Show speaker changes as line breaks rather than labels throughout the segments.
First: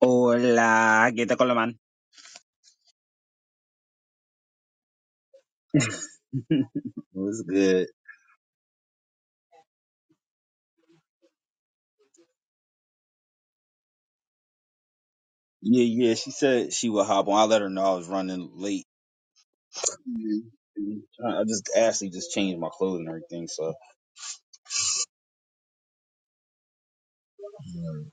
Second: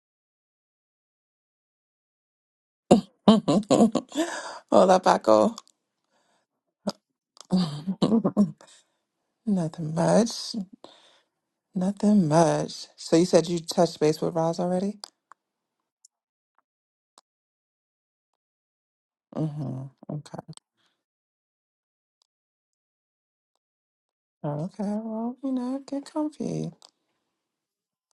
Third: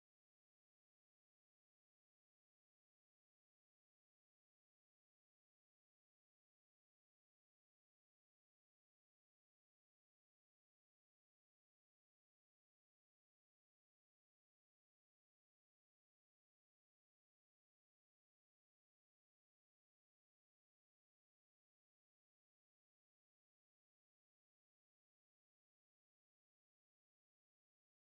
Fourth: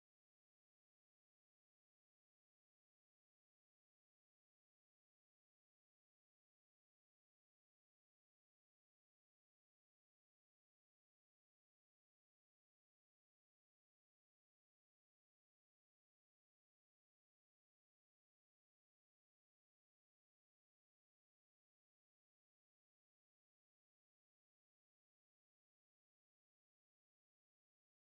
Hola, ¿qué tal con la man?
Hola, Paco.
What's good?
Nothing much. Nothing much. So you said you touched base with Roz already?
Yeah, yeah. She said she would hop on. I let her know I was running late.
Mm-hmm. Okay.
Mhm. I I just actually just changed my clothes and everything. So,
Okay. Well, you know, get comfy.
Alright,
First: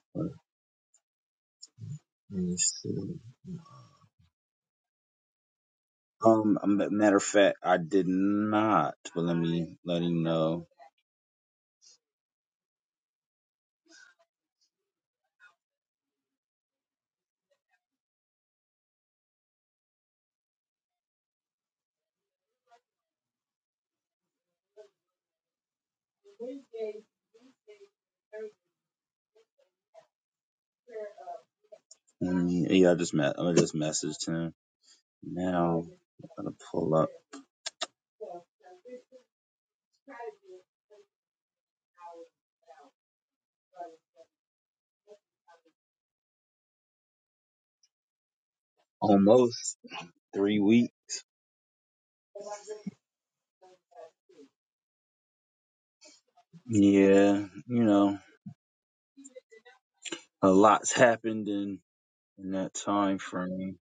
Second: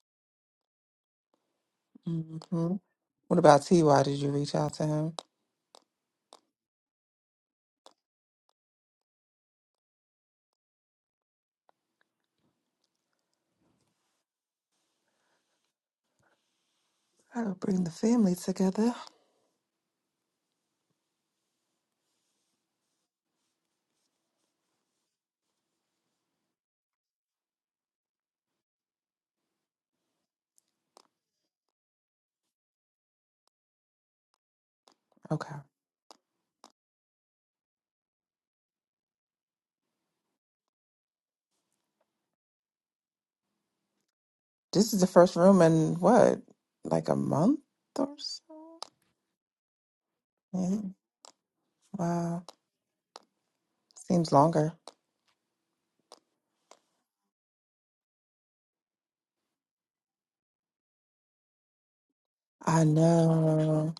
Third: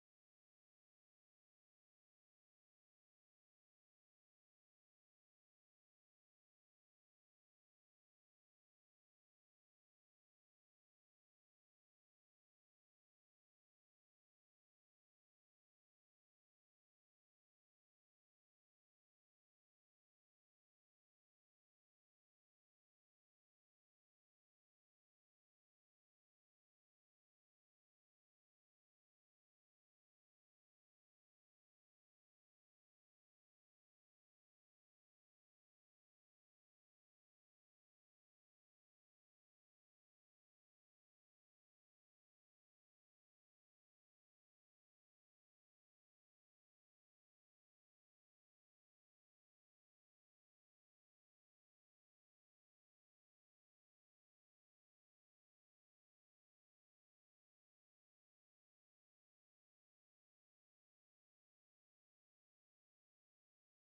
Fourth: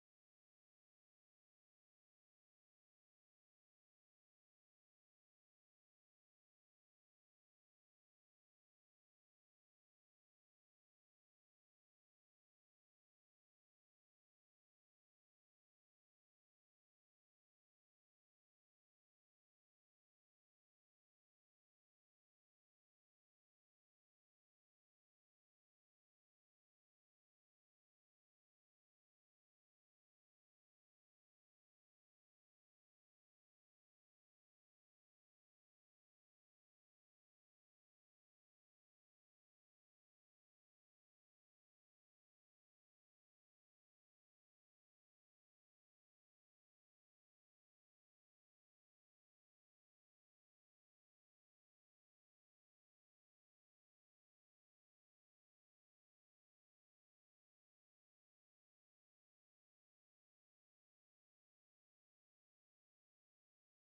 Let me
Mm-hmm.
see.
What about Ty? did you reach out to him?
um, a ma- matter of fact, I did not. But let me let him know.
I'll bring the family together.
Let me, yeah, I just met. I just messaged him.
Okay.
Now I'm gonna pull up.
This is the first room in what, like a month or so?
Almost three
Yeah.
weeks.
Wow. Seems longer.
Yeah, you know, a lot's happened in in that
I
time frame.
know.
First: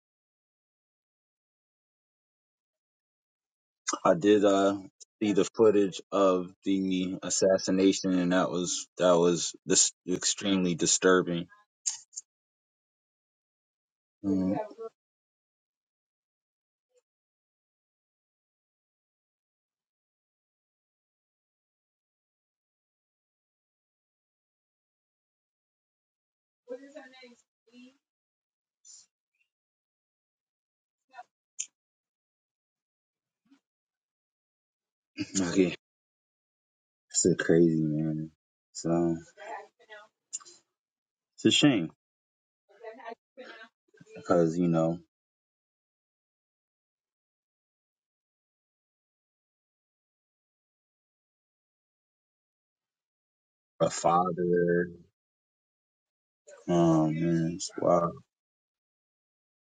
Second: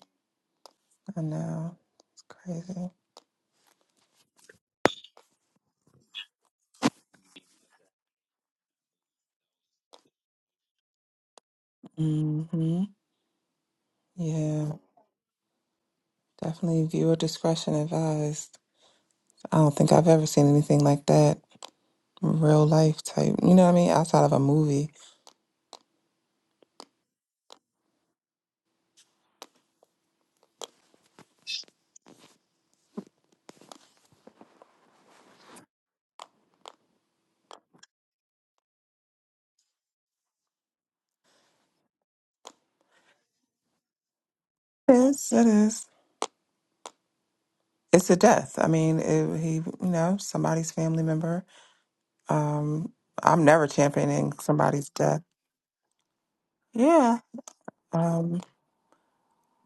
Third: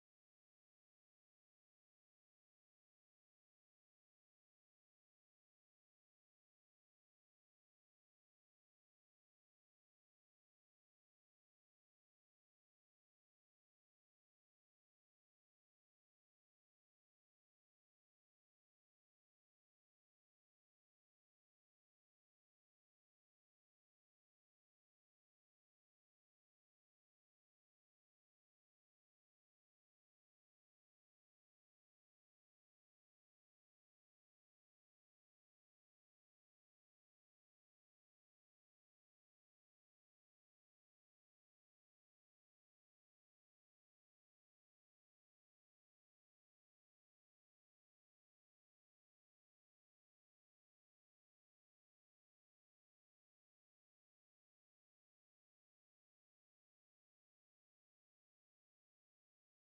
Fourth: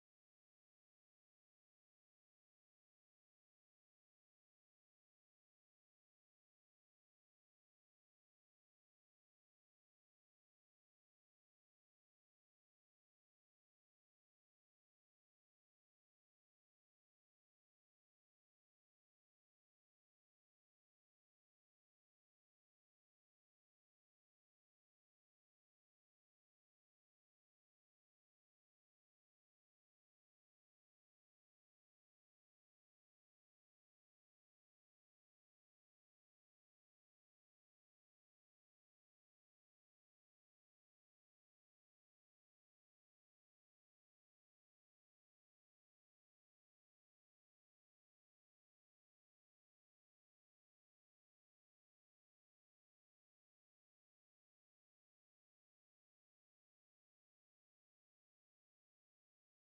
I know. It's crazy.
I did uh see the footage of the assassination, and that was that was this extremely disturbing.
Mm-hmm.
Mm,
Yeah. Definitely viewer discretion advised. I don't think I've ever seen anything like that. Real life type, you know what I mean? Outside of a movie.
Okay, it's a crazy man. So it's a shame because you know
Yes, it is. It's a death. I mean, it, he, you know, somebody's family member. Um, I'm never
a
championing somebody's
father,
death.
oh
Yeah.
man, it's wild.
Um,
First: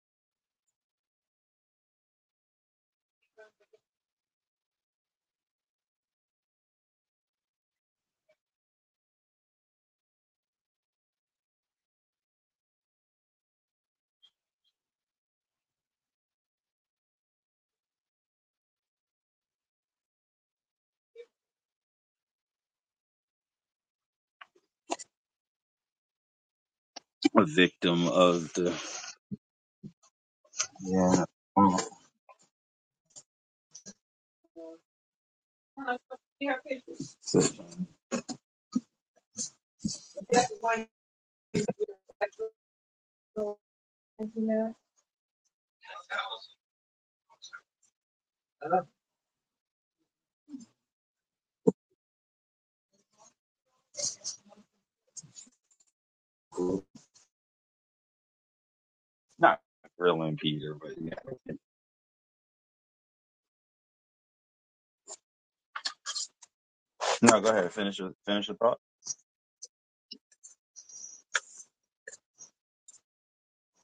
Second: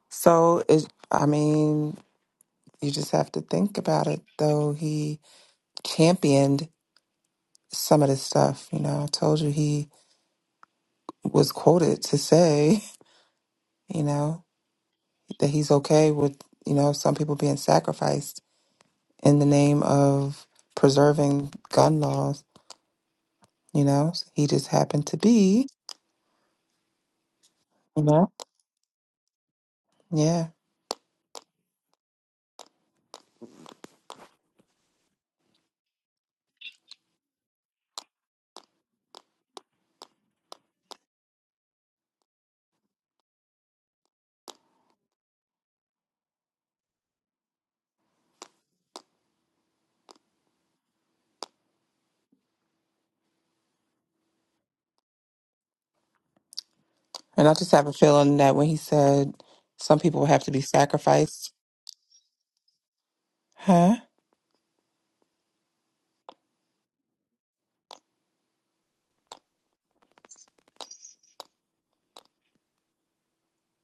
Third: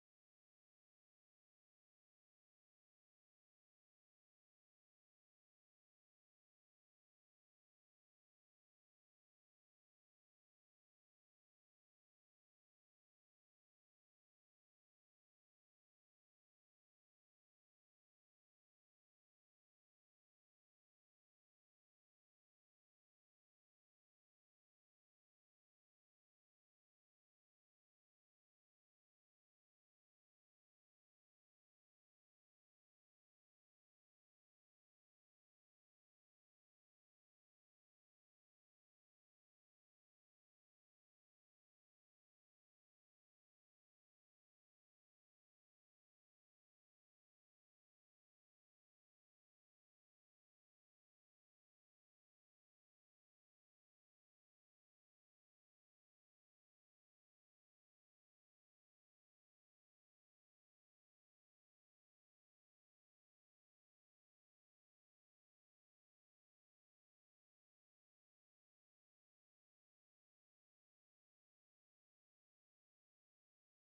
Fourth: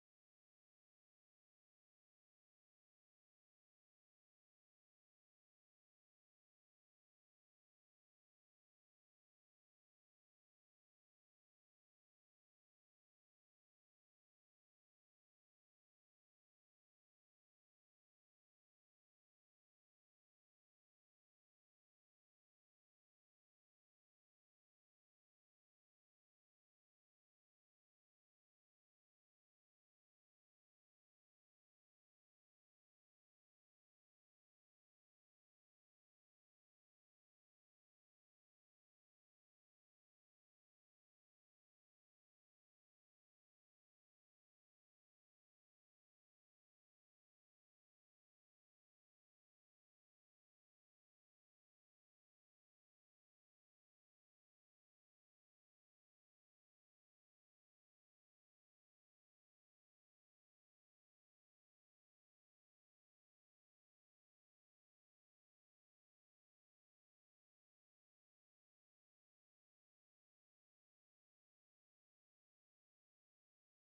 so it, I mean, you just have to think about it. Though he championed some of this stuff, you know. I told you he was quoted to say, you know. that he's okay with, you know, some people being sacrificed in the name of preserving gun laws, you know? He just happened to be,
a
you
victim
know?
of the
Yeah.
yeah. um,
And I just have a feeling that when he said
Not
some people
grilling
have to be
Peter, but yeah.
sacrificed, huh?
No, go ahead. Finish your finish your thought.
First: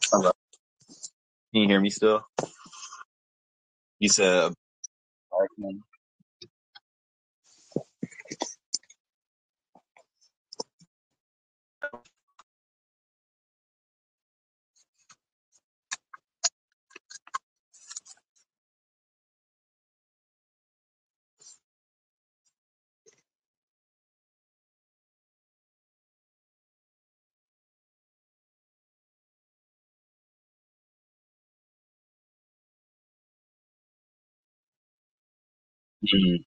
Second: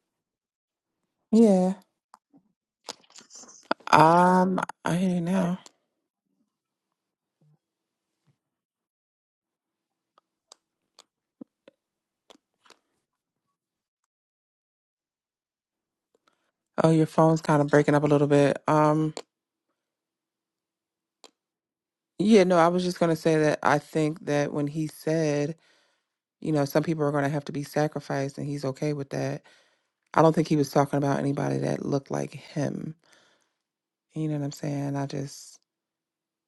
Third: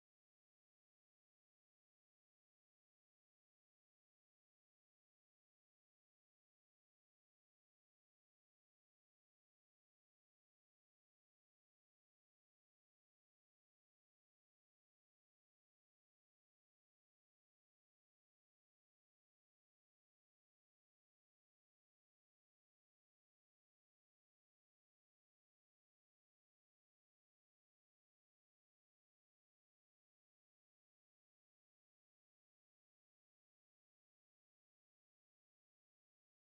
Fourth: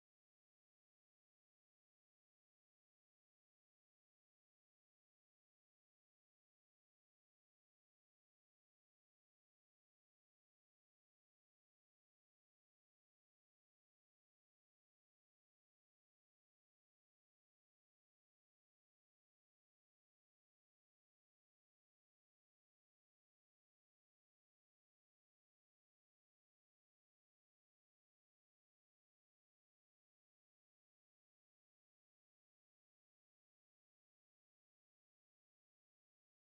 Hello. Can you
Yeah.
hear me still? You said. a
Um, I hear you
black
now.
man.
Oh, your phone's kind of breaking up a little bit. Um, yeah, no, I was just gonna say that I think that when he said, you know, some people are gonna have to be sacrificed, and he's okay with that I don't think he was talking about anybody that looked like him. You know what I'm saying? I just
Mhm.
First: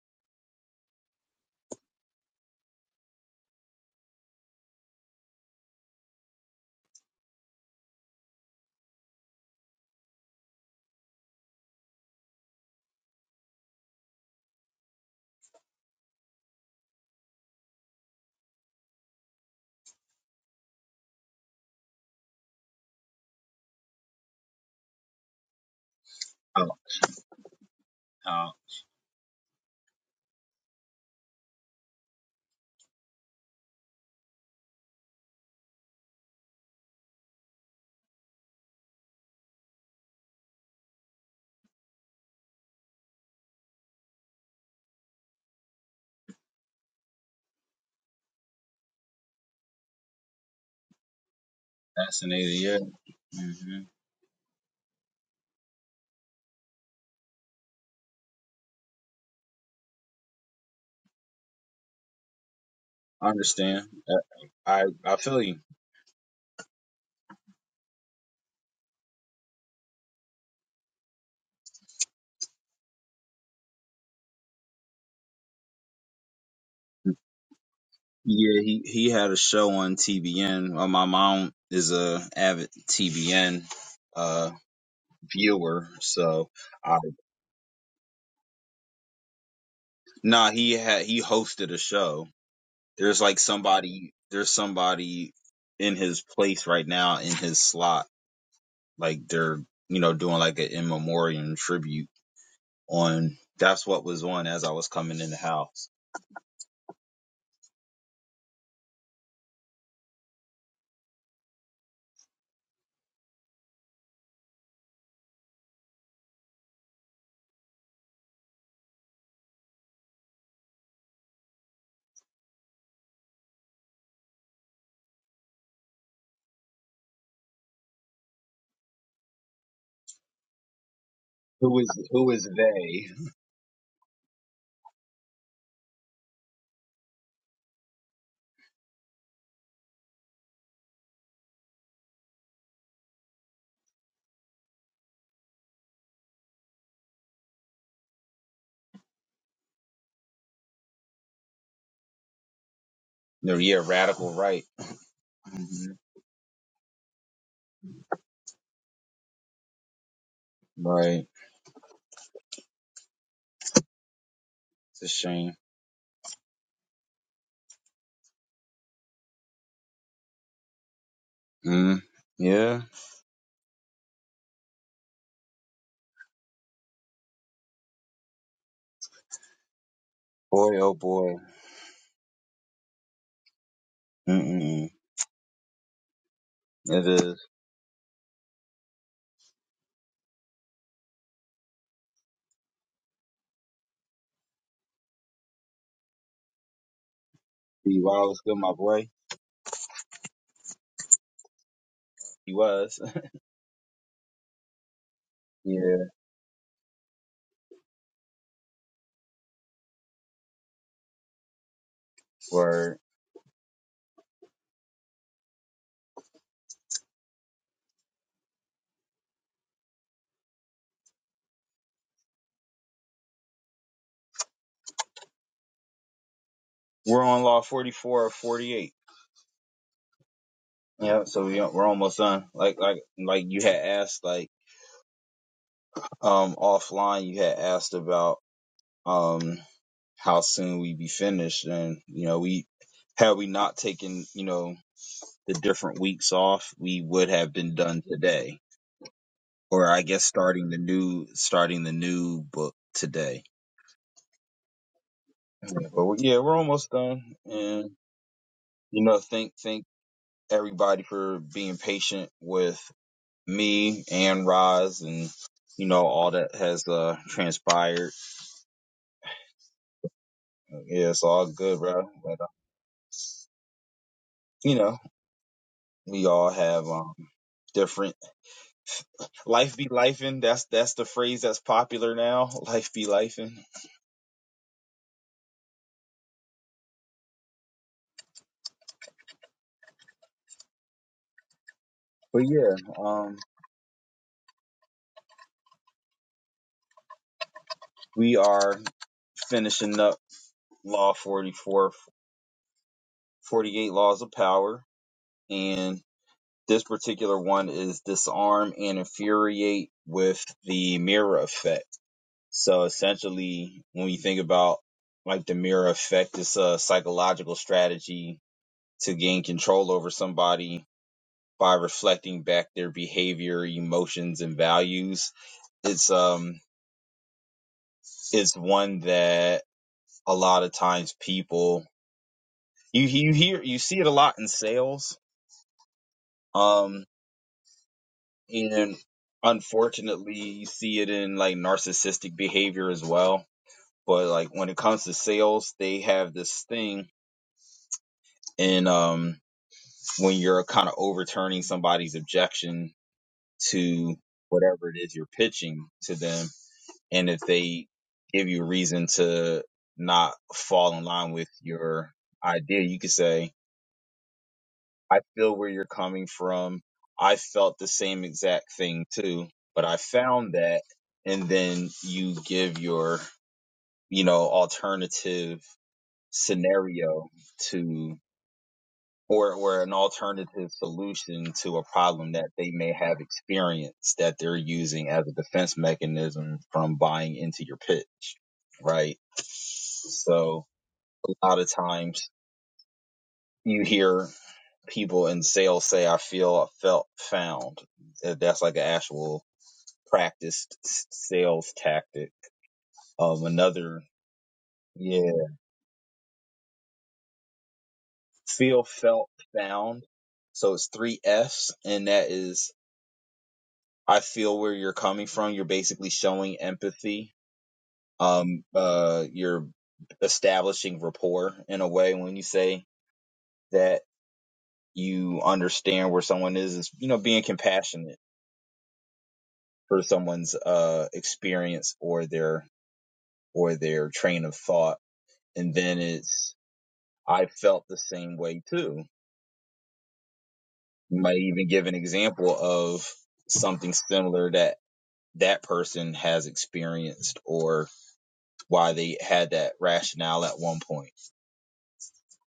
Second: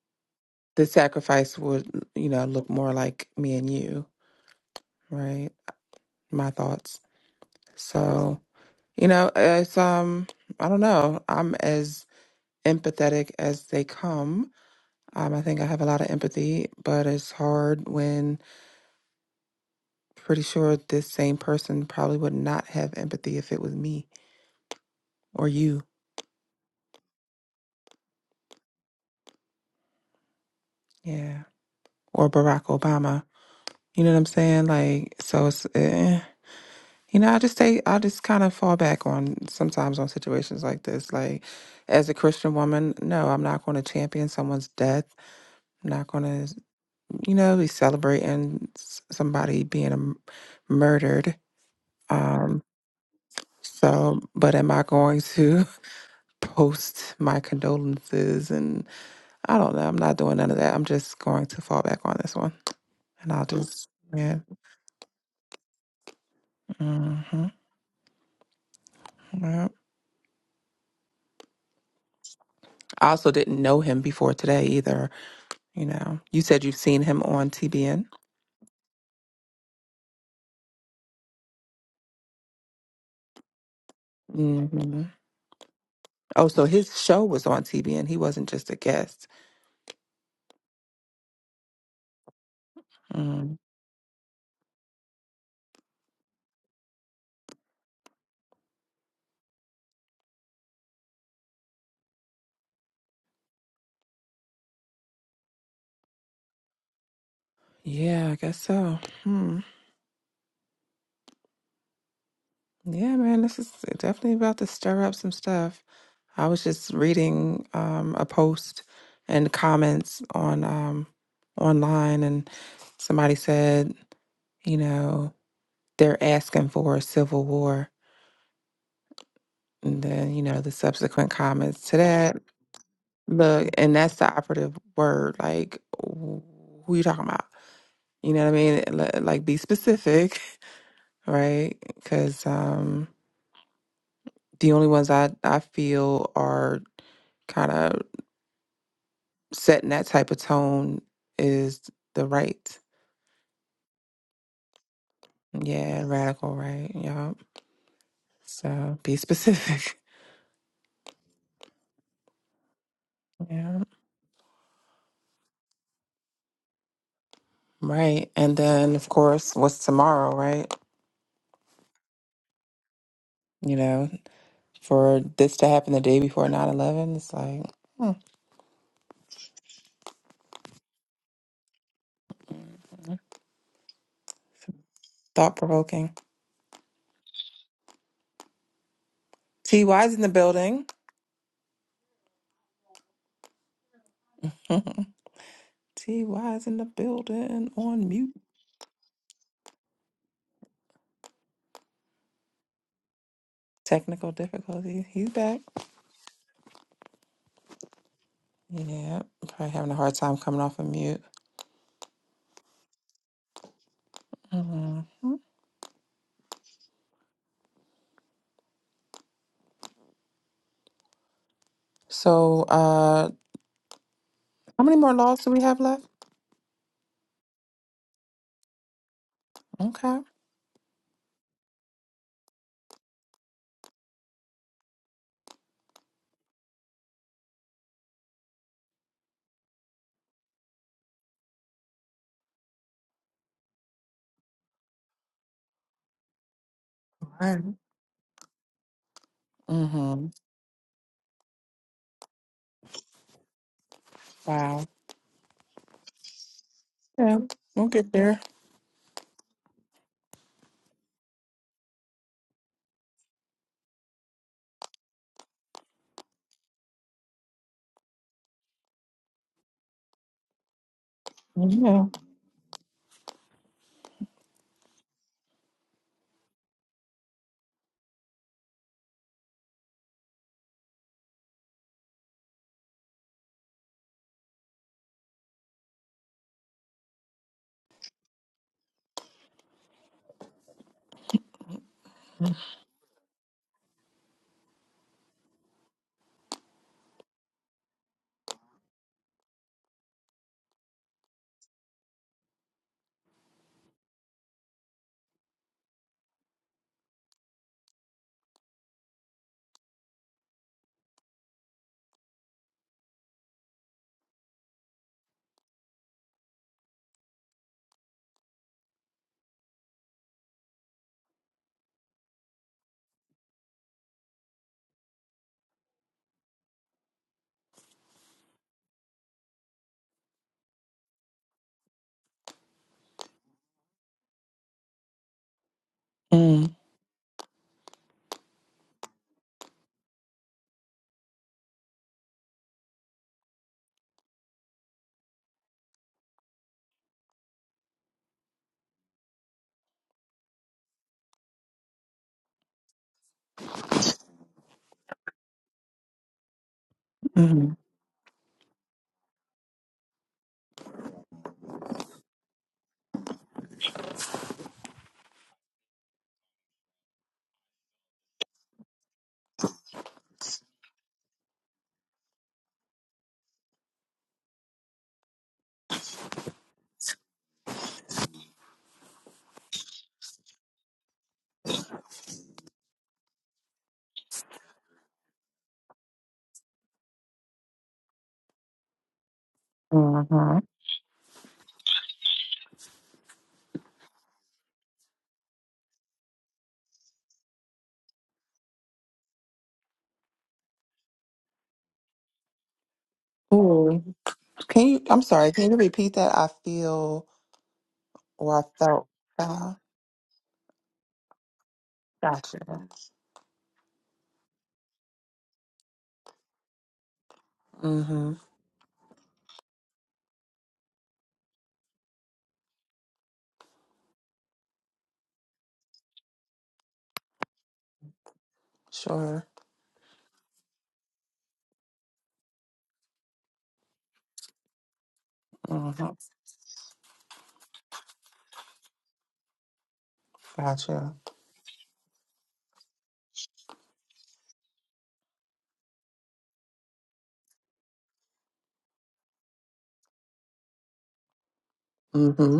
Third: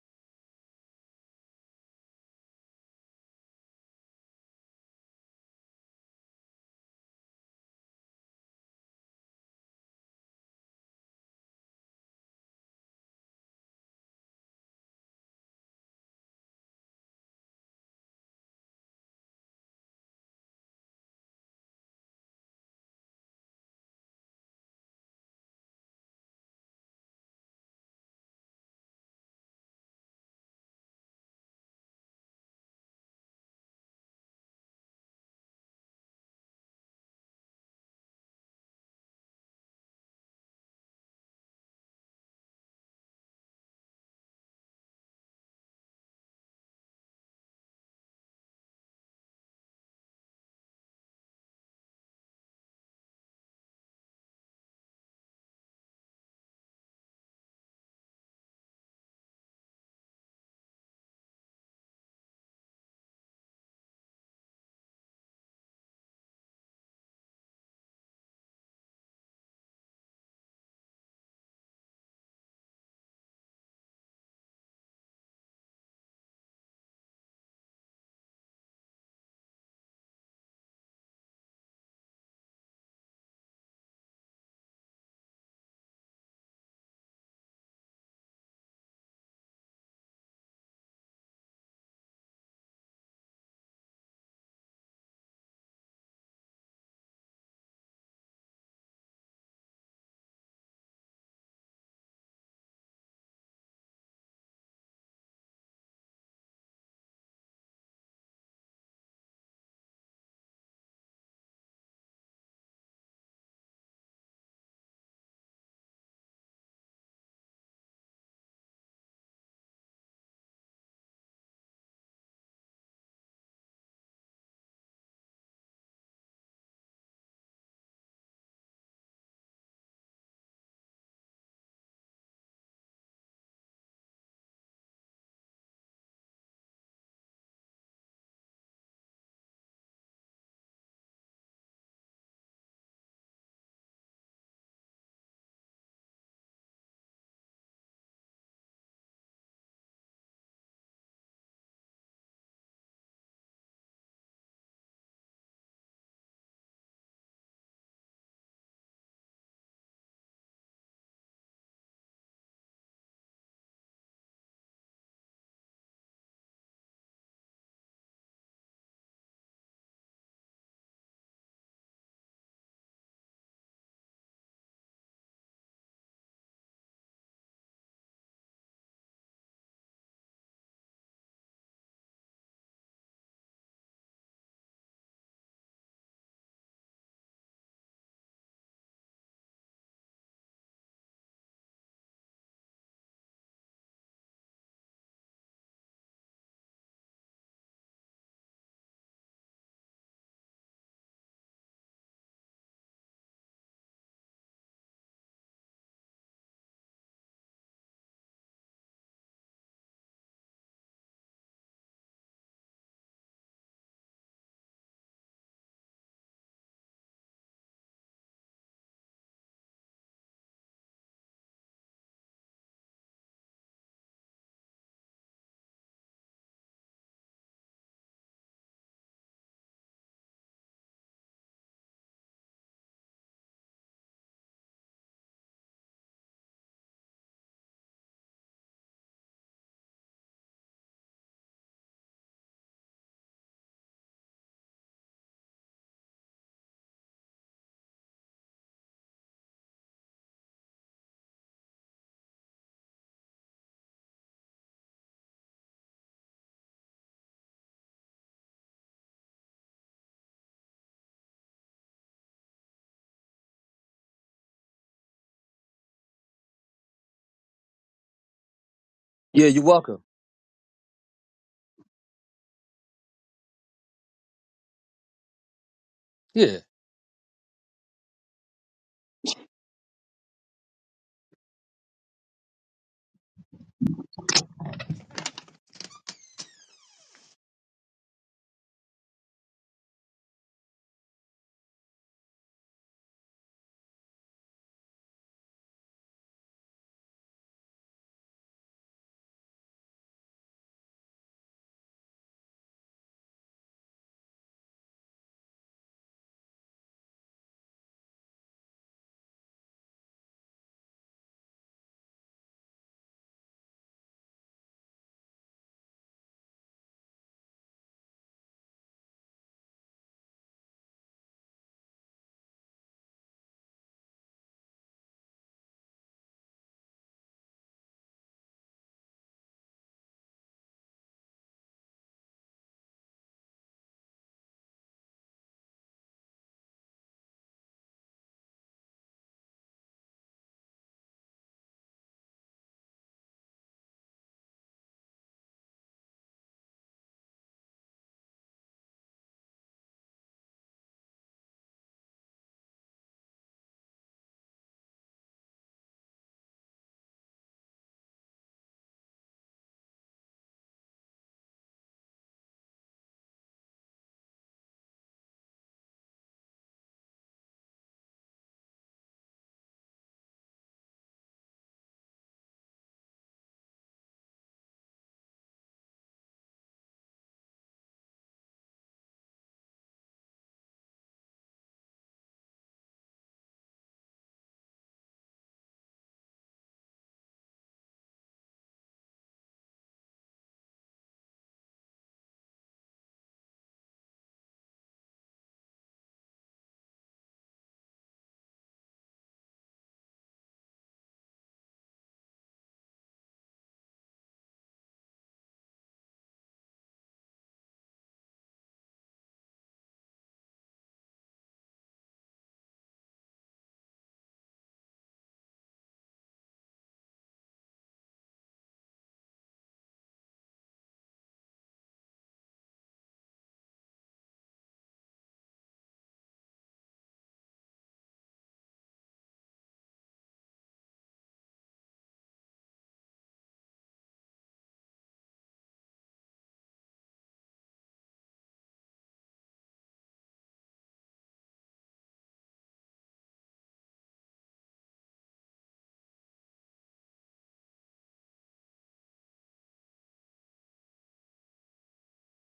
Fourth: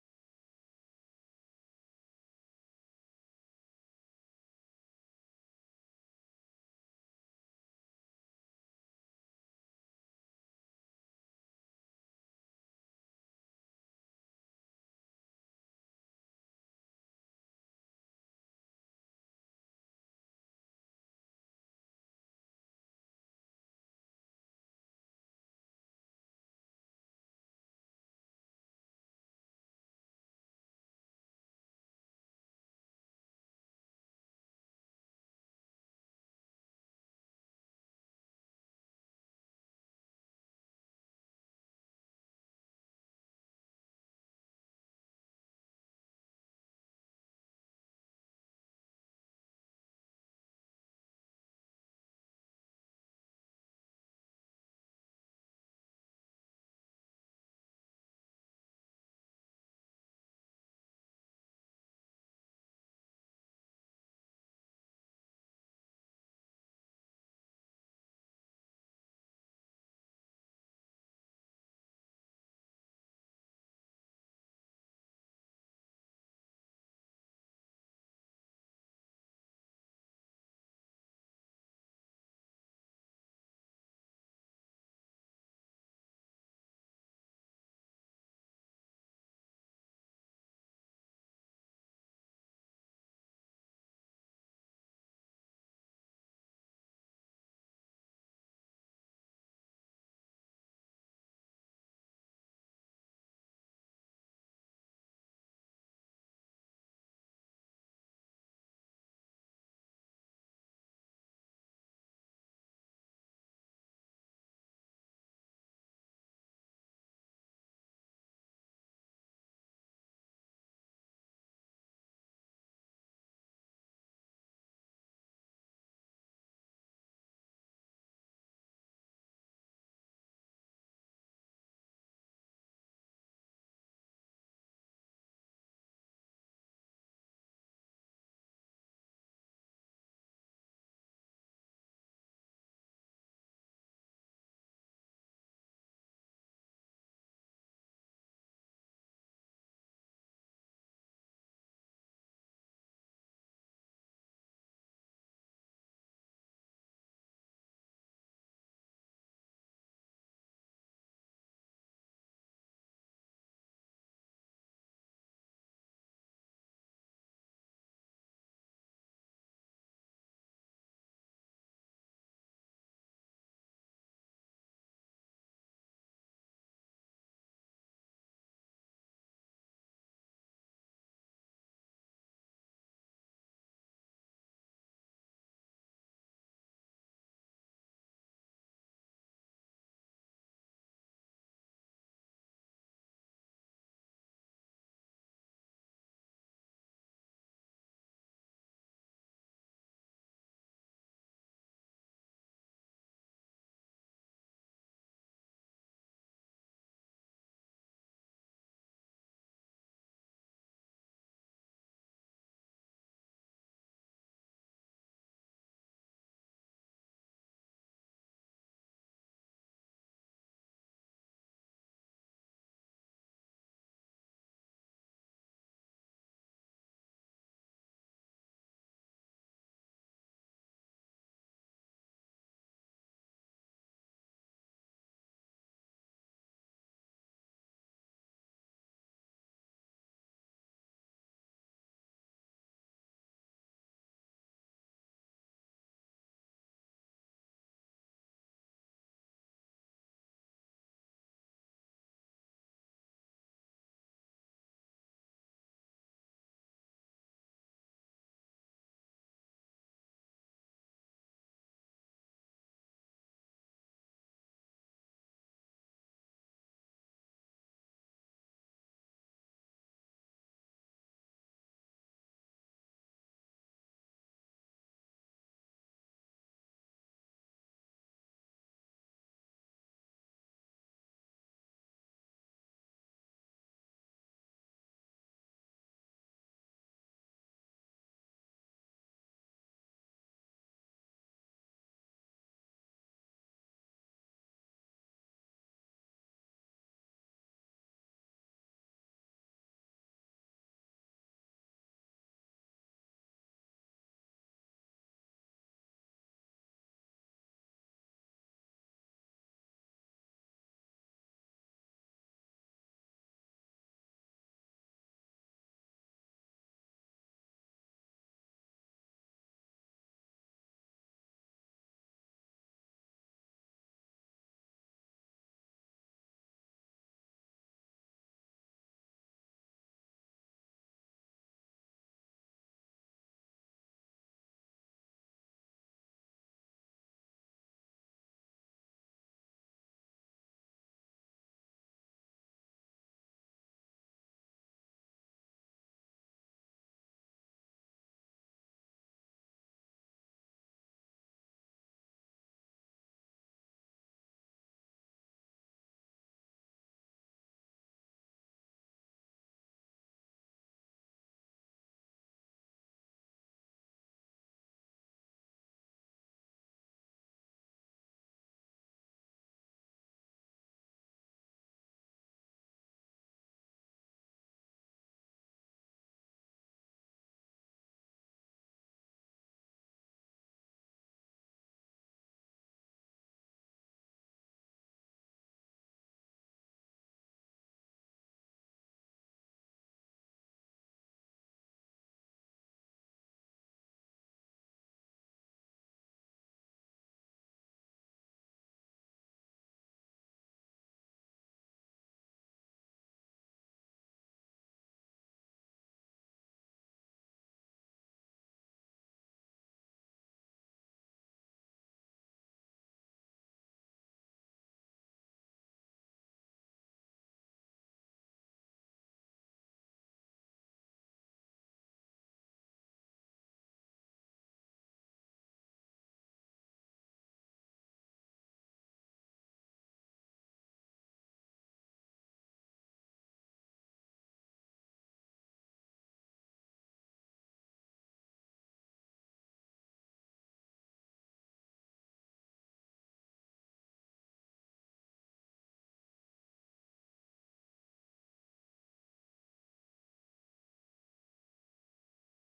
the sacrifice would, you know, look more like me and you, right? My thoughts. So, you know, it's um I don't know. I'm as empathetic as they come. Um I think I have a lot of empathy, but it's hard when pretty sure this same person probably would not have empathy if it was me or you.
Oh, oh.
Yeah. Or Barack Obama. You know what I'm saying? Like so it's eh. You know, I just say I just kind of fall back on sometimes on situations like this. Like, as a Christian woman, no, I'm not going to champion someone's death. I'm not going to, you know, be celebrating s- somebody being um, murdered.
Fascinated,
Um,
yeah. hmm
so, but am I going to post my condolences? And I don't know. I'm not doing none of that. I'm just going to fall back on this one,
I
and I'll
understand.
just, yeah.
I I I feel you.
hmm yeah. I also didn't know him before today either. You know, you said you've seen him on TBN.
Yeah, he he had a show on TBN. Well, my mom is a avid TBN uh
hmm
viewer,
Oh,
so
so
I
his show was on TBN. He wasn't just a guest.
nah he had he hosted a show. There's like
Mm.
somebody there's somebody in his place right now in his slot. Like they're you know doing like an in memoriam tribute on. That's what was on as I was coming in the house.
Yeah, I guess so. Hmm. Yeah, man, this is definitely about to stir up some stuff. I was just reading um, a post and comments on um, online, and somebody said, you know, they're asking for a civil war, and then you know the subsequent
Who
comments to
is who
that.
is they?
Look, and that's the operative word. Like, wh- who you talking about? You know what I mean? Li- Like, be specific, right? Because um, the only ones I I feel are kind of setting that type of tone is the right.
No, yeah, radical right. hmm
Yeah, radical, right? Yeah. So be specific.
Right.
Yeah.
It's a shame.
Right. And then, of course, what's tomorrow, right?
Mm. Yeah.
You know, for this to happen the day before 9 11, it's like hmm,
Boy, oh boy. Mm-mm.
thought provoking.
It is.
TY's in the building. TY's in the building
He
on mute.
was still my boy. He was.
Technical difficulty. He's back.
Yeah.
Yeah, probably having a hard time coming off of mute.
Word.
hmm So, uh, how many more laws do we have left?
We're on law 44 or 48.
Okay.
Yeah. So we, we're almost done. Like, like, like you had asked, like, um, offline, you had asked about, um, how soon we be finished. And, you know, we, had we not taken, you know, the different weeks off, we would have been
One.
done today or I guess
Mm-hmm.
starting the new starting the new book today.
Wow.
Yeah, but we- yeah, we're almost done,
Yeah, we'll
and
get there.
you know, thank thank everybody for being patient with me and Roz, and you know all that has uh transpired.
Yeah, you're welcome.
Yeah, it's all good,
Yeah.
bro. But uh, you know, we all
Yeah.
have um different life be lifing. That's that's the phrase that's popular now. Life be lifing. But yeah, um, we are finishing up Law 44 48 laws of power, and this particular one is disarm and infuriate with the mirror effect. So essentially, when you think about like the mirror effect, it's a psychological strategy to gain control over somebody by reflecting back their behavior, emotions, and values. It's um, it's one that a lot of times people you you hear you see it a lot in sales.
Mm-hmm.
Um, and unfortunately you see it in like narcissistic behavior as well but like when it comes to sales they have this thing and um when you're kind of overturning somebody's objection to whatever it is you're pitching to them and if they give you a reason to not fall in line with your idea you could say I feel where you're coming from. I felt the same exact thing too, but I found that. And then you give your, you know, alternative scenario to, or, or an alternative solution to a problem that they may have experienced that they're using as a defense mechanism from buying into your pitch. Right.
Mm-hmm.
So a lot of times you hear people in sales say I feel I felt found. Uh, That's like an actual practiced sales tactic. Um, another,
Cool. Can you? I'm
yeah,
sorry. Can you repeat that? I feel or
feel
I felt.
felt
Uh,
found. So it's three F's and that
gotcha.
is I feel where you're coming from. You're basically showing empathy.
Mm-hmm.
Um, uh, you're establishing rapport in a way when you say that you understand where someone is, is, you know, being compassionate
Sure.
for someone's, uh, experience or their or their train of thought. And then
Mm-hmm.
it's, I felt the same way too.
Gotcha.
You might even give an example of something similar that that person has experienced or why they had that rationale at one point.
Mm-hmm.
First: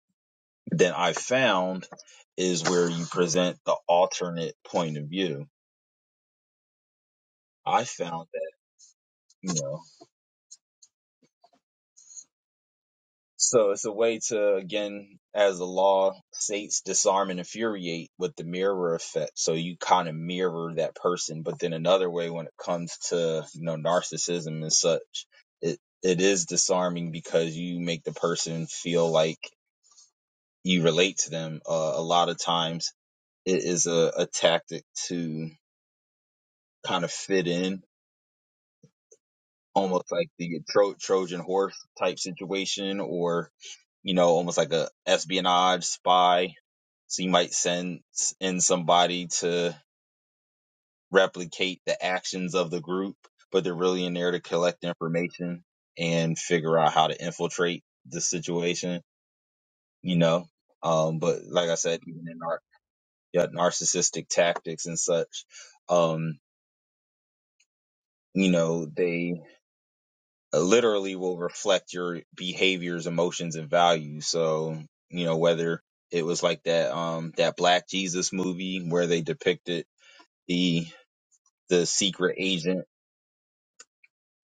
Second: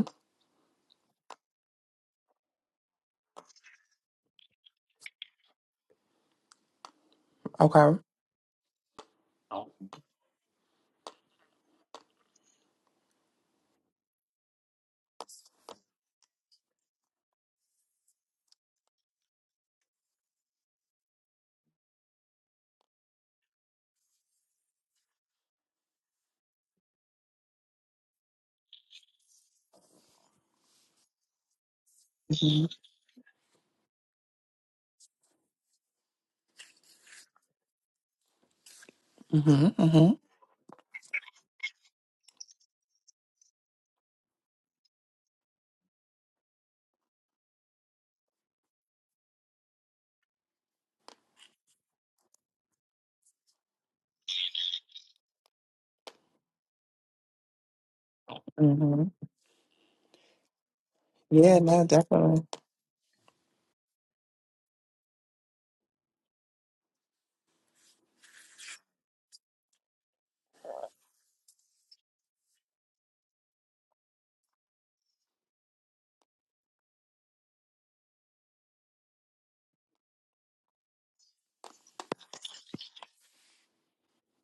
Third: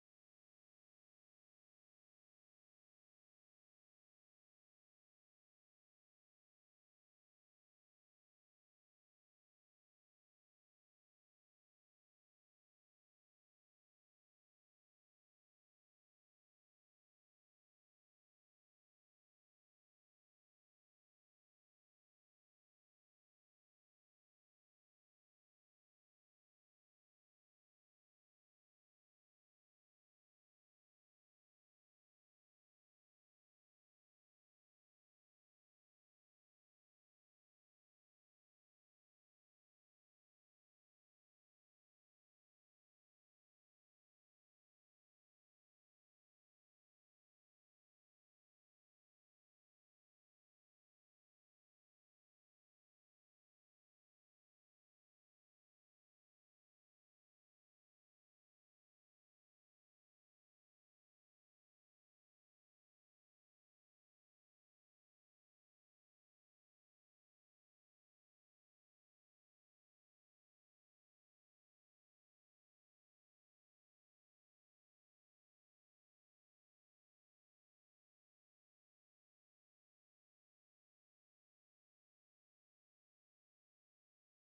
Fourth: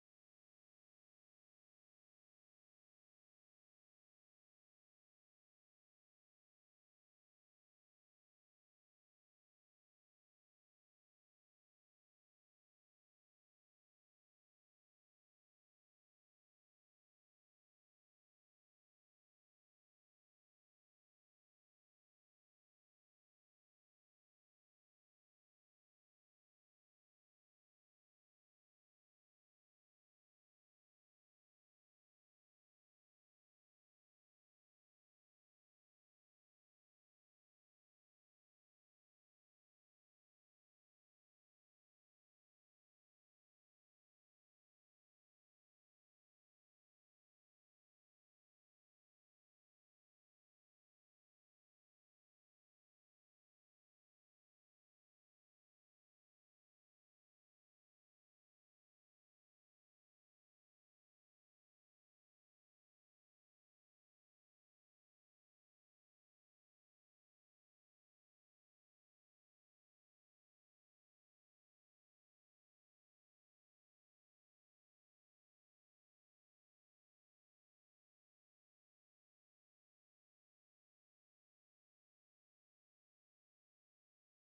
Then I found is where you present the alternate point of view. I
Okay.
found that, you know, So it's a way to, again, as the law states, disarm and infuriate with the mirror effect. So you kind of mirror that person. But then another way, when it comes to you know narcissism and such, it it is disarming because you make the person feel like you relate to them. Uh, a lot of
Mm-hmm.
times, it is a, a tactic to kind of fit in,
Mm-hmm.
almost
Mm-hmm.
like the Tro- Trojan horse type situation, or you know, almost like a espionage spy So you might send in somebody to replicate the actions of the group, but they're really in there to collect information and figure out how to infiltrate the situation,
Mm-hmm.
you know. Um, but
Yeah,
like I
no,
said, even in
definitely.
our yeah, narcissistic tactics and such, um, you know, they literally will reflect your behaviors, emotions, and values. So, you know, whether it was like that um that black jesus movie where they depicted the the secret agent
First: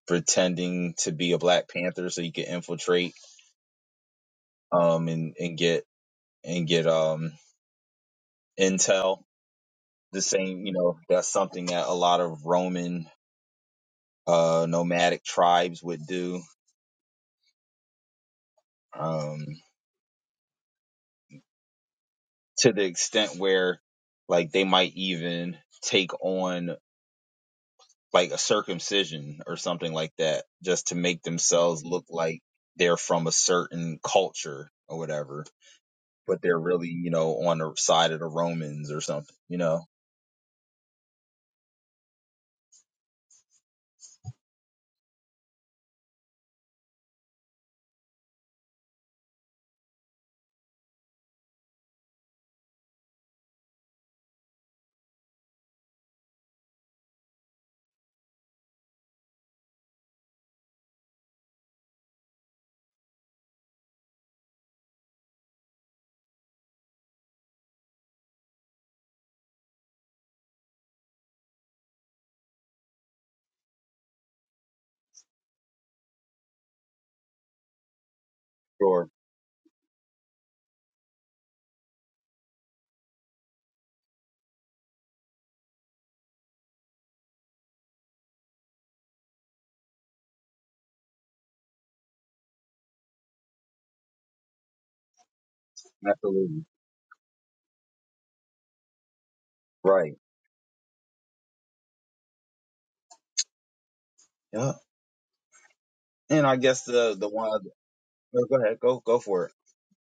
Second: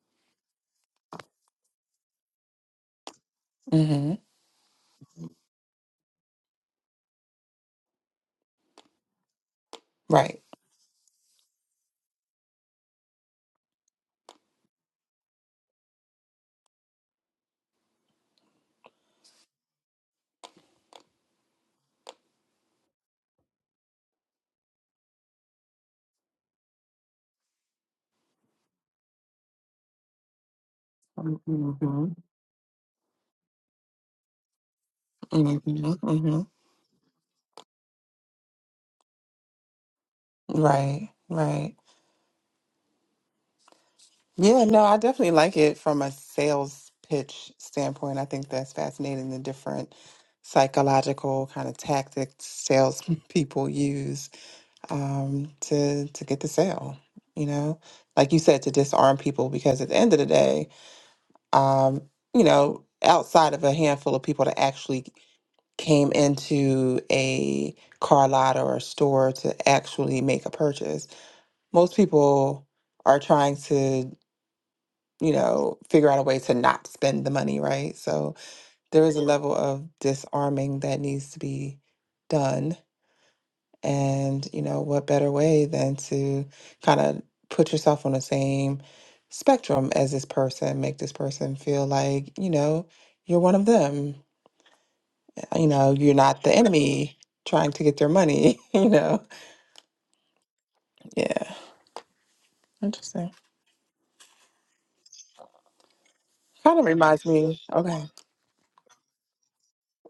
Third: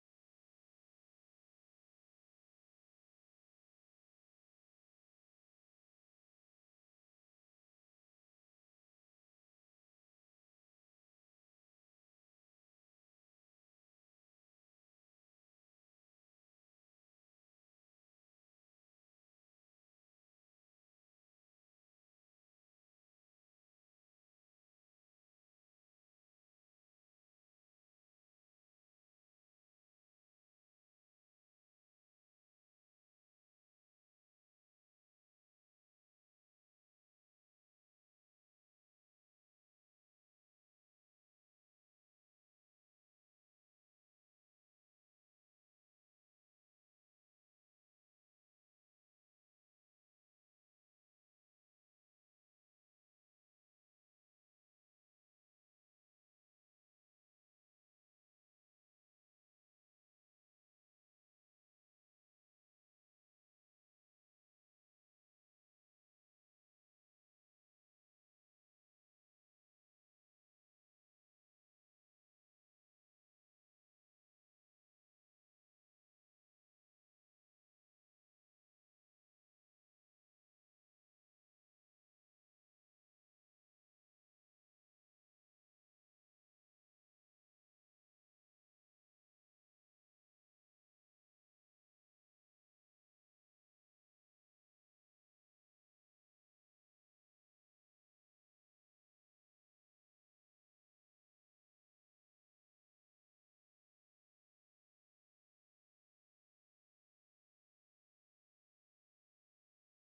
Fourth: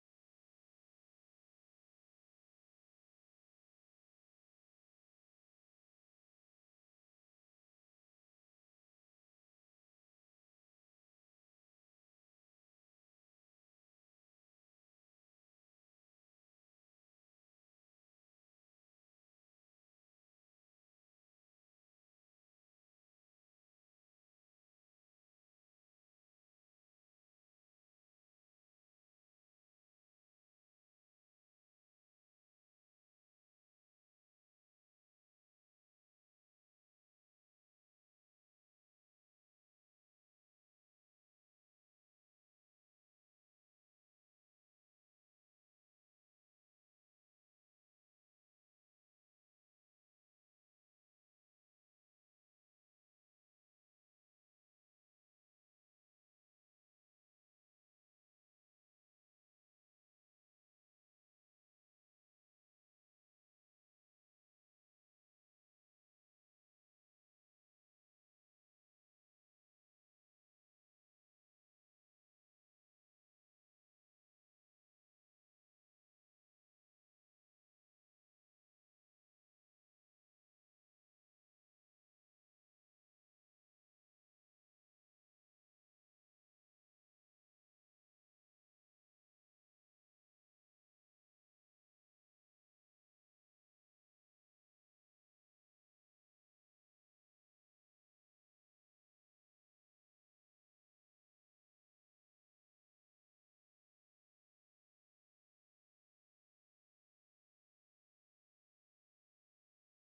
pretending to be a Black Panther so you could infiltrate
Mm-hmm.
um and, and get and get um intel. The
Right.
same, you know, that's something that a lot of Roman uh nomadic tribes would do. Um to the extent where like they might even take on like a circumcision or something like that just to make
Mm-hmm.
themselves look like they're from a certain culture or whatever
Mm-hmm.
but
Mm-hmm.
they're really, you know, on the side of the Romans or something, you know.
Right. Right. Yeah, no, I definitely like it from a sales pitch standpoint. I think that's fascinating the different psychological kind of tactics sales people use um, to to get the sale, you know? Like you said, to disarm people because at the end of the day, um, you know, outside of a handful of people that actually came into a car lot or a store to actually make a purchase, most people are trying to, you know, figure out a way to not spend the money, right? So there
Sure.
is a level of disarming that needs to be done and, you know, what better way than to kind of put yourself on the same spectrum as this person, make this person feel like, you know, you're one of them. You know, you're not the
Absolutely.
enemy trying to get their money, you know?
Right.
Yeah, interesting.
Yeah. And I
Kind
guess
of
the
reminds
the
me,
one
okay.
oh, go ahead, go go for it.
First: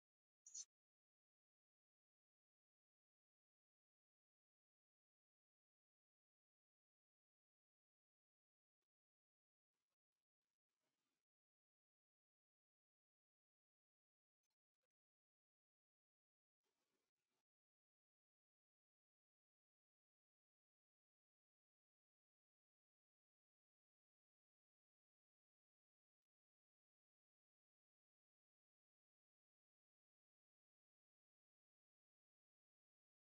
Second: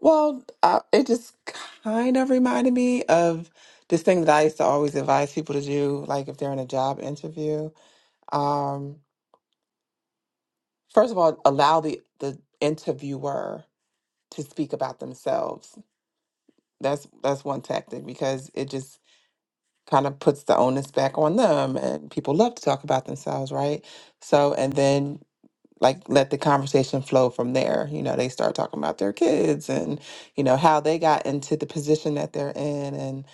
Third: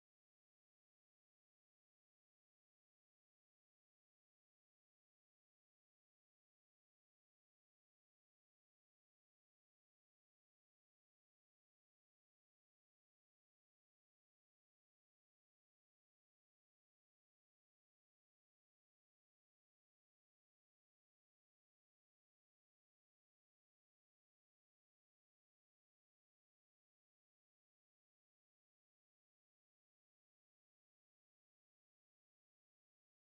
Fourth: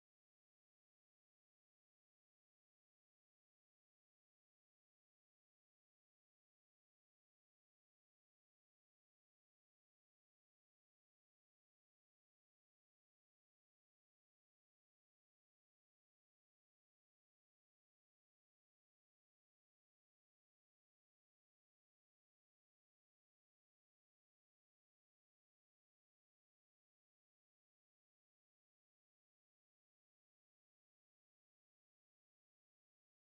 Well, I, it just kind of reminded me of this thing that I used to always advise people to do, like if they're in a job interview. Um, first of all, allow the, the interviewer to speak about themselves. That's that's one tactic because it just kind of puts the onus back on them and people love to talk about themselves, right? So and then like let the conversation flow from there. You know, they start talking about their kids and you know how they got into the position that they're in and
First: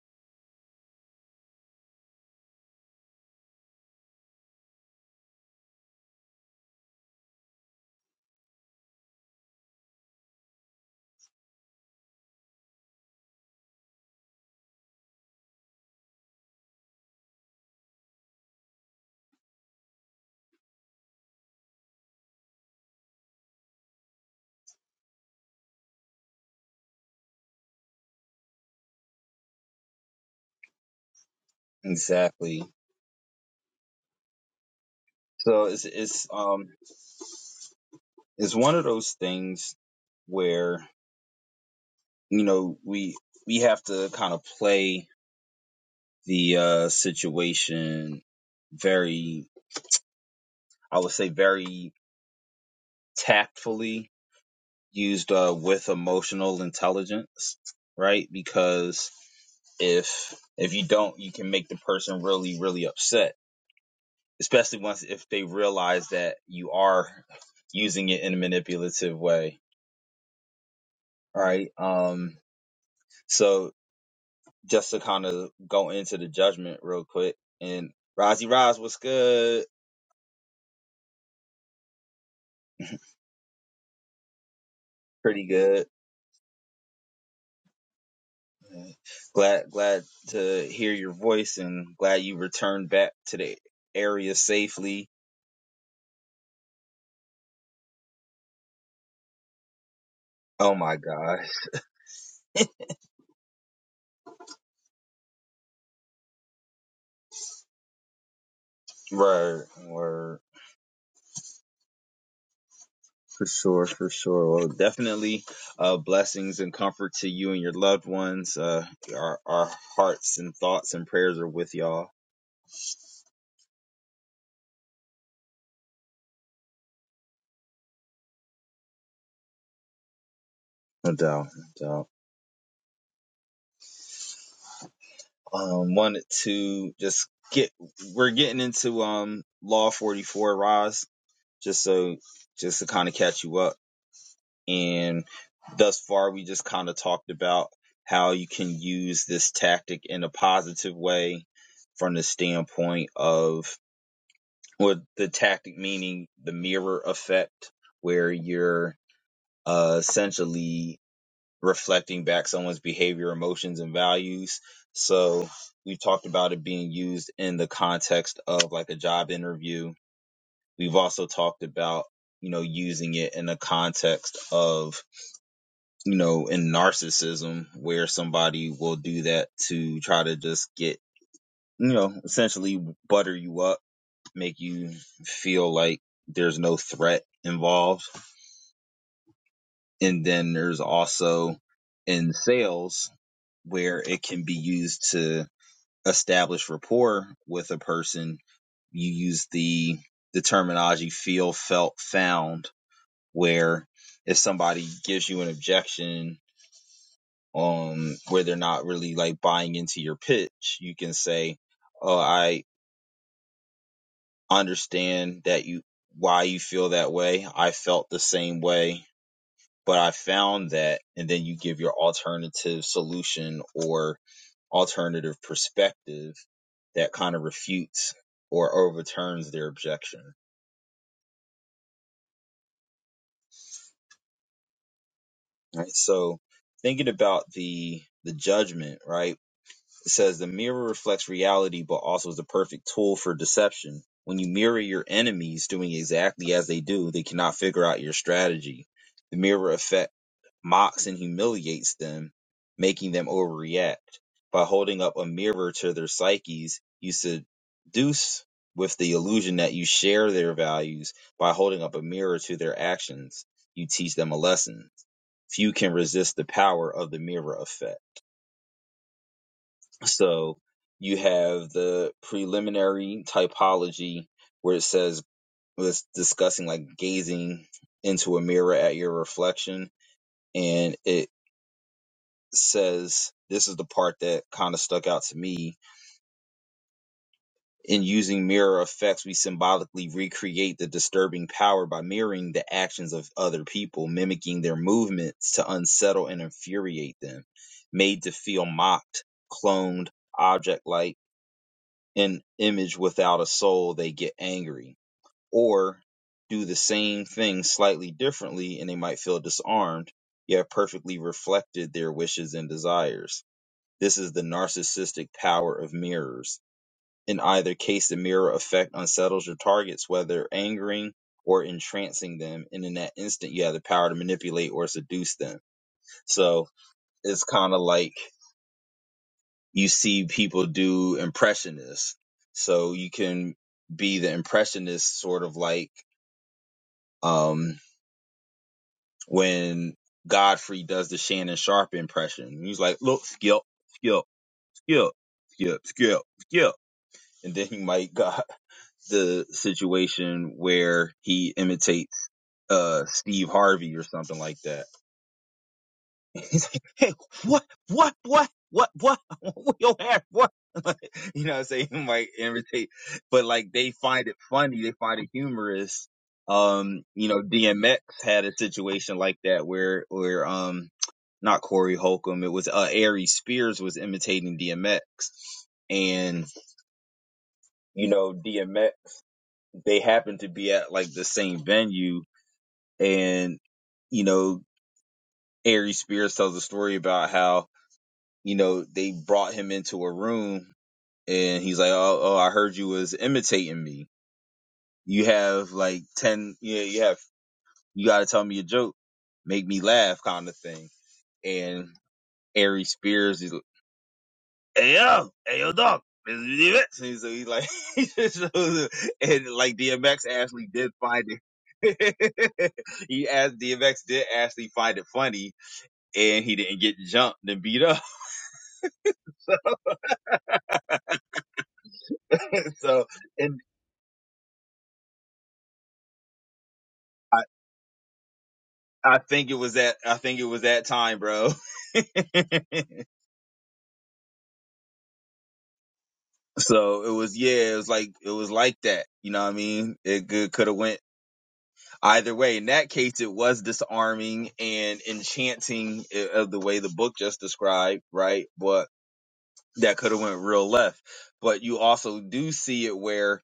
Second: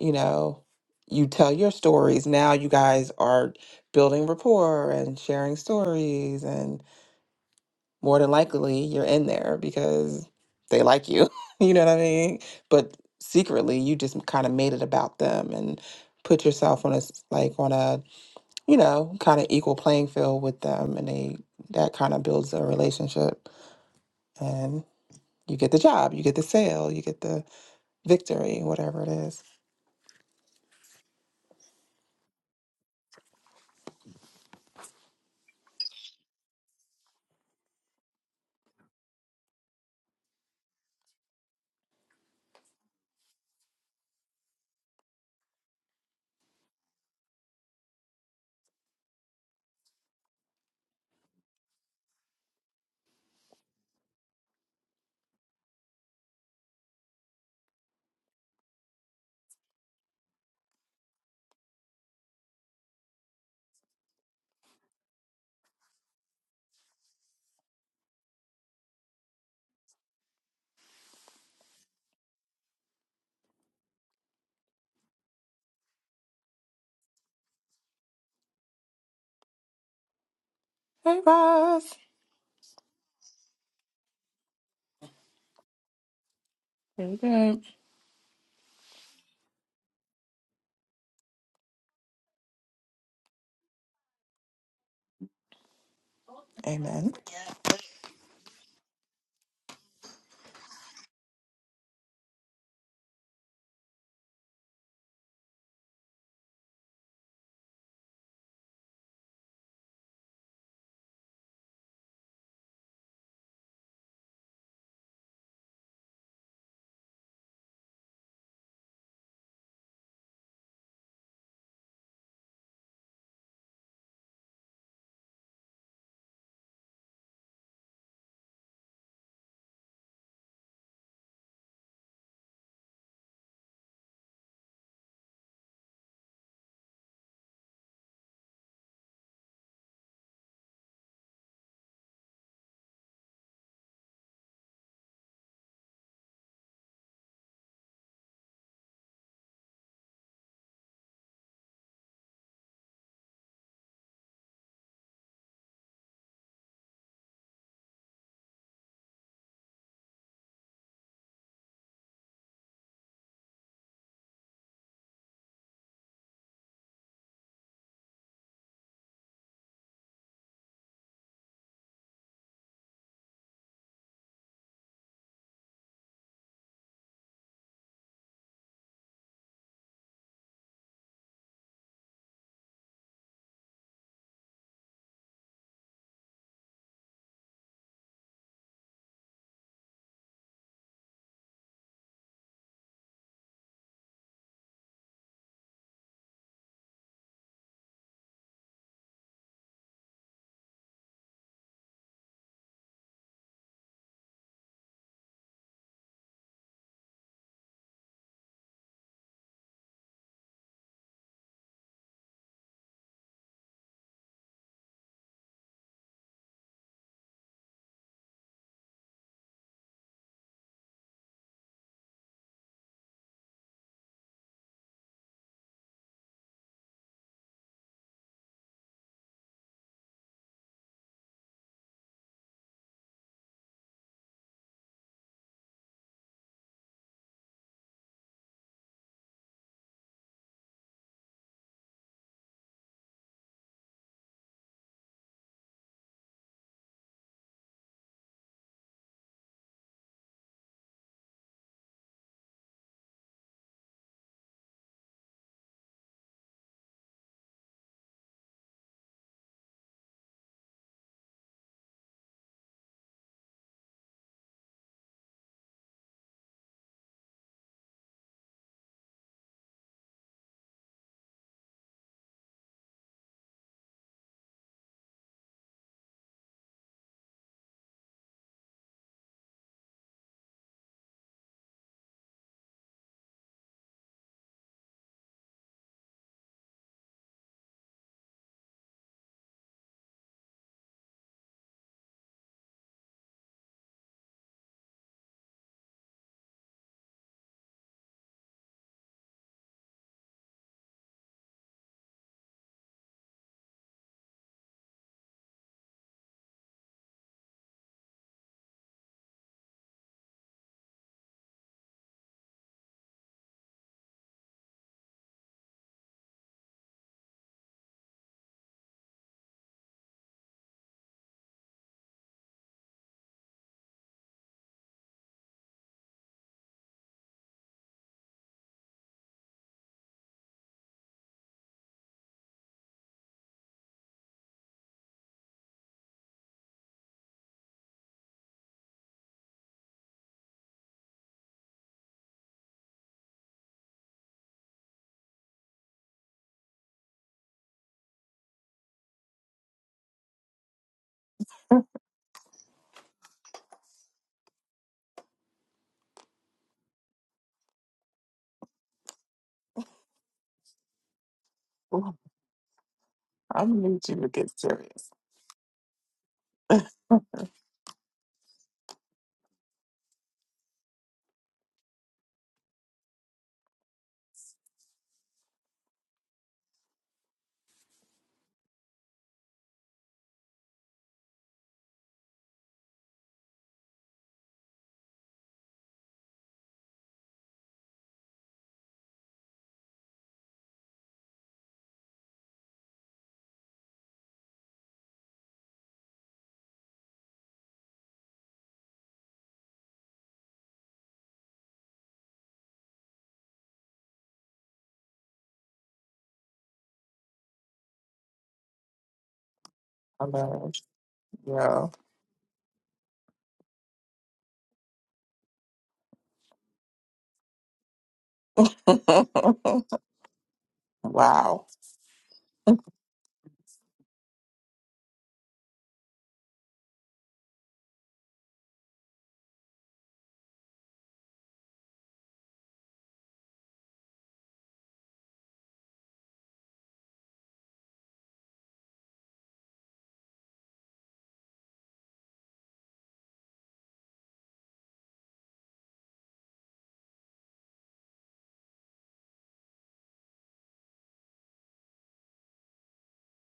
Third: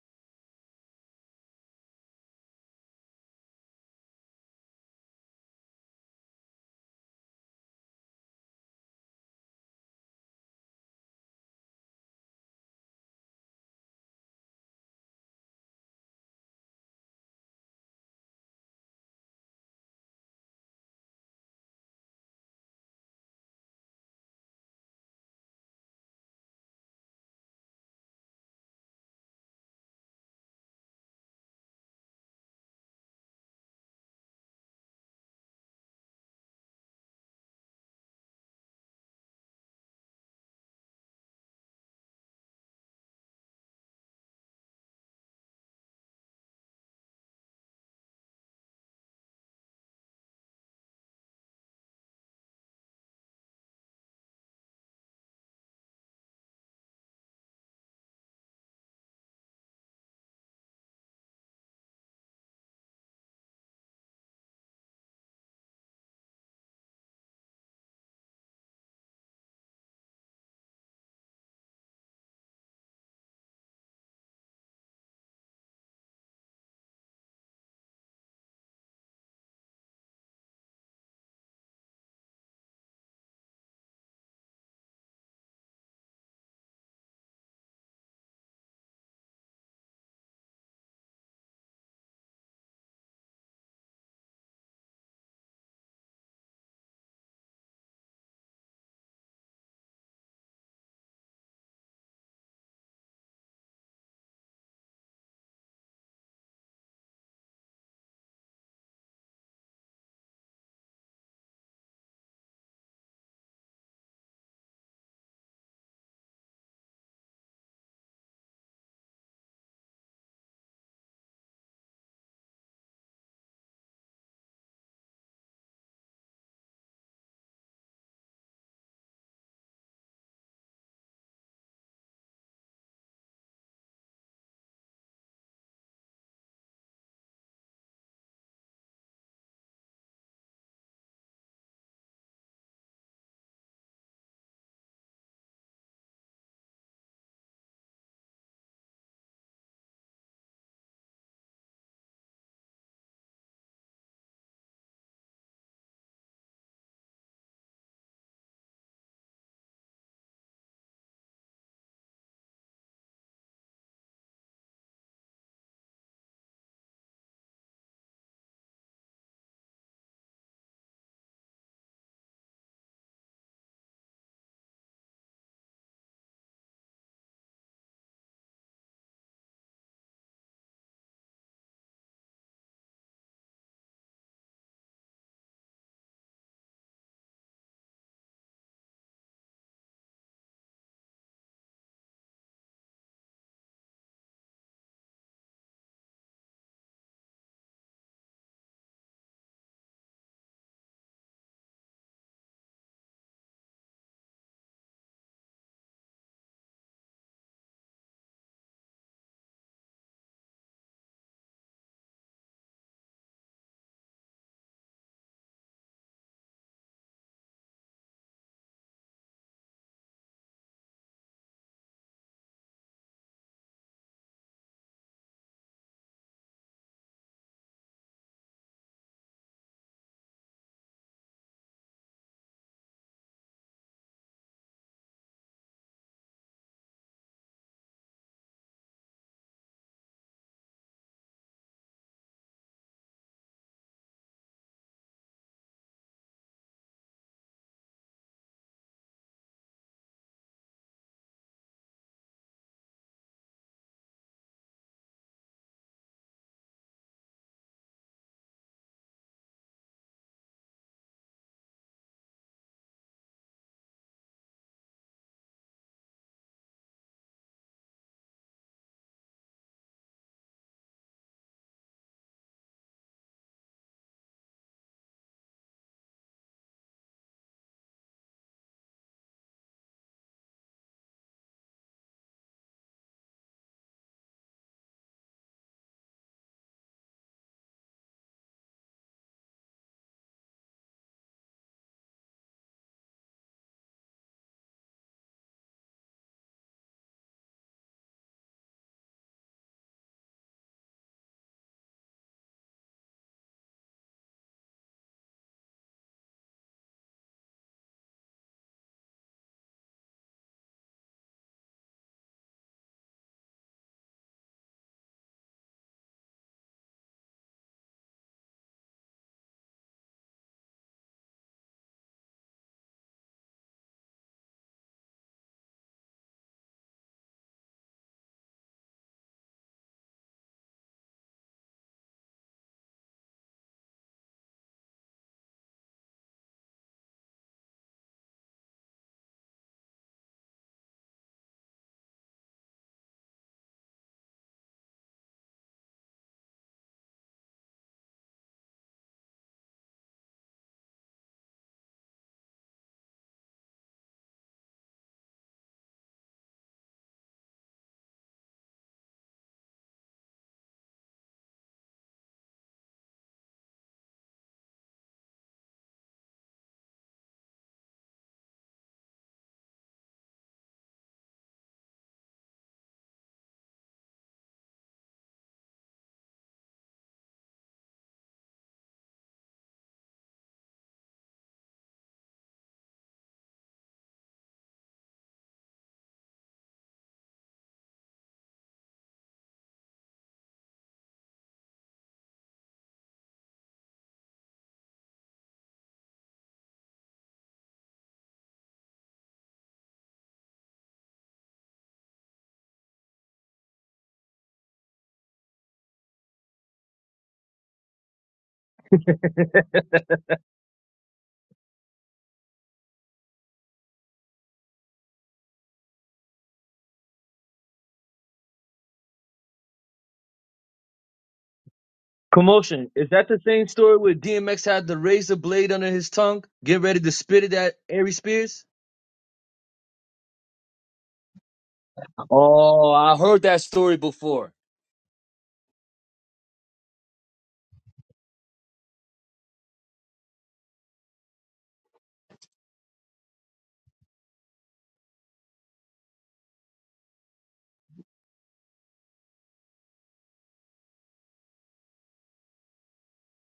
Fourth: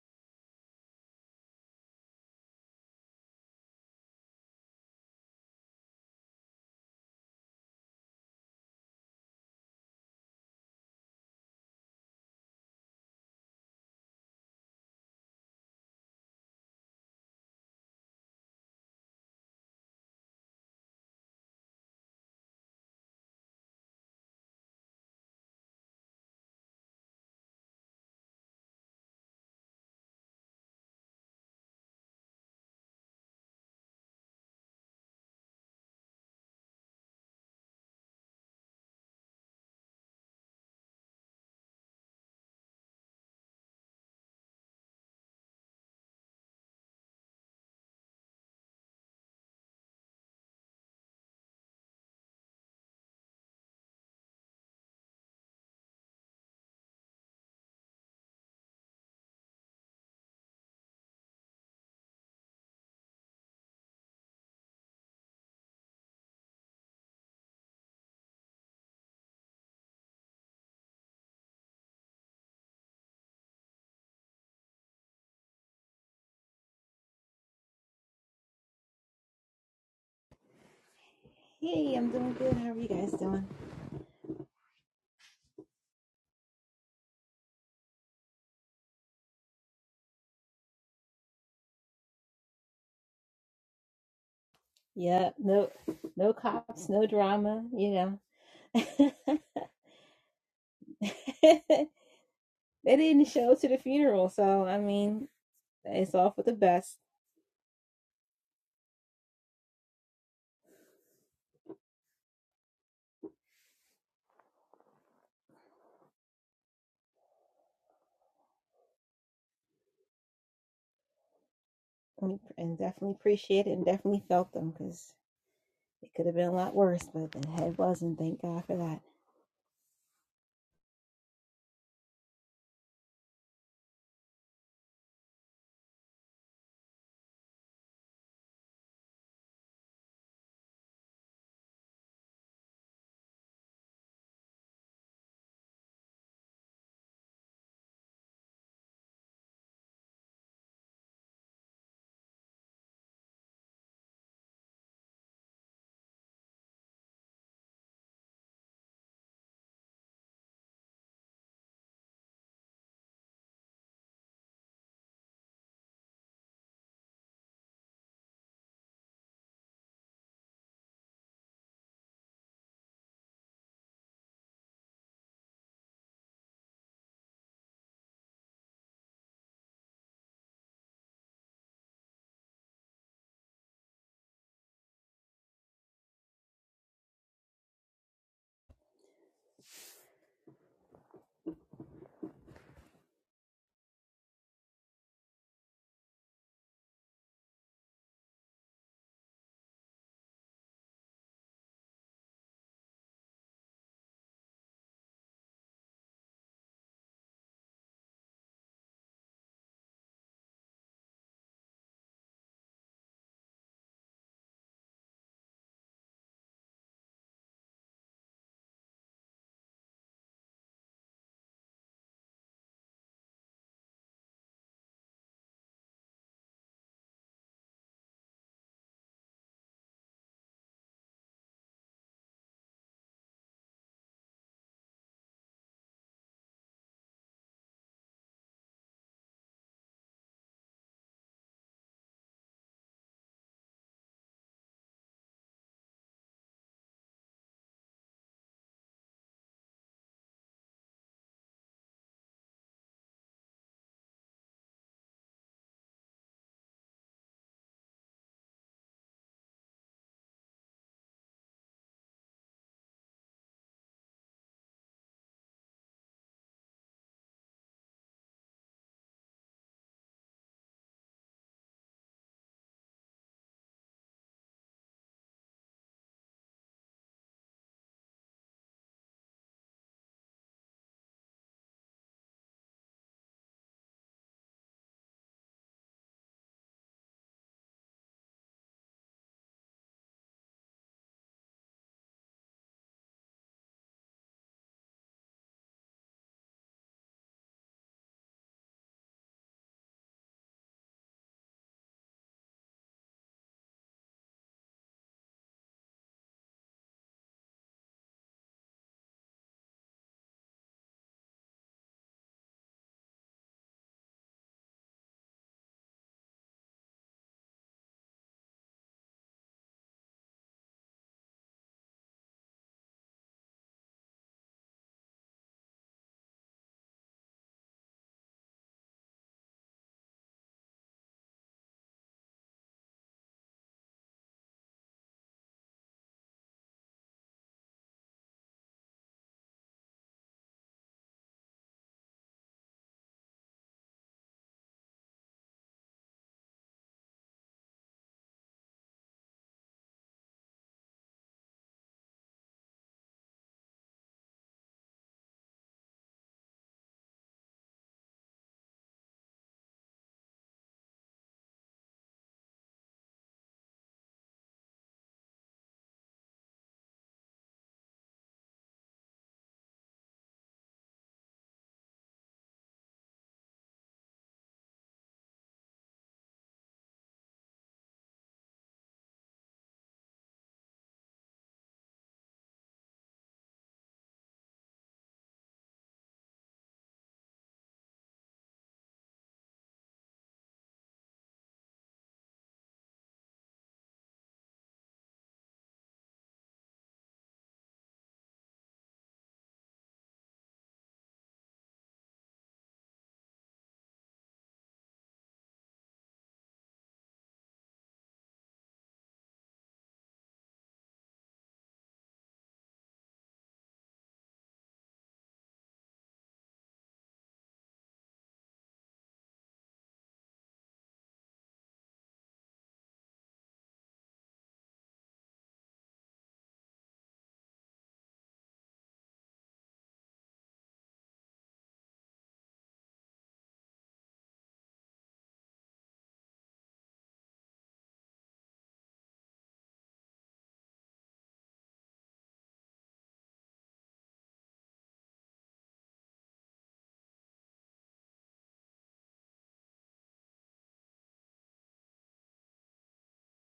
you know you tell your stories. Now you guys are building rapport and sharing stories and. more than likely you're in there because they like you. you know what I mean? But secretly, you just kind of made it about them and put yourself on a s- like on a you know kind of equal playing field with them, and they that kind of builds a relationship, and you get the job, you get the sale, you get the victory, whatever it is.
Exactly. So it's it's um it's one of those things where, you know, we we have to kind of play the uh situation very I would say very tactfully used uh, with emotional intelligence, right? Because if if you don't, you can make the person really really upset, especially once if they realize that you are using it in a manipulative way, right? Um, so just to kind of go into the judgment real quick, and Rozzy Roz, what's good?
Hey, Ross.
Hey, I'm doing good. How are you guys doing?
Pretty good.
Hey, babe.
Glad glad to hear your voice and glad you returned back to the area safely.
Yeah, no, no cops, no
Amen.
drama. You know,
Oh my God.
they didn't show to the funeral, so I mean, it's all for the best.
Right, word. For sure, for sure. Well, definitely uh, blessings and comfort to you and your loved ones. Uh, our, our hearts and thoughts and prayers are with y'all.
And and definitely appreciate it, and definitely felt them because it could have been a lot worse, but it wasn't. Thank God for that.
No doubt, no doubt. Um, wanted to just get, we're getting into um, Law 44, Roz, just so, just to kind of catch you up. And thus far, we just kind of talked about how you can use this tactic in a positive way from the standpoint of with the tactic meaning the mirror effect where you're uh, essentially reflecting back someone's behavior emotions and values so we talked about it being used in the context of like a job interview we've also talked about you know using it in the context of you know in narcissism where somebody will do that to try to just get you know essentially butter you up make you feel like there's no threat involved. And then there's also in sales where it can be used to establish rapport with a person. You use the the terminology feel, felt, found, where if somebody gives you an objection um where they're not really like buying into your pitch, you can say, Oh, I understand that you why you feel that way. I felt the same way But I found that, and then you give your alternative solution or alternative perspective that kind of refutes or overturns their objection. Right. So thinking about the the judgment, right? It says the mirror reflects reality but also is the perfect tool for deception. When you mirror your enemies doing exactly as they do, they cannot figure out your strategy. The mirror effect mocks and humiliates them, making them overreact. By holding up a mirror to their psyches, you seduce with the illusion that you share their values. By holding up a mirror to their actions, you teach them a lesson. Few can resist the power of the mirror effect. So you have the preliminary typology where it says, was discussing like gazing into a mirror at your reflection. And it says this is the part that kind of stuck out to me. In using mirror effects, we symbolically recreate the disturbing power by mirroring the actions of other people, mimicking their movements to unsettle and infuriate them, made to feel mocked, cloned, object like, an image without a soul, they get angry. Or do the same thing slightly differently and they might feel disarmed, yet perfectly reflected their wishes and desires This is the narcissistic power of mirrors. In either case, the mirror effect unsettles your targets, whether angering or entrancing them. And in that instant, you have the power to manipulate or seduce them. So it's kind of like you see people do impressionists. So you can be the impressionist, sort of like um, when Godfrey does the Shannon Sharp impression. He's like, look, skip, skip, skip, skip, skip, skip. And then he might go. the situation where he imitates uh Steve Harvey or something like that. He's like, hey, what, what, what, what, what, what your hair, what? you know what I'm saying? He
Ooh,
might imitate, but
I
like they
knew you
find
would
it
get
funny, they
serious.
find it humorous. Um, you know, DMX had a situation like that where, where, um, not Corey Holcomb, it was, uh, Ari Spears was imitating DMX. And, you know, DMX, they happened to be at like the same venue and you know Ari Spears tells a story about how you know they brought him into a room and he's like, oh, oh, I heard you was imitating me. You have like ten, yeah, you have you got to tell me a joke, make me laugh, kind of thing. And Ari Spears is, like, hey yo, hey yo, dog. this is DMX." And so he's like, and like
I
DMX actually
love
did find
you.
it. he asked DMX did actually find it funny and he didn't get jumped and beat up.
Wow.
Commotion.
so,
Is that the
and
same story where DMX had the razor blade under his tongue, get ready to
I,
spit it at Aries Spears?
I think it was that, I think it was that time, bro.
Oh, I heard that story before.
so it was, yeah, it was like, it was like that. You know what I mean? It could have went either way. In that case, it was disarming and enchanting eh, of the way the book just described, right? But that could have went real left. But you also do see it where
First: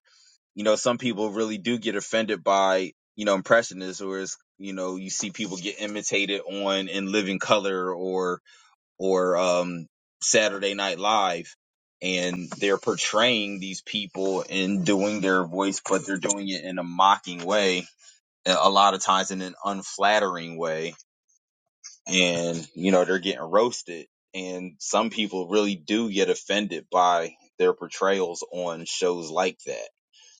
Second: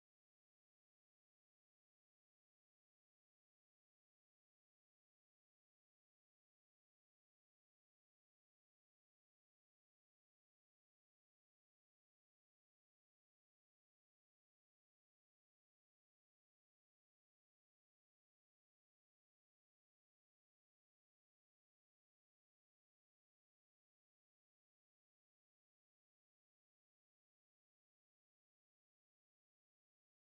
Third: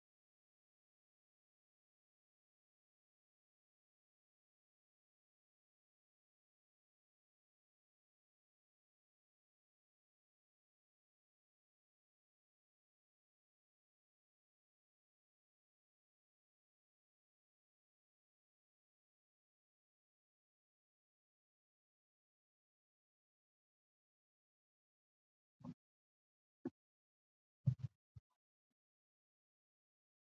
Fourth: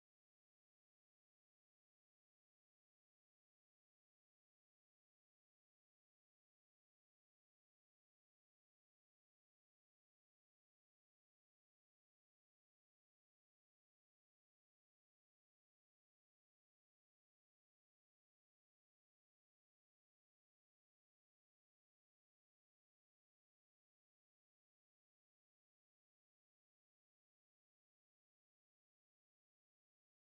you know, some people really do get offended by, you know, impressionists or it's, you know, you see people get imitated on in Living Color or, or, um, Saturday Night Live and they're portraying these people and doing their voice, but they're doing it in a mocking way. A a lot of times in an unflattering way and, you know, they're getting roasted and some people really do get offended by their portrayals on shows like that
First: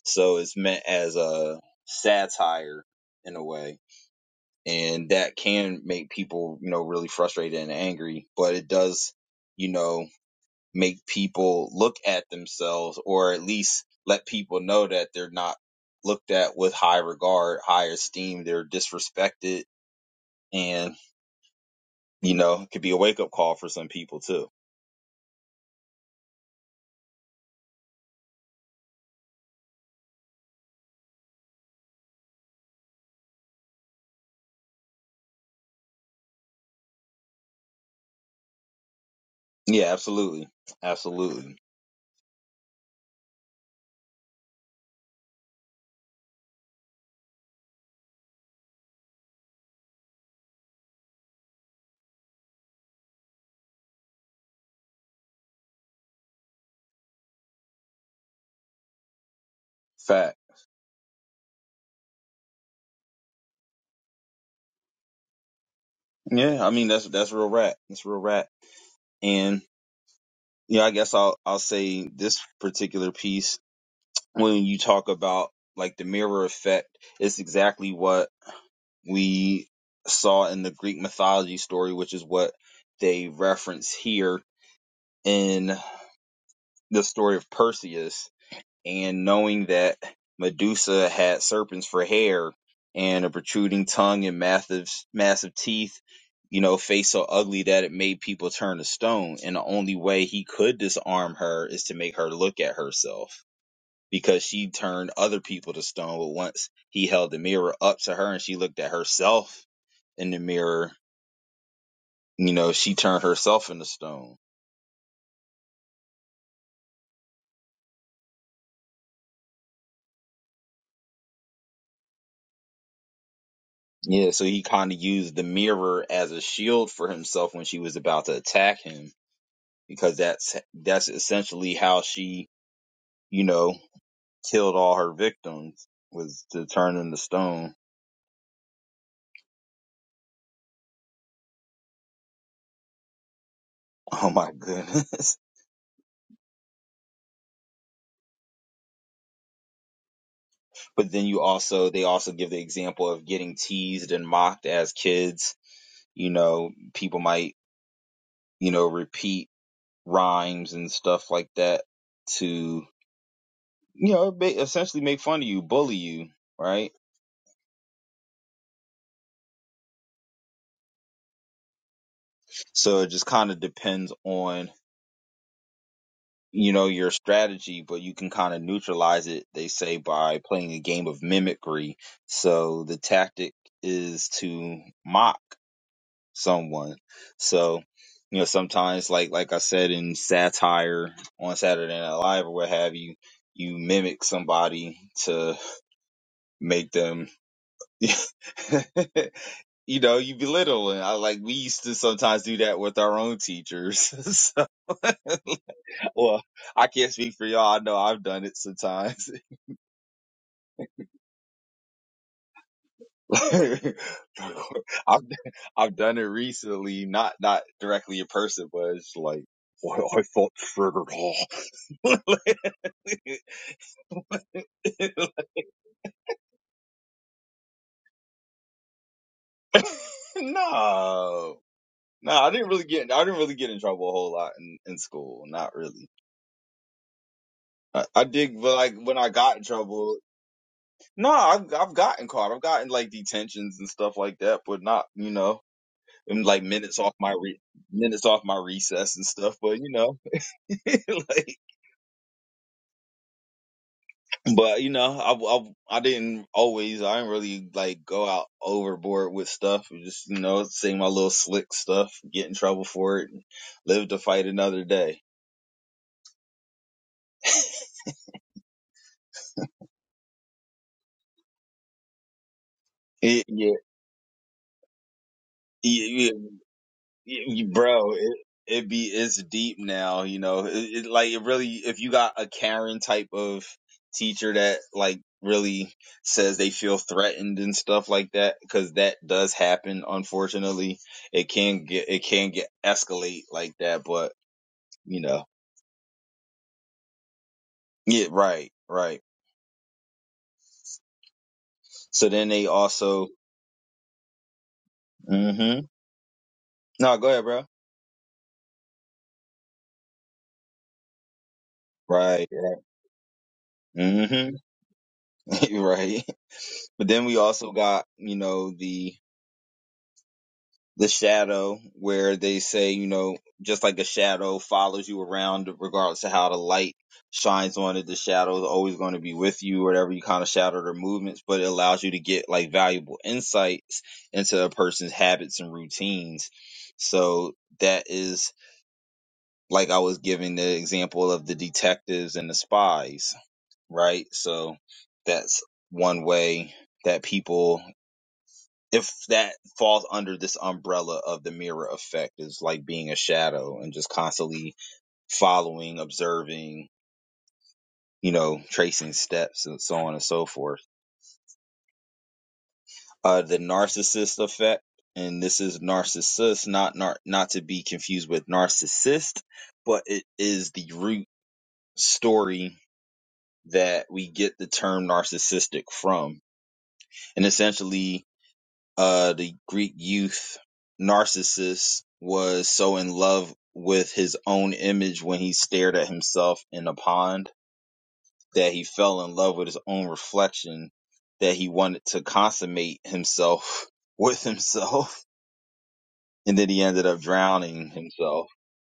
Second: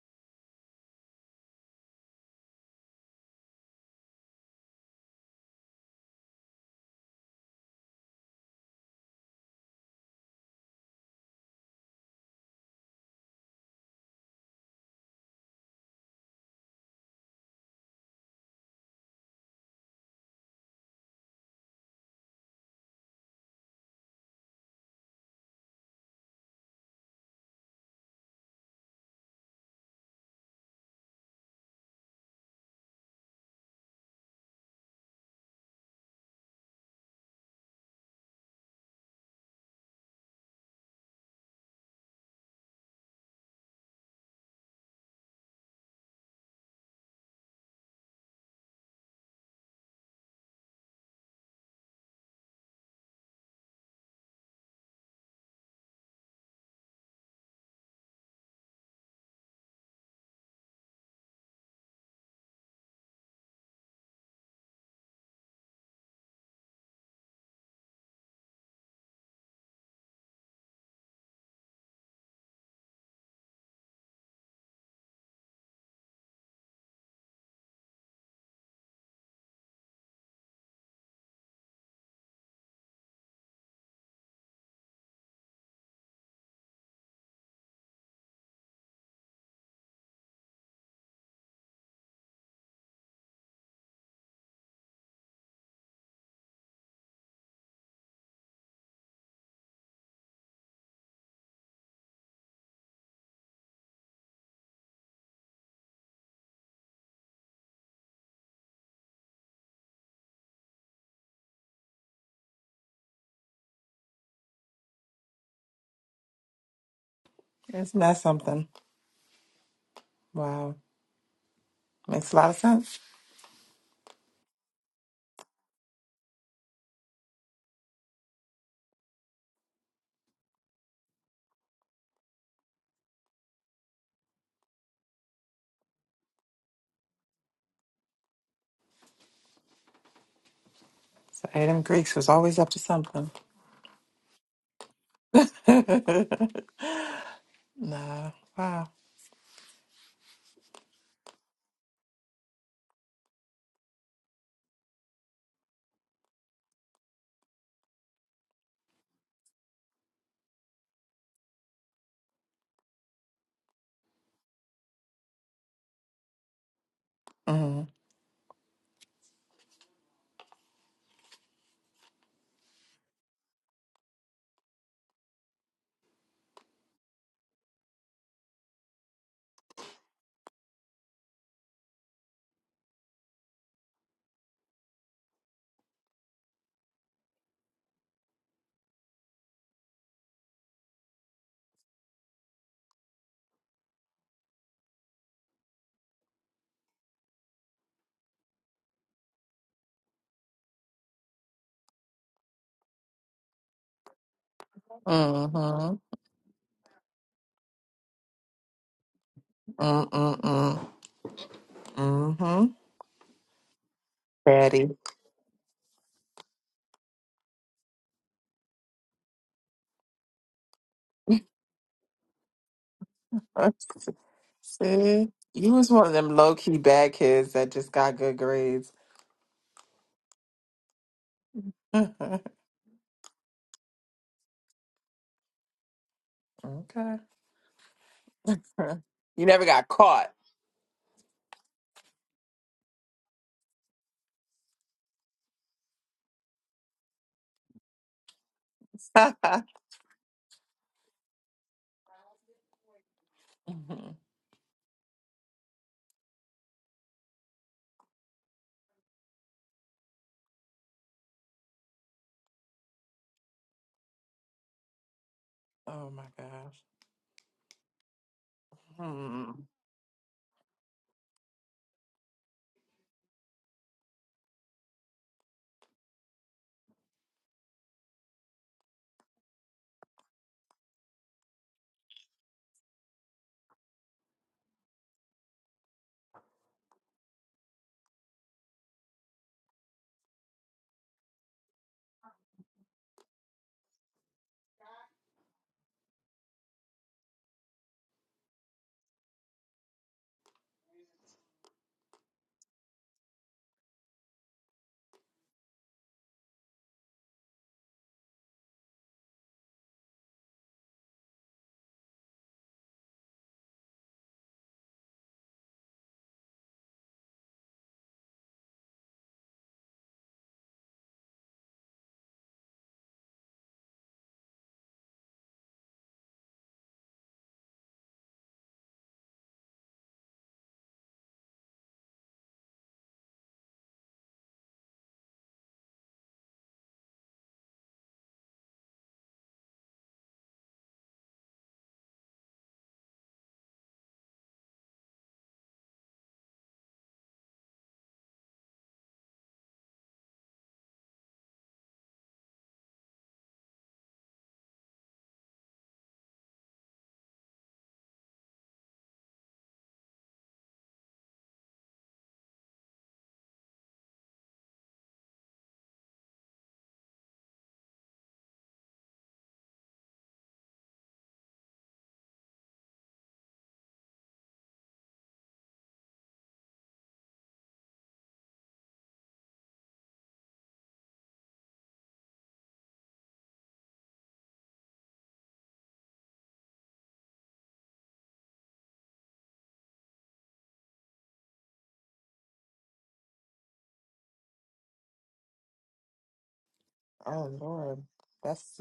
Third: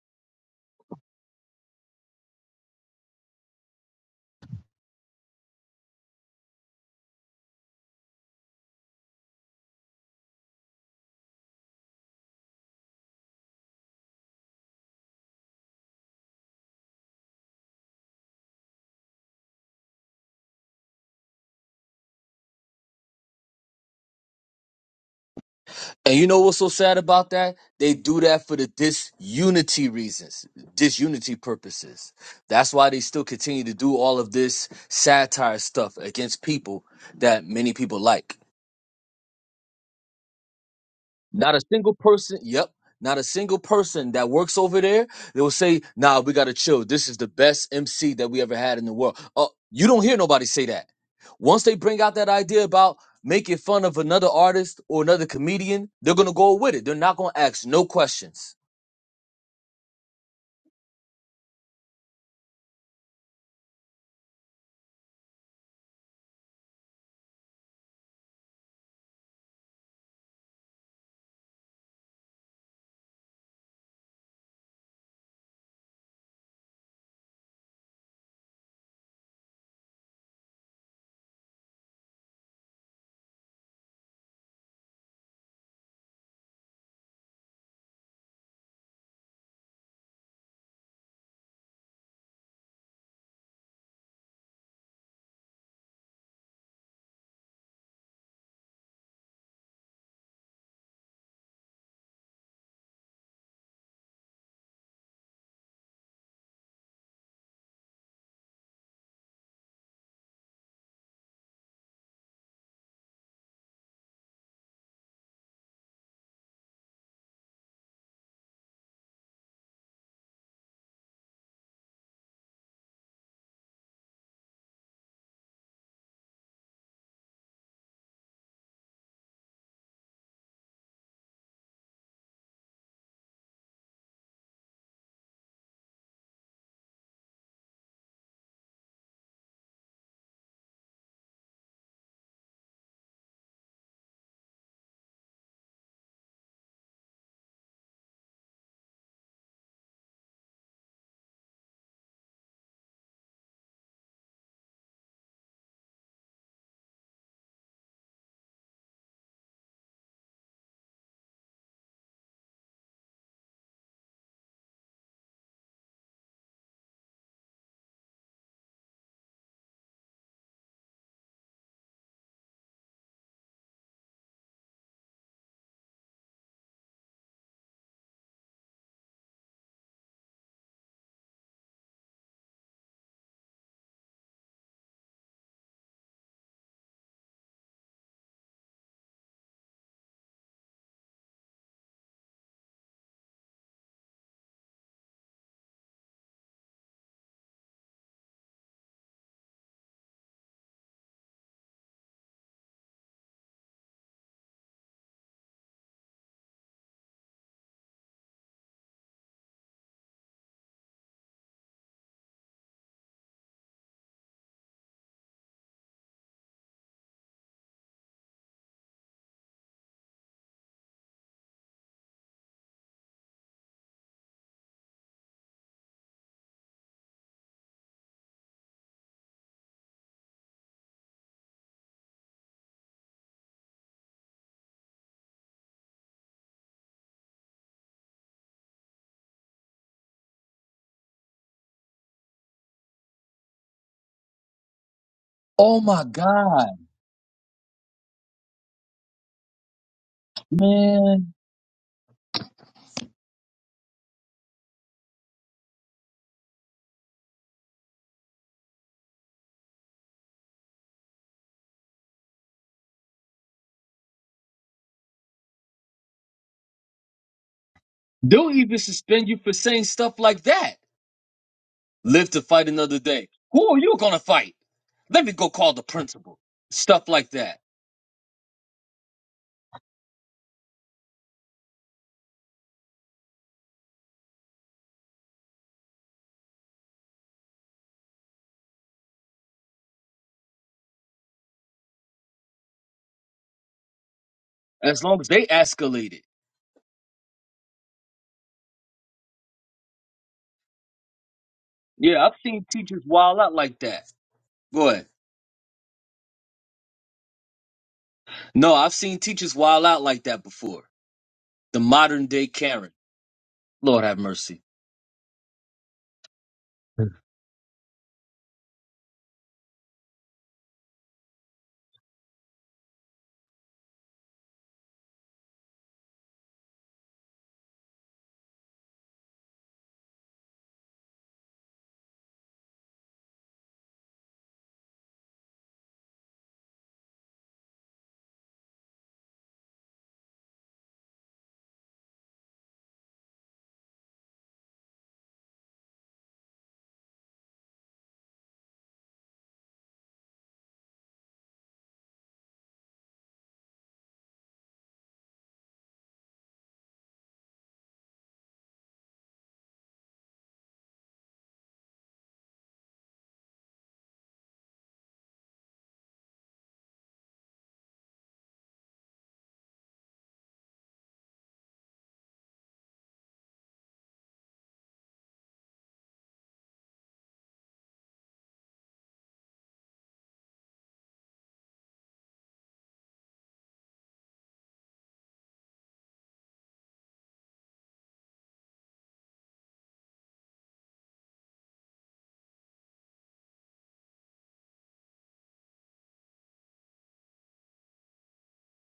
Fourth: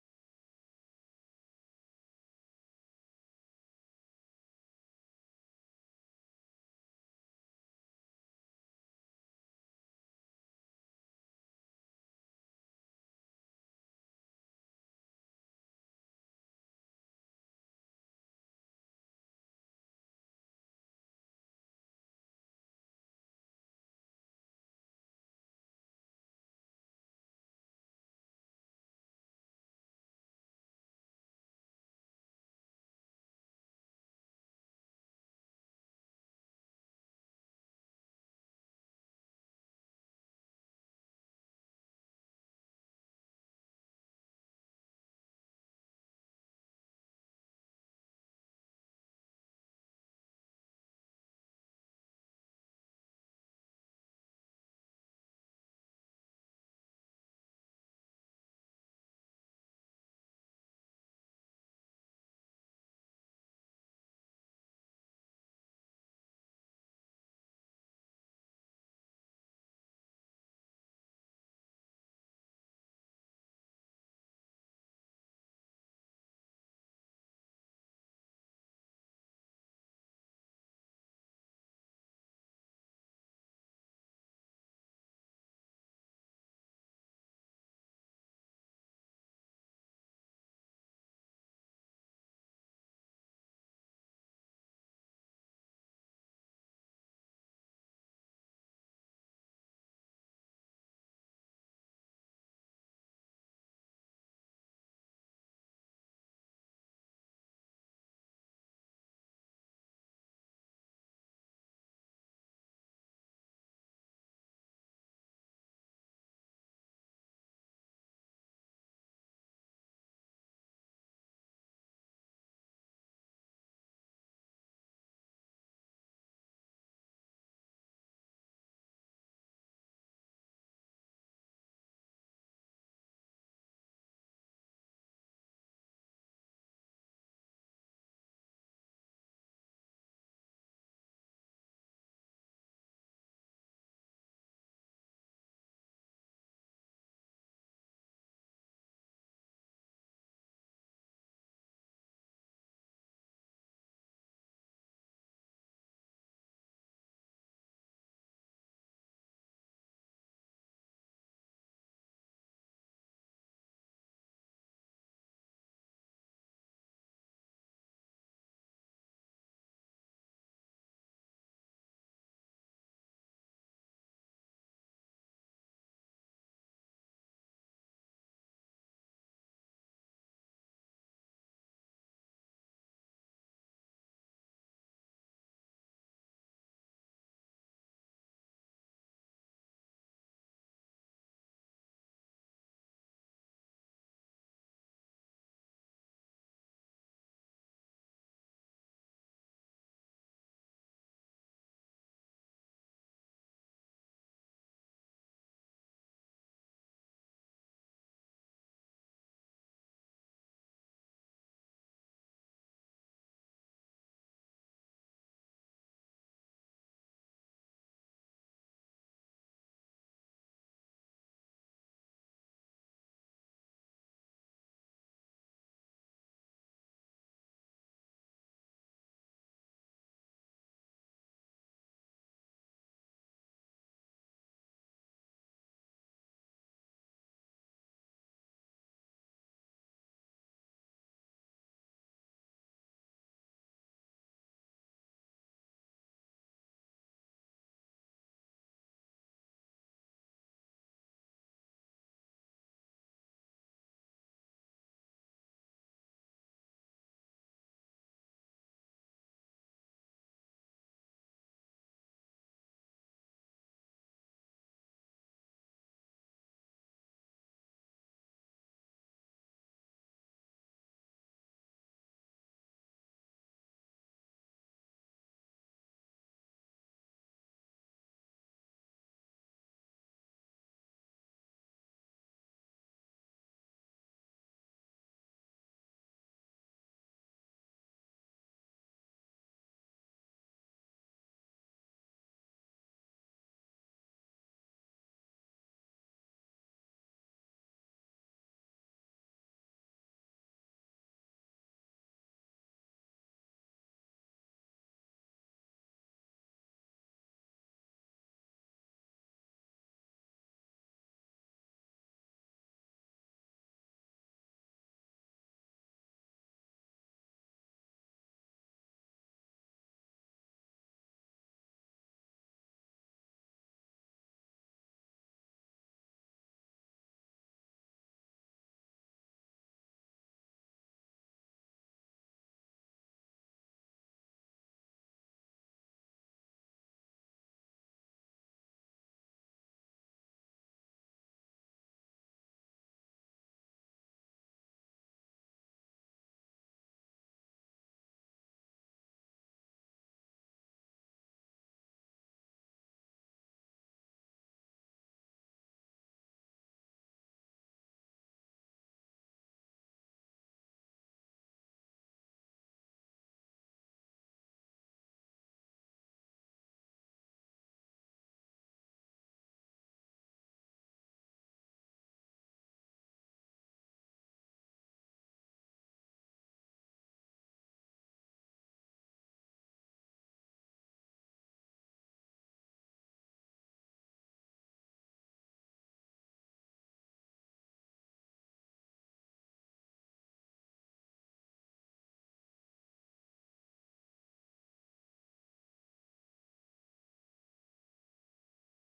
so it's meant as a satire in a way. And that can make people, you know, really frustrated and angry, but it does, you know, make people look at themselves or at least let people know that they're not looked at with high regard, high esteem. They're disrespected and, you know, it could be a wake up call for some people too.
And you know what's so sad about that? They do that for the disunity reasons, disunity purposes. That's why they still continue to do all of this satire stuff against people that many people like.
Yeah, absolutely. Absolutely.
Not a single person. Yep. Not a single person that works over there. They will say, "Nah, we gotta chill. This is the best MC that we ever had in the world." Oh, you don't hear nobody say that. Once they bring out that idea about making fun of another artist or another comedian, they're gonna go with it. They're not gonna ask no questions.
Fact. Yeah, I mean, that's, that's real rap. That's real rap, and. you know, I guess I'll I'll say this particular piece when you talk about like the mirror effect, it's exactly what we saw in the Greek mythology story, which is what they reference here in the story of Perseus and knowing that Medusa had serpents for hair and a protruding tongue and massive massive teeth, you know, face so ugly that it made people turn to stone. And the only way he could disarm her is to make her look at herself because she turned other people to stone. But once he held the mirror up to her and she looked at herself in the mirror, you know, she turned herself into stone.
It's not something. Wow. Makes a lot of sense.
Yeah, so he kind of used the mirror as a shield for himself when she was about to attack him because that's that's essentially how she, you know, killed all her victims was to turn them to stone.
So Adam Greeks was always up to something.
Oh my goodness.
nah. Wow.
But then you also they also give the example of getting teased and mocked as kids. You know, people might, you know, repeat rhymes and stuff like that to, you know, ba- essentially make fun of you, bully you, right?
Mm.
So it just kind of depends on you know your strategy but you can kind of neutralize it they say by playing a game of mimicry so the tactic is to mock someone so you know sometimes like like i said in satire on saturday night live or what have you you mimic somebody to make them you know you belittle and i like we used to sometimes do that with our own teachers so
Mm-hmm.
well, I can't speak for y'all. I know I've done it sometimes.
Mm-mm-mm. Mm-hmm.
Like,
Daddy.
I've I've done it recently, not not directly in person, but it's like, boy, I felt triggered.
See? You was one of them low key bad kids that just got good grades.
no, no,
okay.
I didn't really get I didn't really get in trouble a whole lot in, in school. Not really. I, I did, but like when I
You
got in
never got
trouble,
caught.
no, I've I've gotten caught. I've gotten like detentions and stuff like that, but not you know.
Oh my
i like
god,
minutes off my re- minutes off my recess and stuff. But you know,
man!
like,
Mhm.
but you know, I, I I didn't always I didn't really like go out overboard with stuff. It Just you know, say my little slick stuff, get in trouble for it, and live to fight another day.
Oh my gosh.
They'll even suspend you for
Hmm.
saying stuff like that. Live to fight another day.
Yeah,
Who
yeah,
are you gonna fight? Let me go call the
yeah.
principal.
yeah.
Stuff like that.
Y- bro it, it be it's deep now you know it, it like it really if you got a karen type of teacher that like really says they feel threatened and stuff like that because that does happen unfortunately it can get it can get escalate like that but
as long
you
as
know
they escalated.
yeah right right
Yeah,
so
I've
then
seen
they
teachers
also
wild out like that. Go ahead.
mm-hmm no go ahead bro
No, I've seen teachers wild out like that before. The modern day
right right.
Karen. Lord have
mm-hmm
mercy.
right but then we also got you know the the shadow where they say you know just like a shadow follows you around regardless of how the light shines on it the shadow is always going to be with you whatever you kind of shadow their movements but it allows you to get like valuable insights into a person's habits and routines so that is like i was giving the example of the detectives and the spies right so that's one way that people if that falls under this umbrella of the mirror effect is like being a shadow and just constantly following observing you know tracing steps and so on and so forth uh the narcissist effect and this is narcissist not nar- not to be confused with narcissist but it is the root story that we get the term narcissistic from and essentially uh, the Greek youth Narcissus was so in love with his own image when he stared at himself in a pond that he fell in love with his own reflection that he wanted to consummate himself with himself. And then he ended up
Oh
drowning
Lord.
himself,
That's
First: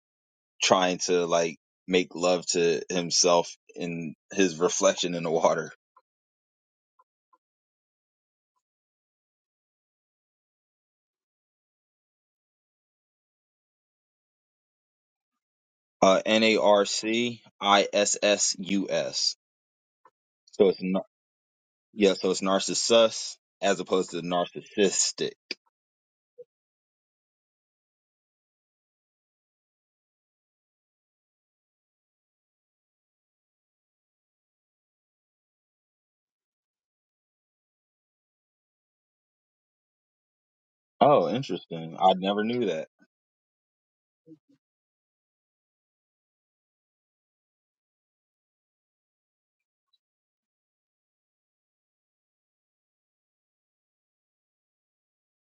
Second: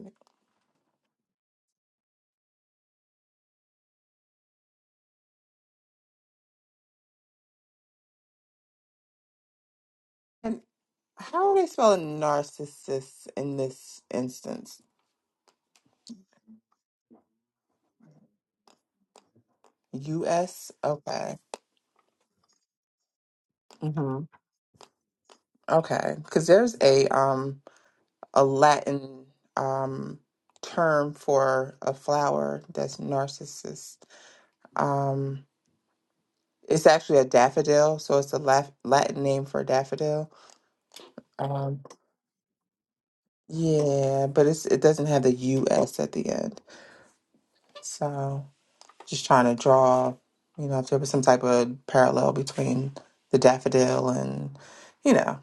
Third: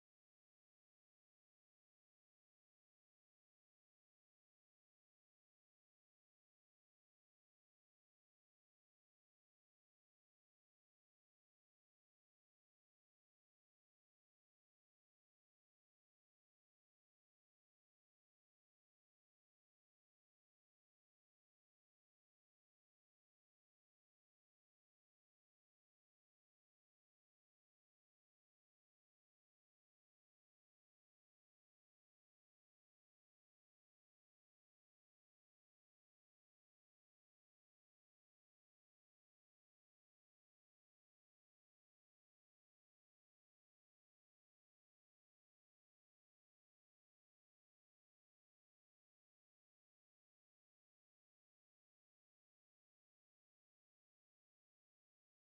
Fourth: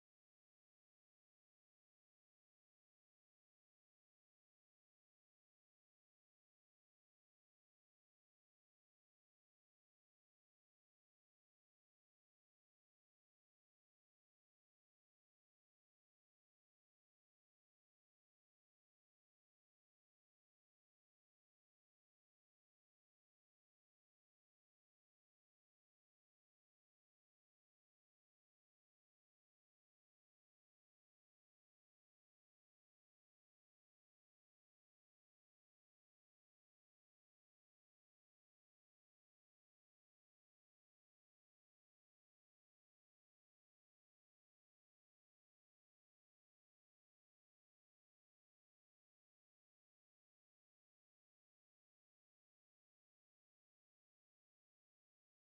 trying to like make love to himself in his reflection in the water.
and how are they spelling narcissists in this instance?
Uh, N A R C I S S U S. So
U.S.
it's Narcissus.
Okay.
Yeah, so it's narcissus as opposed
hmm
to narcissistic.
Okay, because there's a um a Latin um term for a flower that's narcissus. Um, it's actually a daffodil, so it's a laf Latin name for daffodil.
Oh,
Um,
interesting. I never knew that.
yeah, but it's it doesn't have the U.S. at the end. So just trying to draw, you know, if there was some type of parallel between the daffodil and, you know,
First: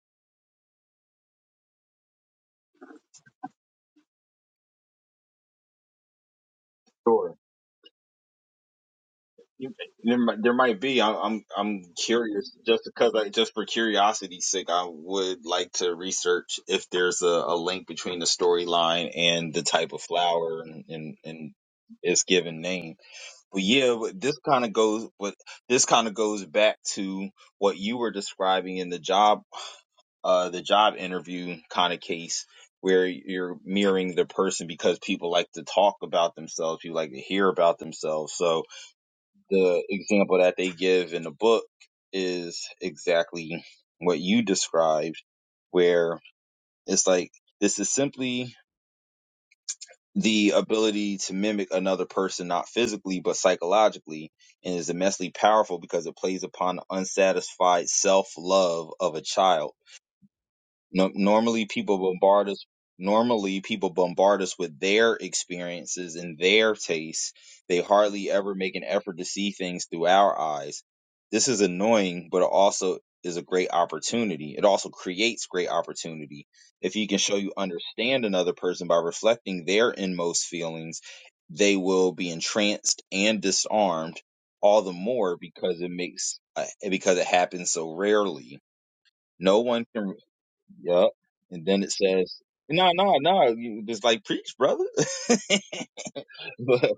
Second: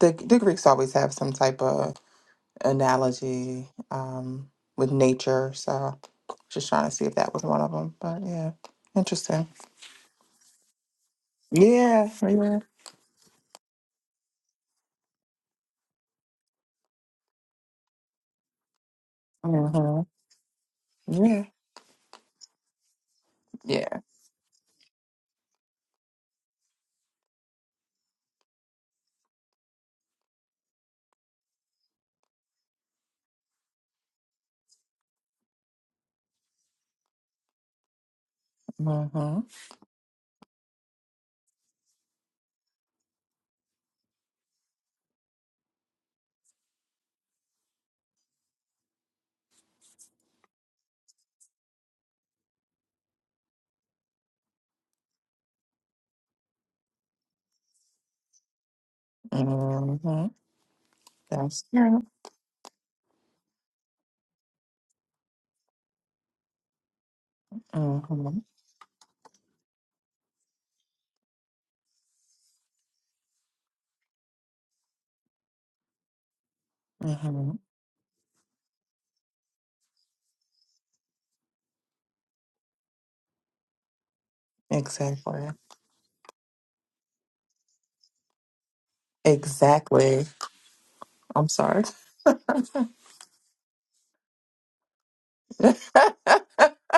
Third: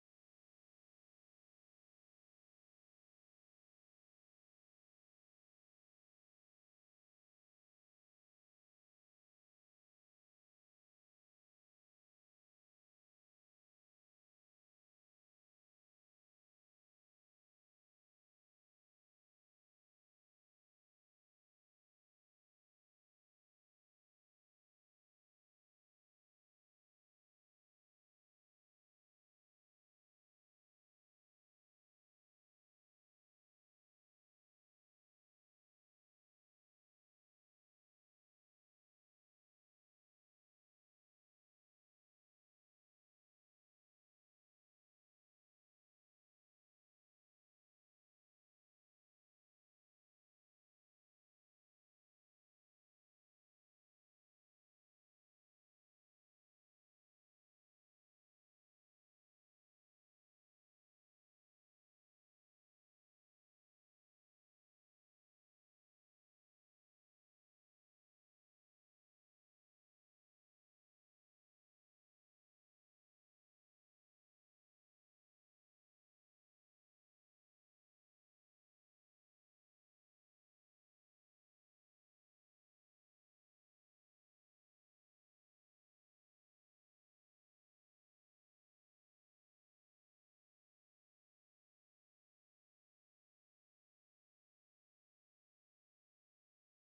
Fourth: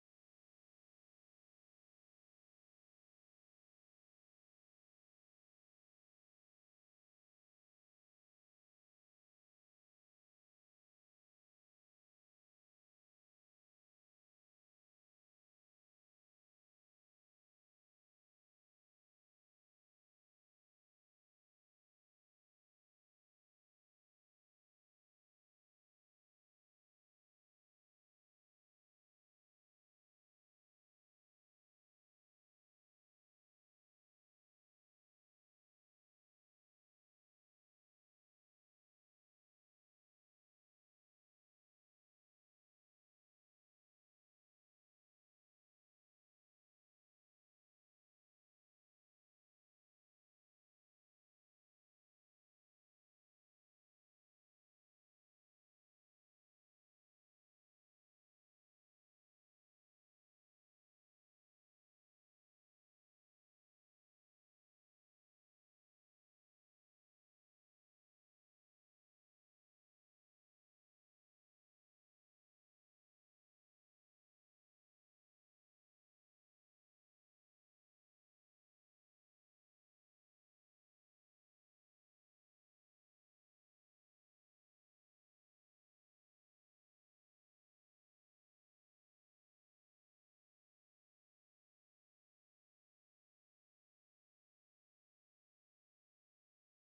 the the Greeks always have some type of analogy um, with nature. So just trying to see if that
Sure.
was one of them. But yeah, interesting.
You- There, mi- there might be. I'm, I'm, I'm
Yeah,
curious.
yeah,
Just because, I, just for curiosity's sake, I would like to research if there's a, a link between the storyline and the type of
hmm
flower and, and,
yeah,
and its given name. But
yeah.
yeah, but this kind of goes. But this kind of goes back to what you were describing in the job uh, the job interview kind of case where you're mirroring the person because people like to talk about themselves, people like to hear about themselves. So
hmm
the example that they give in the book is exactly what you described, where it's like this is simply the ability to mimic another person, not physically, but psychologically, and is immensely powerful because it plays upon the unsatisfied self love of a child
hmm
No,
That's
normally people
true.
bombard us. Normally people bombard us with their experiences and their tastes. They
hmm
hardly ever make an effort to see things through our eyes. This is annoying, but it also is a great opportunity. It also creates great opportunity. If you can show
hmm
you understand another person by reflecting their inmost feelings, they will be entranced and disarmed all the more
Exactly.
because it makes uh, because it happens so rarely. No one can.
Exactly.
Yup.
I'm
And then
sorry.
it says, no, no, no, you just like preach, brother. but,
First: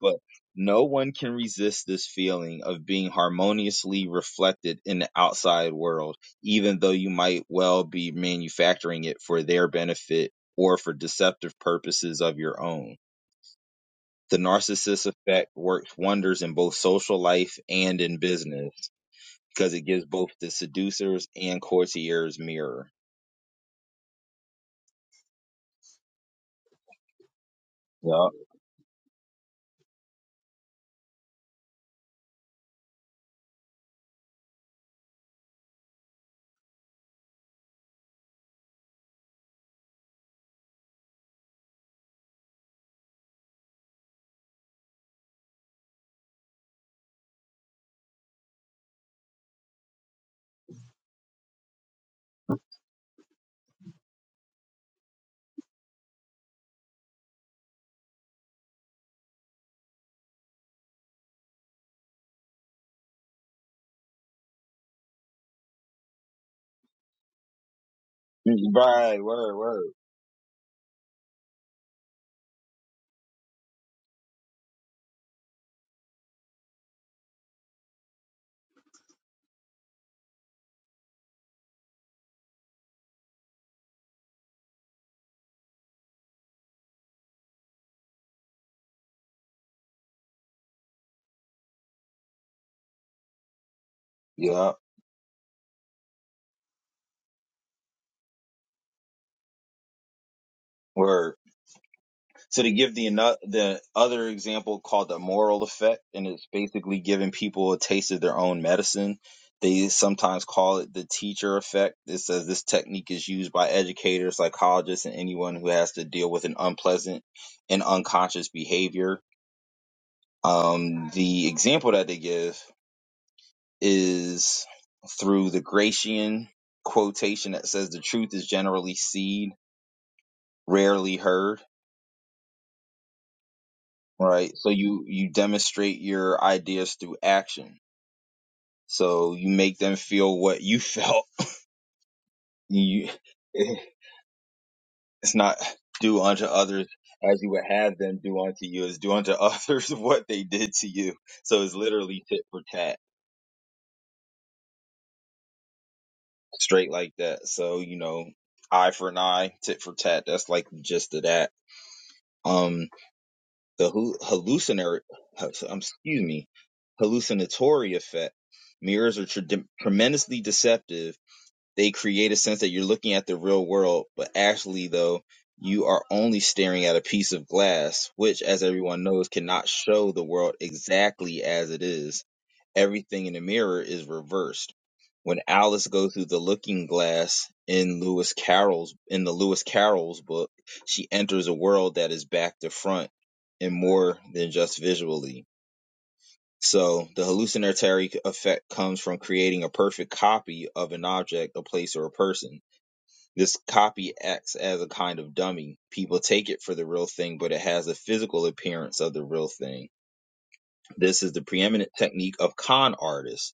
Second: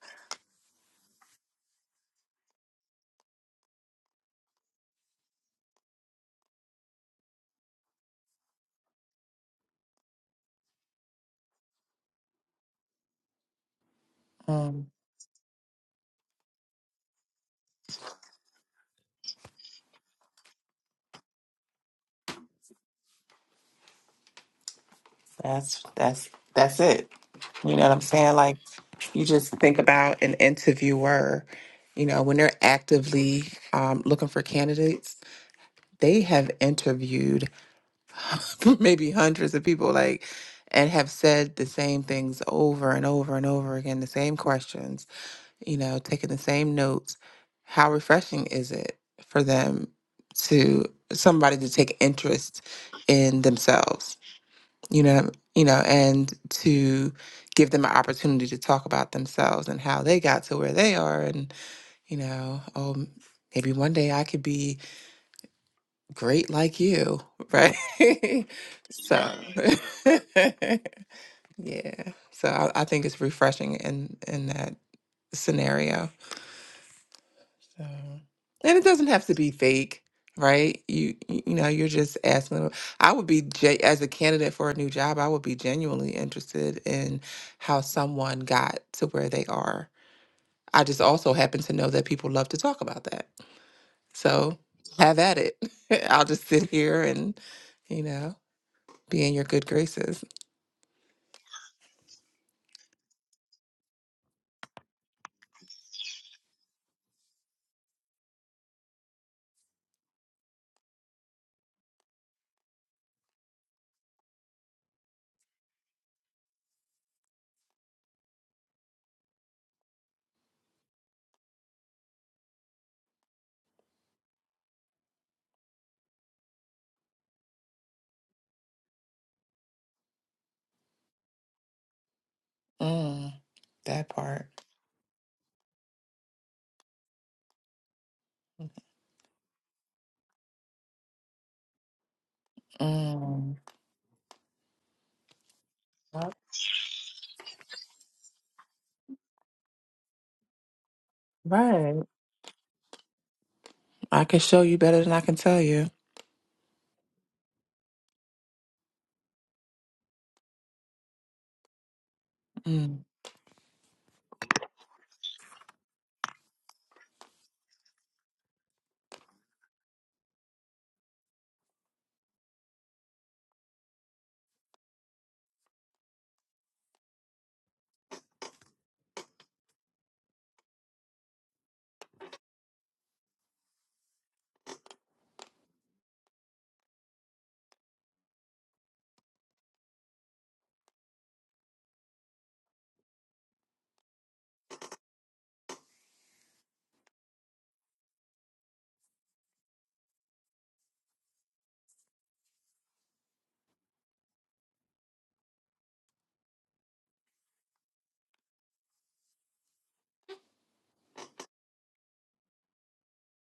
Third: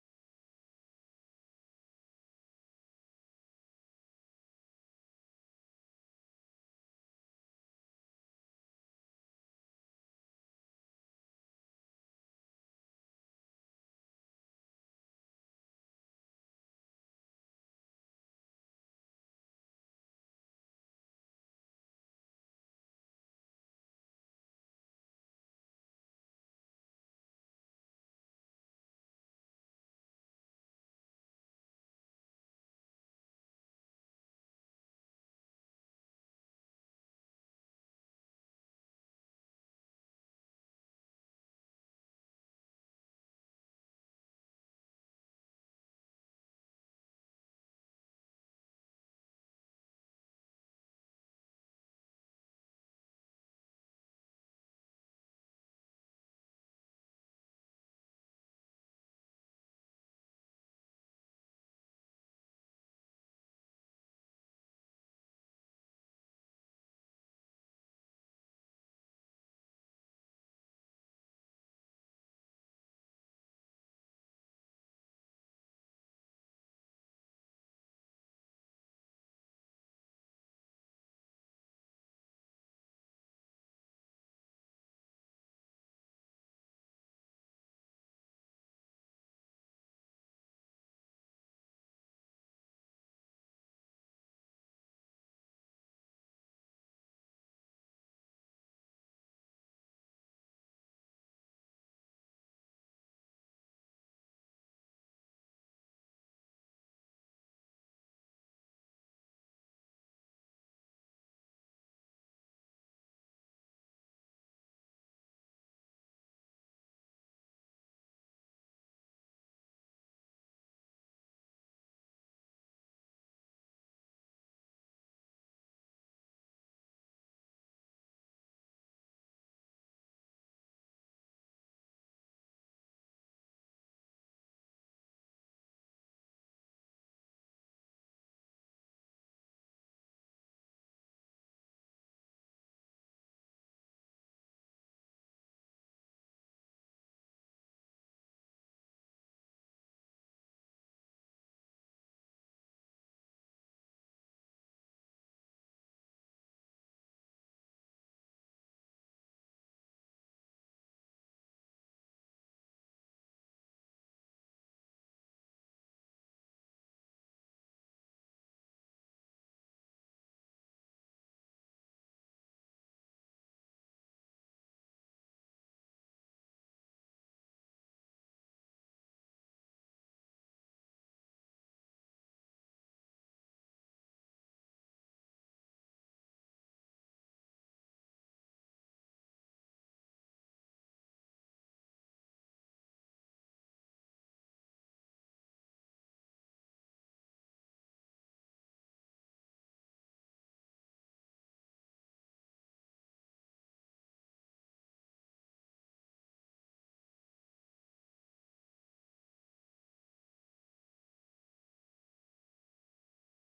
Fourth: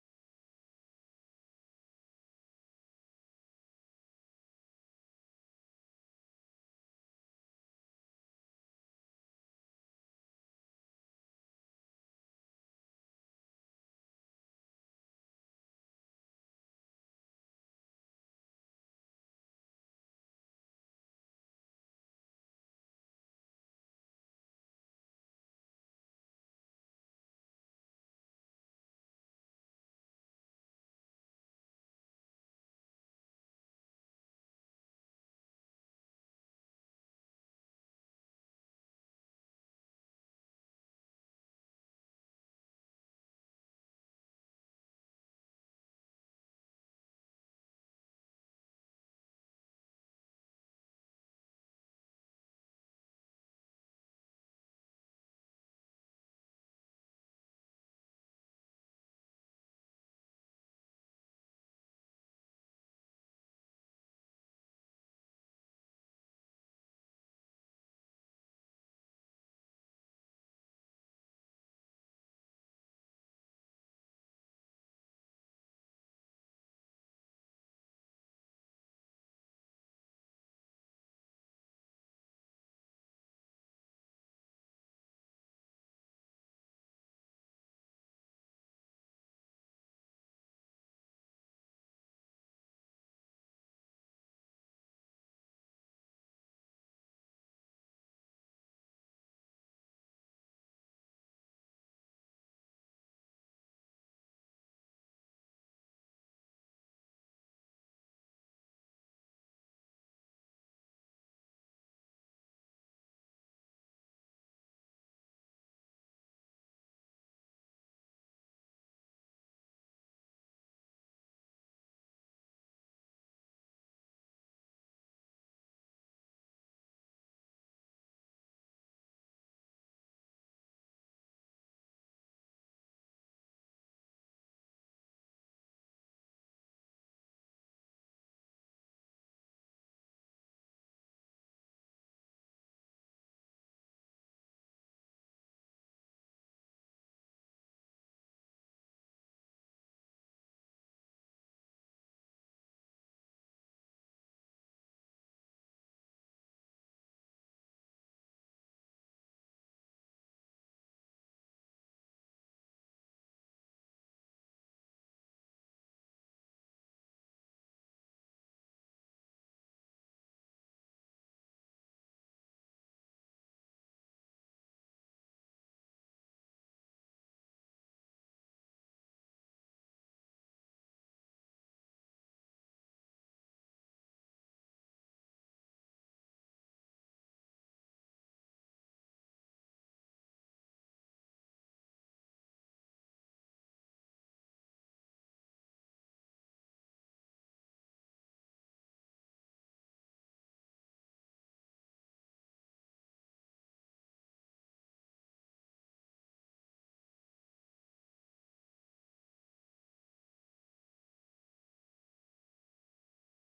but no one can resist this feeling of being harmoniously reflected in the outside world, even though you might well be manufacturing it for their benefit or for deceptive purposes of your own. The
um,
narcissist effect works wonders in both social life and in business because it gives both the seducers and courtiers mirror.
that's that's that's it. You know what I'm
Yup.
saying? Like you just think about an interviewer. You know when they're actively um, looking for candidates they have interviewed maybe hundreds of people like and have said the same things over and over and over again the same questions you know taking the same notes how refreshing is it for them to somebody to take interest in themselves you know you know and to give them an opportunity to talk about themselves and how they got to where they are and you know oh maybe one day i could be great like you, right? so,
Right, word, word.
yeah. So I, I think it's refreshing in in that scenario. So, and it doesn't have to be fake, right? You you you know, you're just asking. them- I would be ge- as a candidate for a new job, I would be genuinely interested in how someone got to where they are. I just also happen to know that people love to talk about that. So,
Yup.
have at it. I'll just sit here and, you know. be in your good graces.
Where So to give the ano- the other example called the moral effect, and it's basically giving people a taste of their own medicine. They sometimes call it the teacher effect. It says this technique is used by educators, psychologists, and anyone who has to deal with an unpleasant and unconscious behavior. Um, the example that they give is through the Gracian quotation that says the truth is generally seen, rarely heard
Mm, that part.
right? So you you demonstrate your ideas through action. So you make them feel what you felt. You
Mm.
it's not do
Yep.
unto others as you would have them do unto you. It's do unto others what they did to you. So it's
Right.
literally tit for tat,
I can show you better than I can tell you.
straight like that. So you know, eye for an eye, tit for tat. That's like the gist of that. Um,
Mm.
the hu- hallucinatory, um, excuse me, hallucinatory effect. Mirrors are tre- tremendously deceptive they create a sense that you're looking at the real world, but actually, though, you are only staring at a piece of glass, which, as everyone knows, cannot show the world exactly as it is. Everything in the mirror is reversed. When Alice goes through the looking glass in Lewis Carroll's in the Lewis Carroll's book, she enters a world that is back to front and more than just visually. So the hallucinatory effect comes from creating a perfect copy of an object, a place, or a person this copy acts as a kind of dummy. People take it for the real thing, but it has a physical appearance of the real thing. This is the preeminent technique of con artists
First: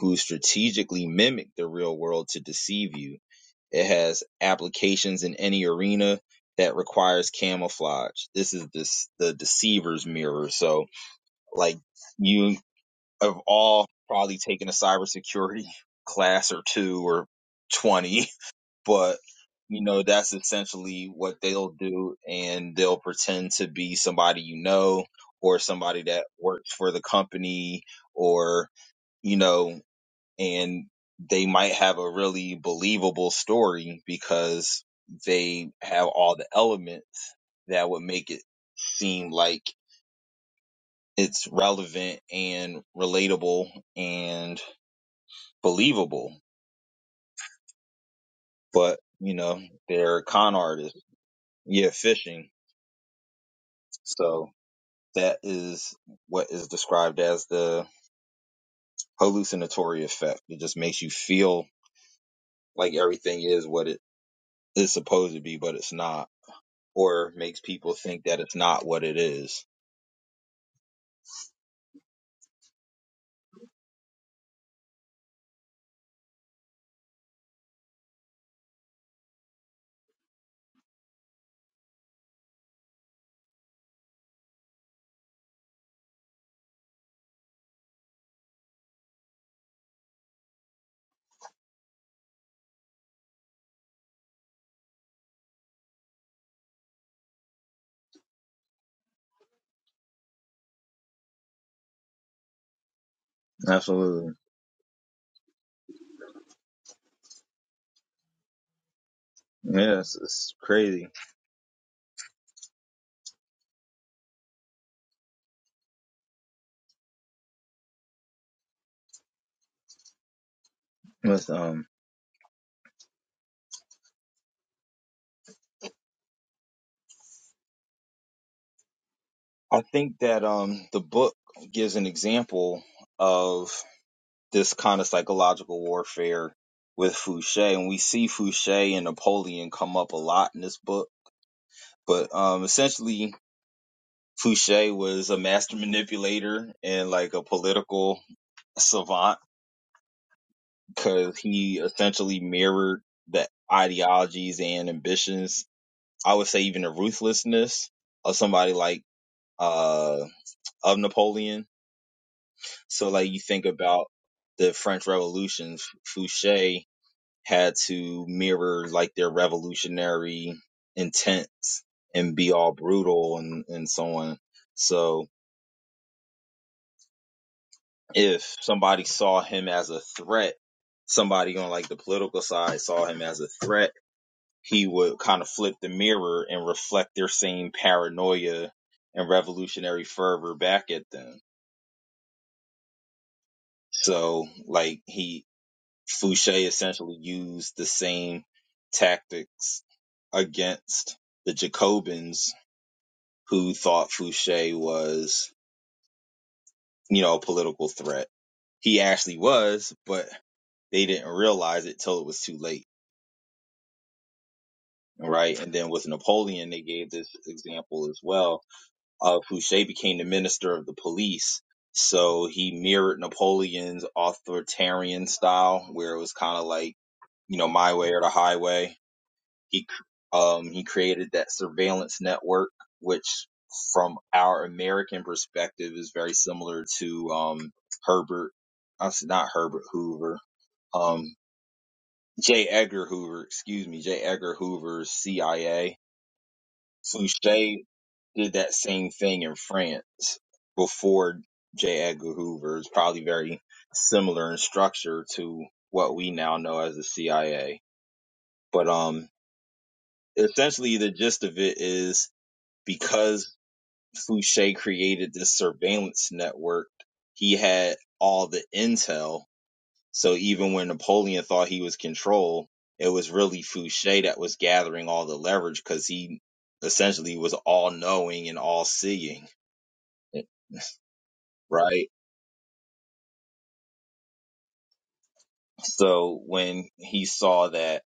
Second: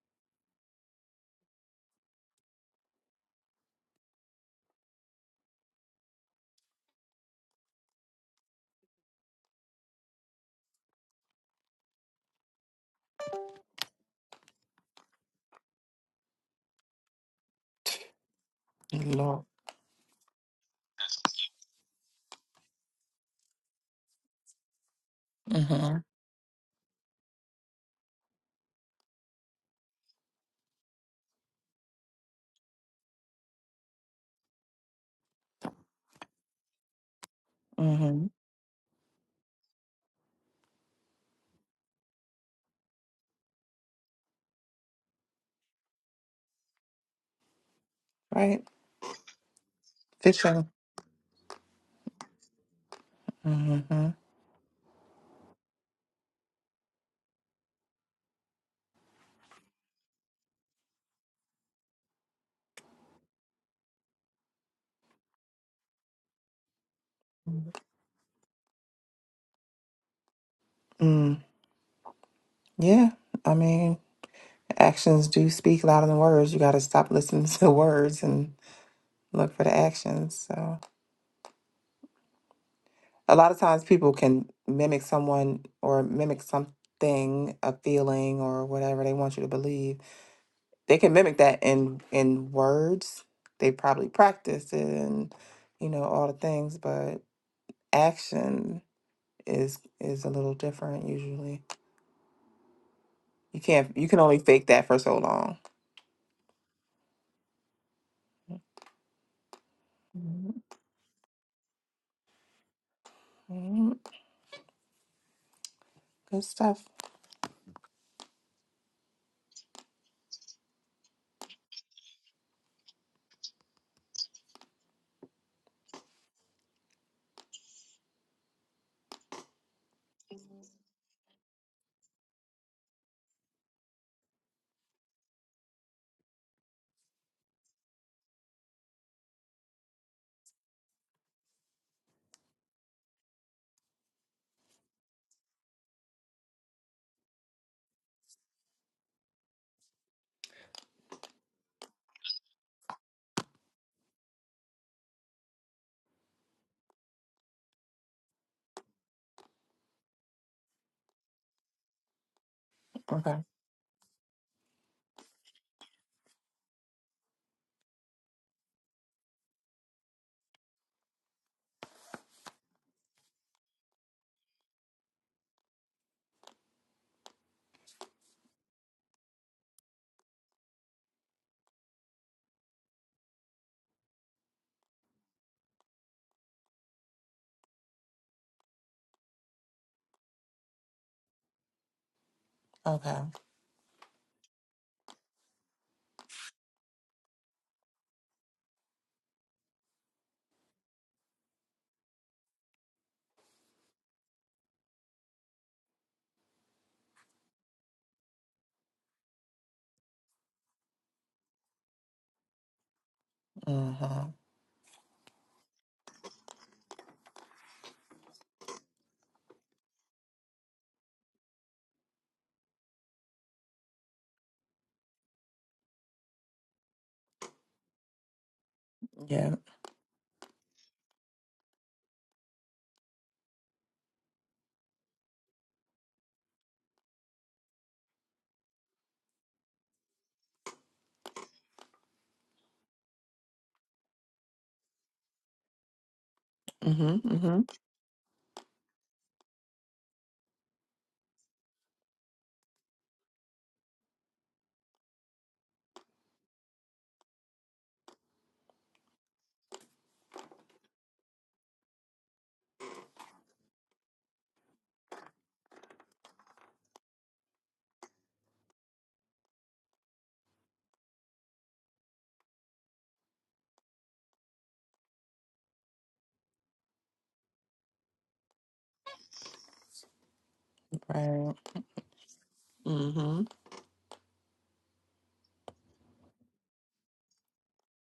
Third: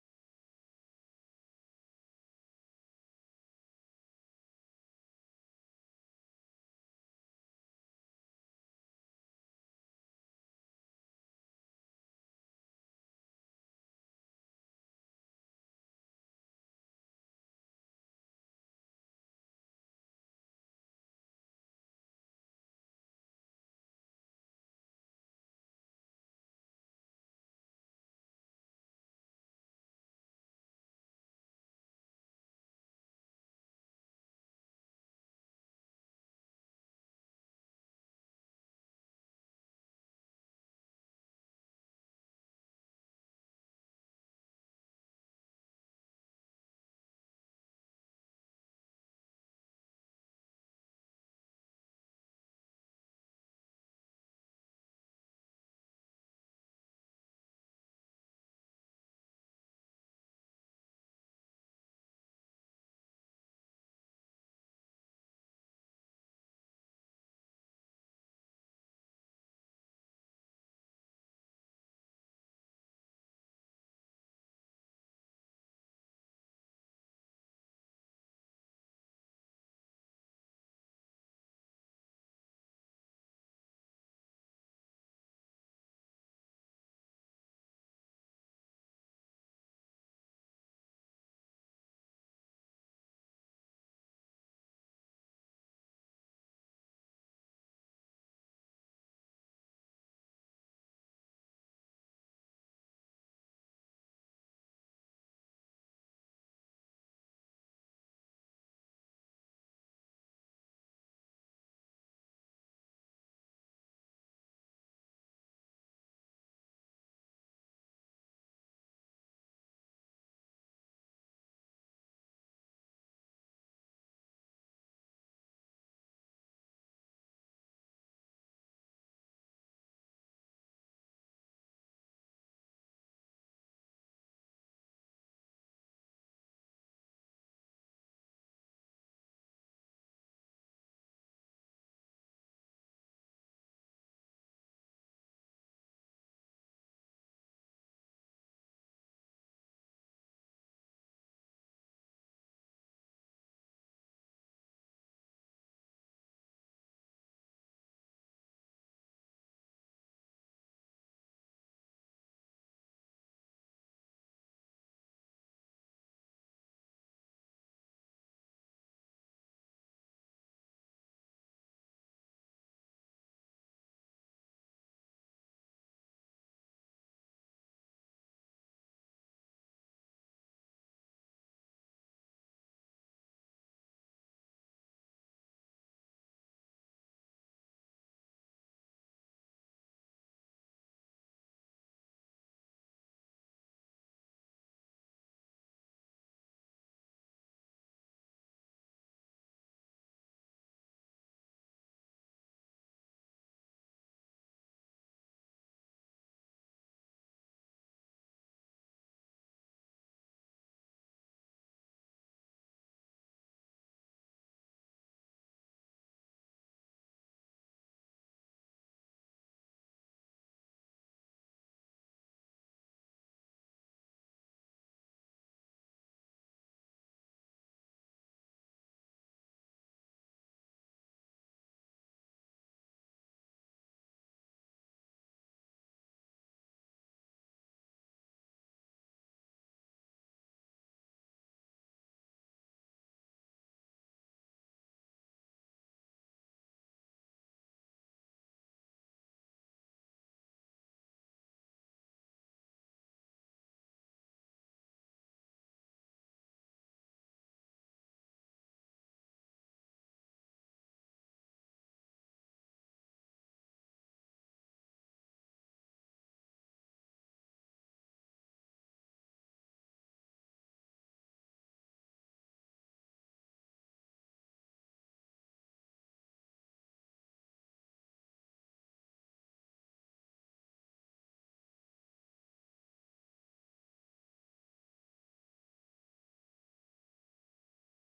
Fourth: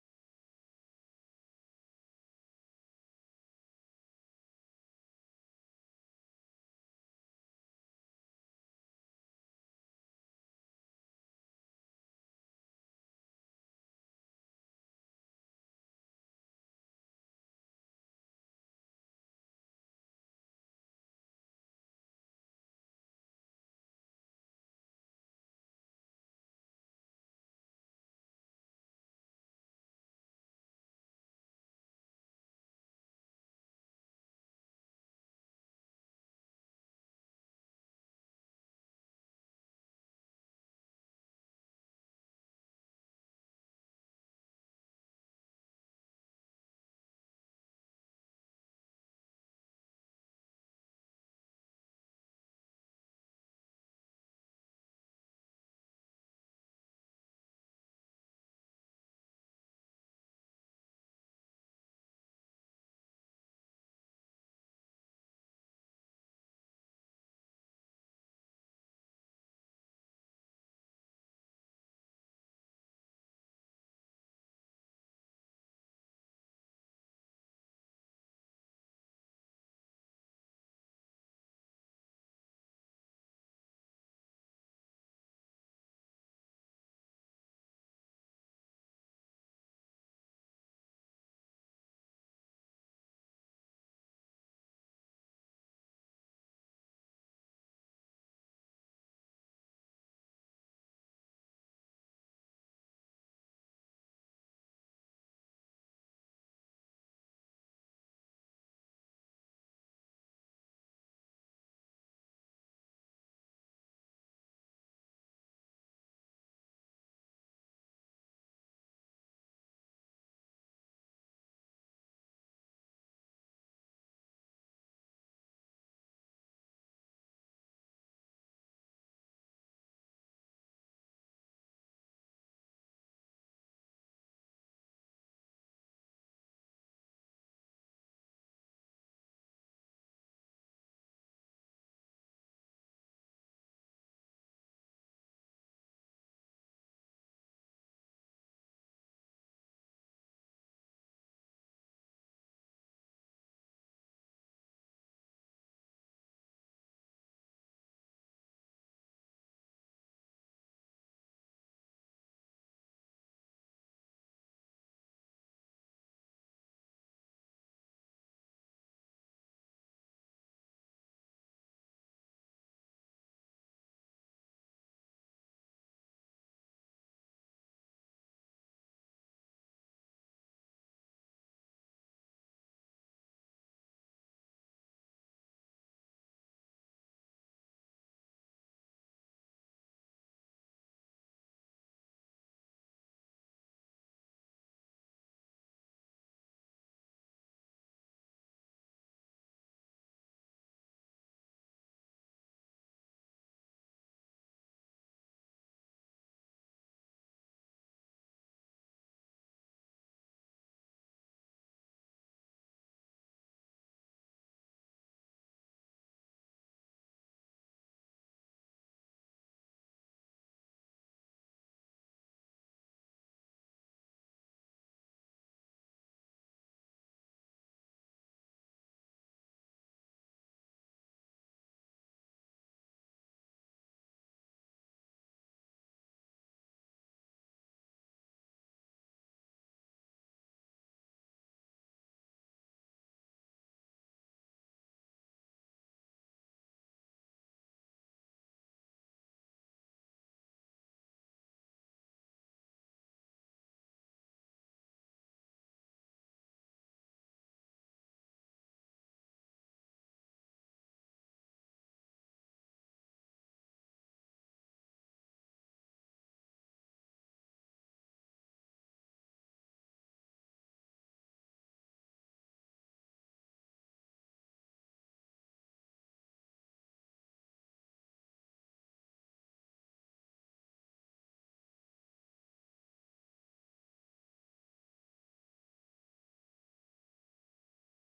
who strategically mimic the real world to deceive you. It has applications in any arena that requires camouflage. This is this, the deceiver's mirror. So like you have all probably taken a cybersecurity class or two or 20 but
Lord.
you know that's essentially what they'll do and they'll pretend to be somebody you know or
Mm-hmm.
somebody that works for the company or you know and they might have a really believable story because they have all the elements that would
Mm-hmm.
make it seem like it's relevant and relatable and believable
Right.
but you know they're con
Fishing.
artists yeah fishing
Mm-hmm.
so That is what is described as the hallucinatory effect. It just makes you feel like everything is what it is supposed to be, but it's not, or makes people think that it's not what it is.
Mm. Yeah. I mean, actions do speak louder than words. You got to stop listening to words and look for the actions. So a lot of times people can mimic someone or mimic something, a feeling or whatever they want you to believe they can mimic that in in words. They probably practice it and you know all the things, but action is is a little different usually. You can't you can
Absolutely.
only fake that for so long.
Yeah, it's, it's crazy.
Mhm. Good stuff.
With, um, I think that um, the book gives an example of this kind of psychological warfare with Fouché, and we see Fouché and Napoleon come up a lot in this book. But um, essentially, Fouché was a master manipulator and like a political savant because he essentially mirrored the ideologies and ambitions. I would say even the ruthlessness of somebody like uh of Napoleon. So like
Okay.
you think about the French Revolution, Fouché had to mirror like their revolutionary intents and be all brutal and and so on. So if somebody saw him as a threat, somebody on like the political side saw him as a threat, he would kind of flip the mirror and reflect their same paranoia and revolutionary fervor back at them.
Okay.
So like he Fouché essentially used the same tactics against the Jacobins who thought Fouché was, you know, a political threat. He actually was, but they didn't realize it till it was too late.
Mm-hmm.
right? And then with Napoleon, they gave this example as well of Fouché became the minister of the police. So he mirrored Napoleon's authoritarian style, where it was kind of like, you know, my way or the highway.
Yeah.
He, um, he created that surveillance network, which from our American perspective is very similar to, um, Herbert, I said not Herbert Hoover, um, J. Edgar Hoover, excuse me, J. Edgar Hoover's CIA
Mm-hmm. Mm-hmm.
Fouché did that same thing in France before J. Edgar Hoover. It's probably very similar in structure to what we now know as the CIA. But um, essentially, the gist of it is because Fouché created this surveillance network, he had all the intel. So even when Napoleon thought he was control, it was really Fouché that was gathering all the leverage because he essentially was all knowing and all seeing
Right.
right?
Mm-hmm.
So when he saw that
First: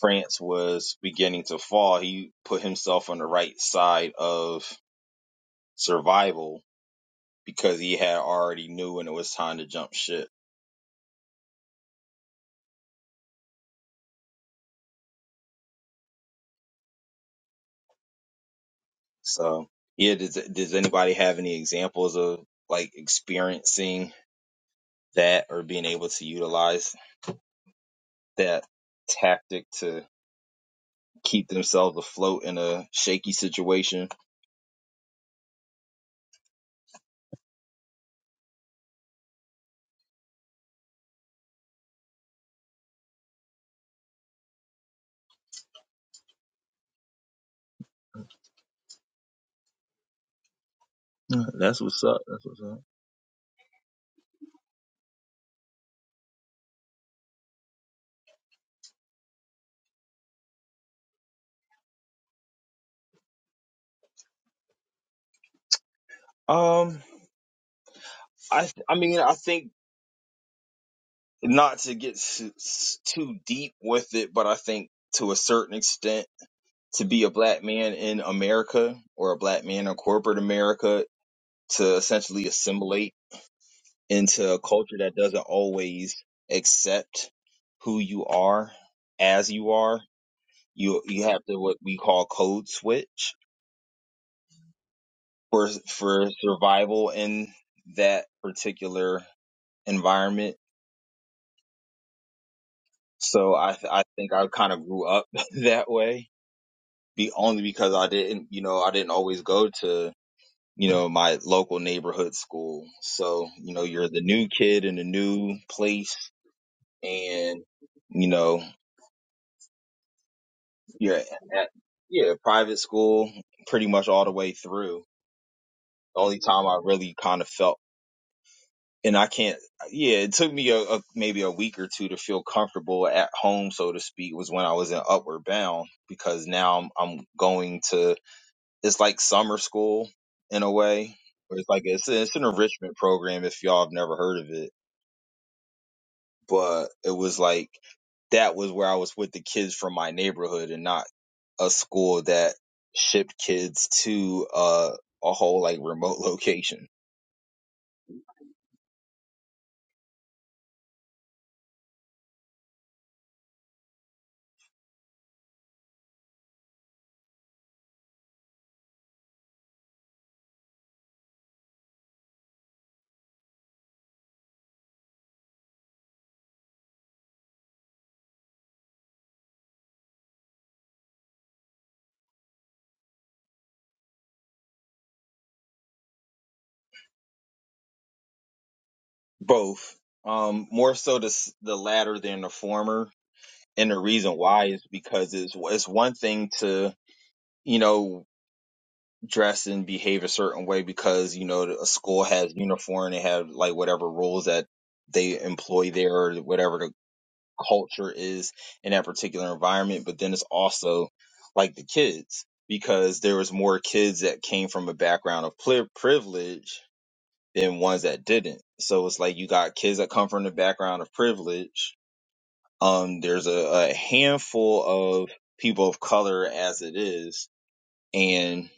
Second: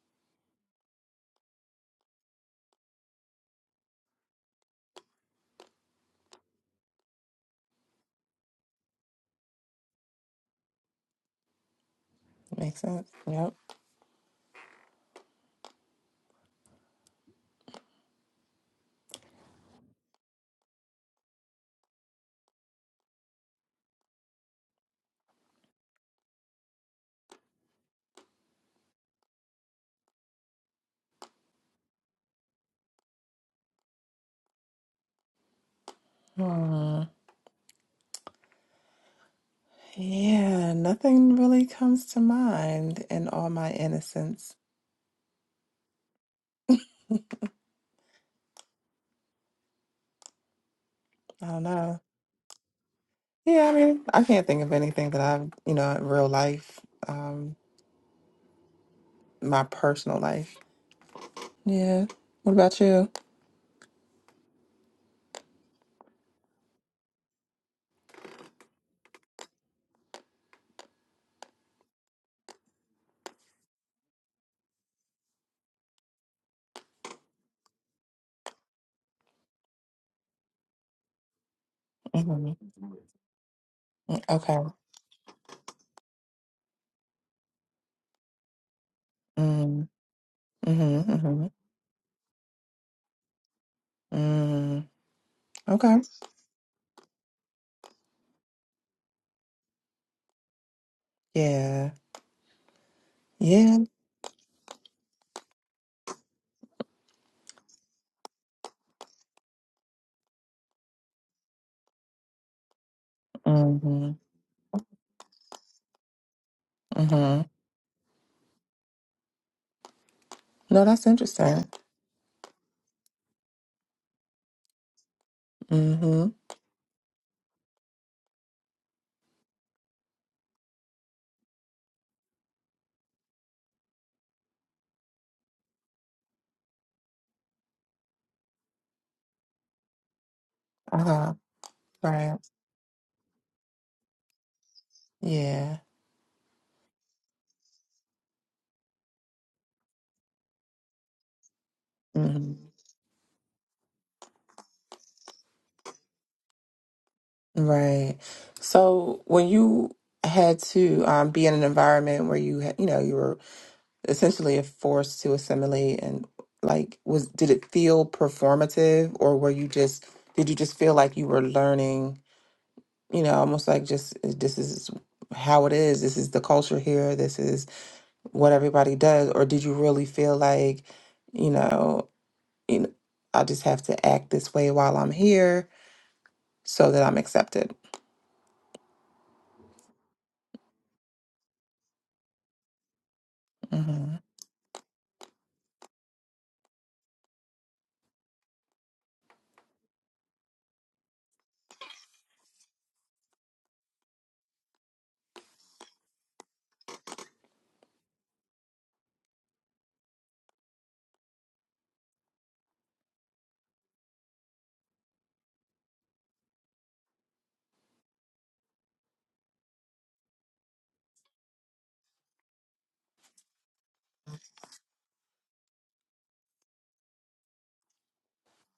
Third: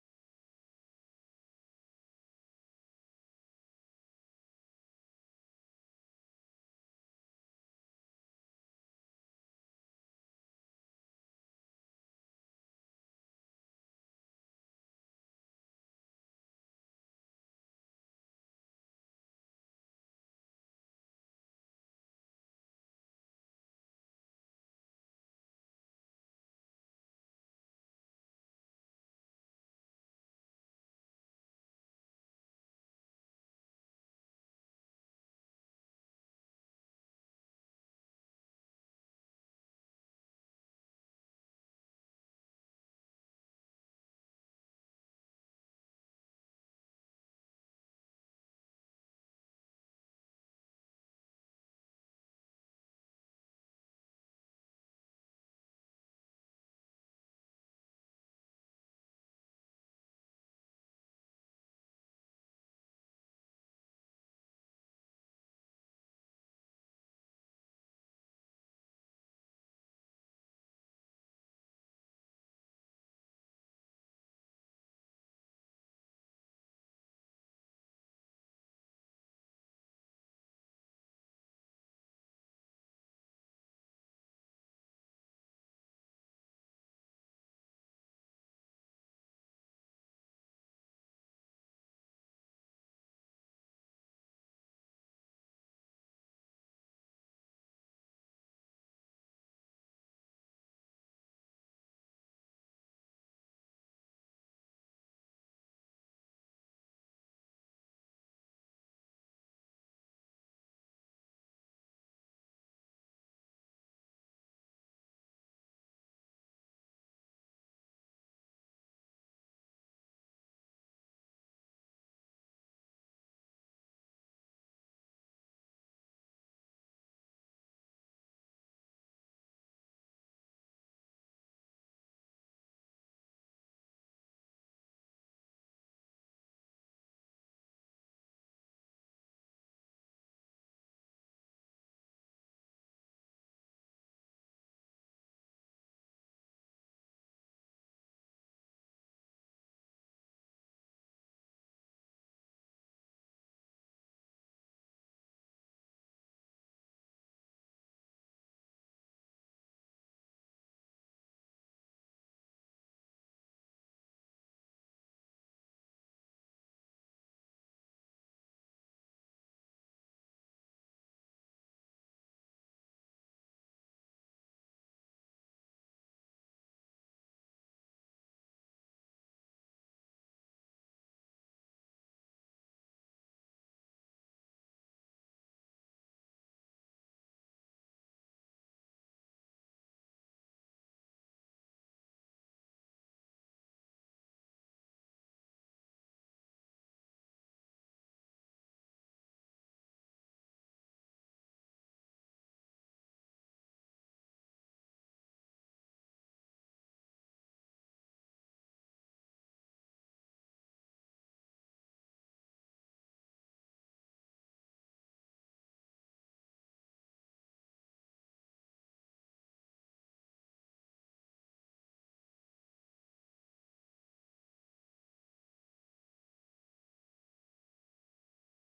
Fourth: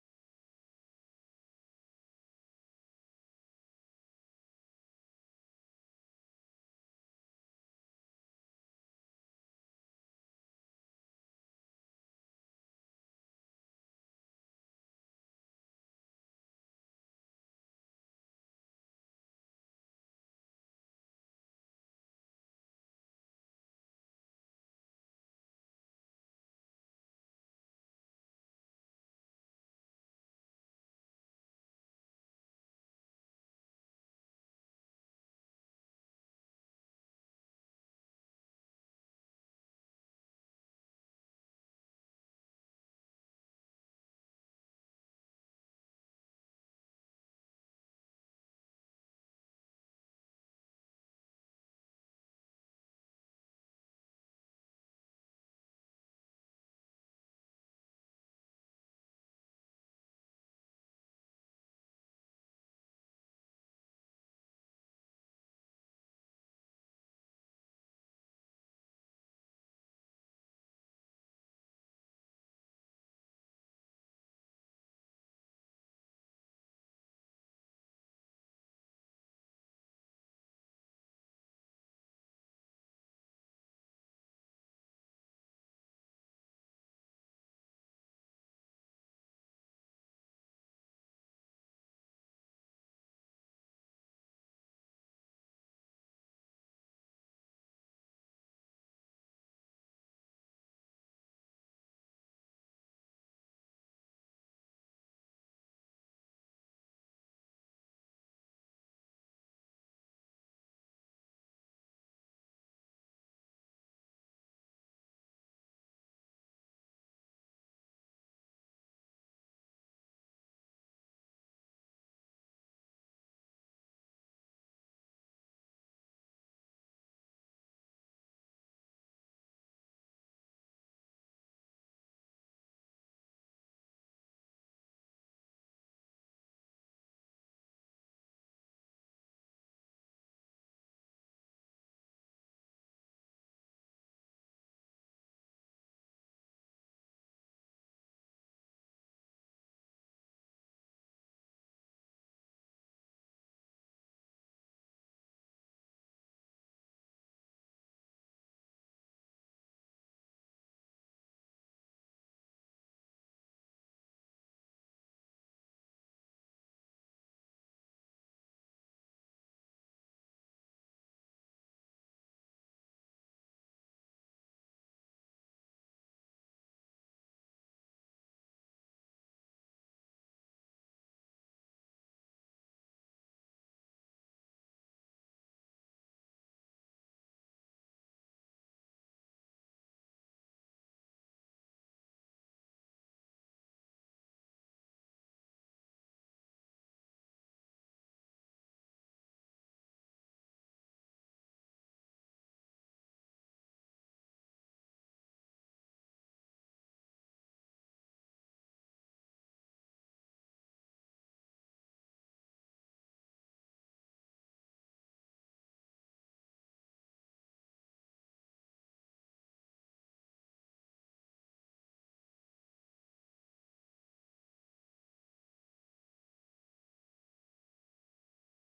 France was beginning to fall, he put himself on the right side of survival because he had already knew when it was time to jump ship.
Makes sense. Yep.
So yeah, does does anybody have any examples of like experiencing that or being able to utilize that tactic to keep themselves afloat in a shaky situation?
Hmm. Yeah, nothing really comes to mind in all my innocence.
Uh,
I don't
That's
know.
what's up. That's what's up.
Yeah, I mean, I can't think of anything that I've, you know, in real life, um, my personal life. Yeah. What about you?
Um, I I mean I think not to get s- s- too deep with it, but I think to a certain extent, to be a black man in America or a black man in corporate America to essentially
hmm
assimilate into
Okay.
a culture that doesn't always accept who you are as you
Mm,
are,
hmm
you you have
hmm
to what we call code switch
mm,
for
okay.
for survival in that particular environment.
Yeah.
So I
Yeah.
I think I kind of grew up that way be only because I didn't, you know, I didn't always go to, you know, my local neighborhood school. So, you
hmm
know, you're the new kid in a new place
hmm
and, you know,
No, that's
you're
interesting.
at, yeah, private school pretty much all the way through.
Mm.
The
hmm
only time I really kind of felt, and I can't, yeah, it took me a, a maybe a week or two to feel comfortable at home, so to speak, was when I was in Upward Bound because now I'm, I'm going to it's like summer school in a way.
Uh-huh.
Where it's like it's it's
Right.
an enrichment program if y'all have never heard of it,
Yeah.
but it was like that was where I was with the kids from my neighborhood and not a school that
hmm
shipped kids to uh, a whole like remote location.
Right. So when you had to um, be in an environment where you had, you know, you were essentially a force to assimilate and like was did it feel performative or were you just did you just feel like you were learning you know almost like just eh, this is how it is this is the culture here this is what everybody does or did you really feel like you know you know i just have to act this way while i'm here so that i'm accepted
Both, um, more so the s- the latter than the former, and the
mm-hmm.
reason why is because it's it's one thing to you know dress and behave a certain way because you know a school has uniform they have like whatever rules that they employ there or whatever the culture is in that particular environment but then it's also like the kids because there was more kids that came from a background of pri- privilege than ones that didn't so it's like you got kids that come from the background of privilege um there's a, a handful of people of color as it is and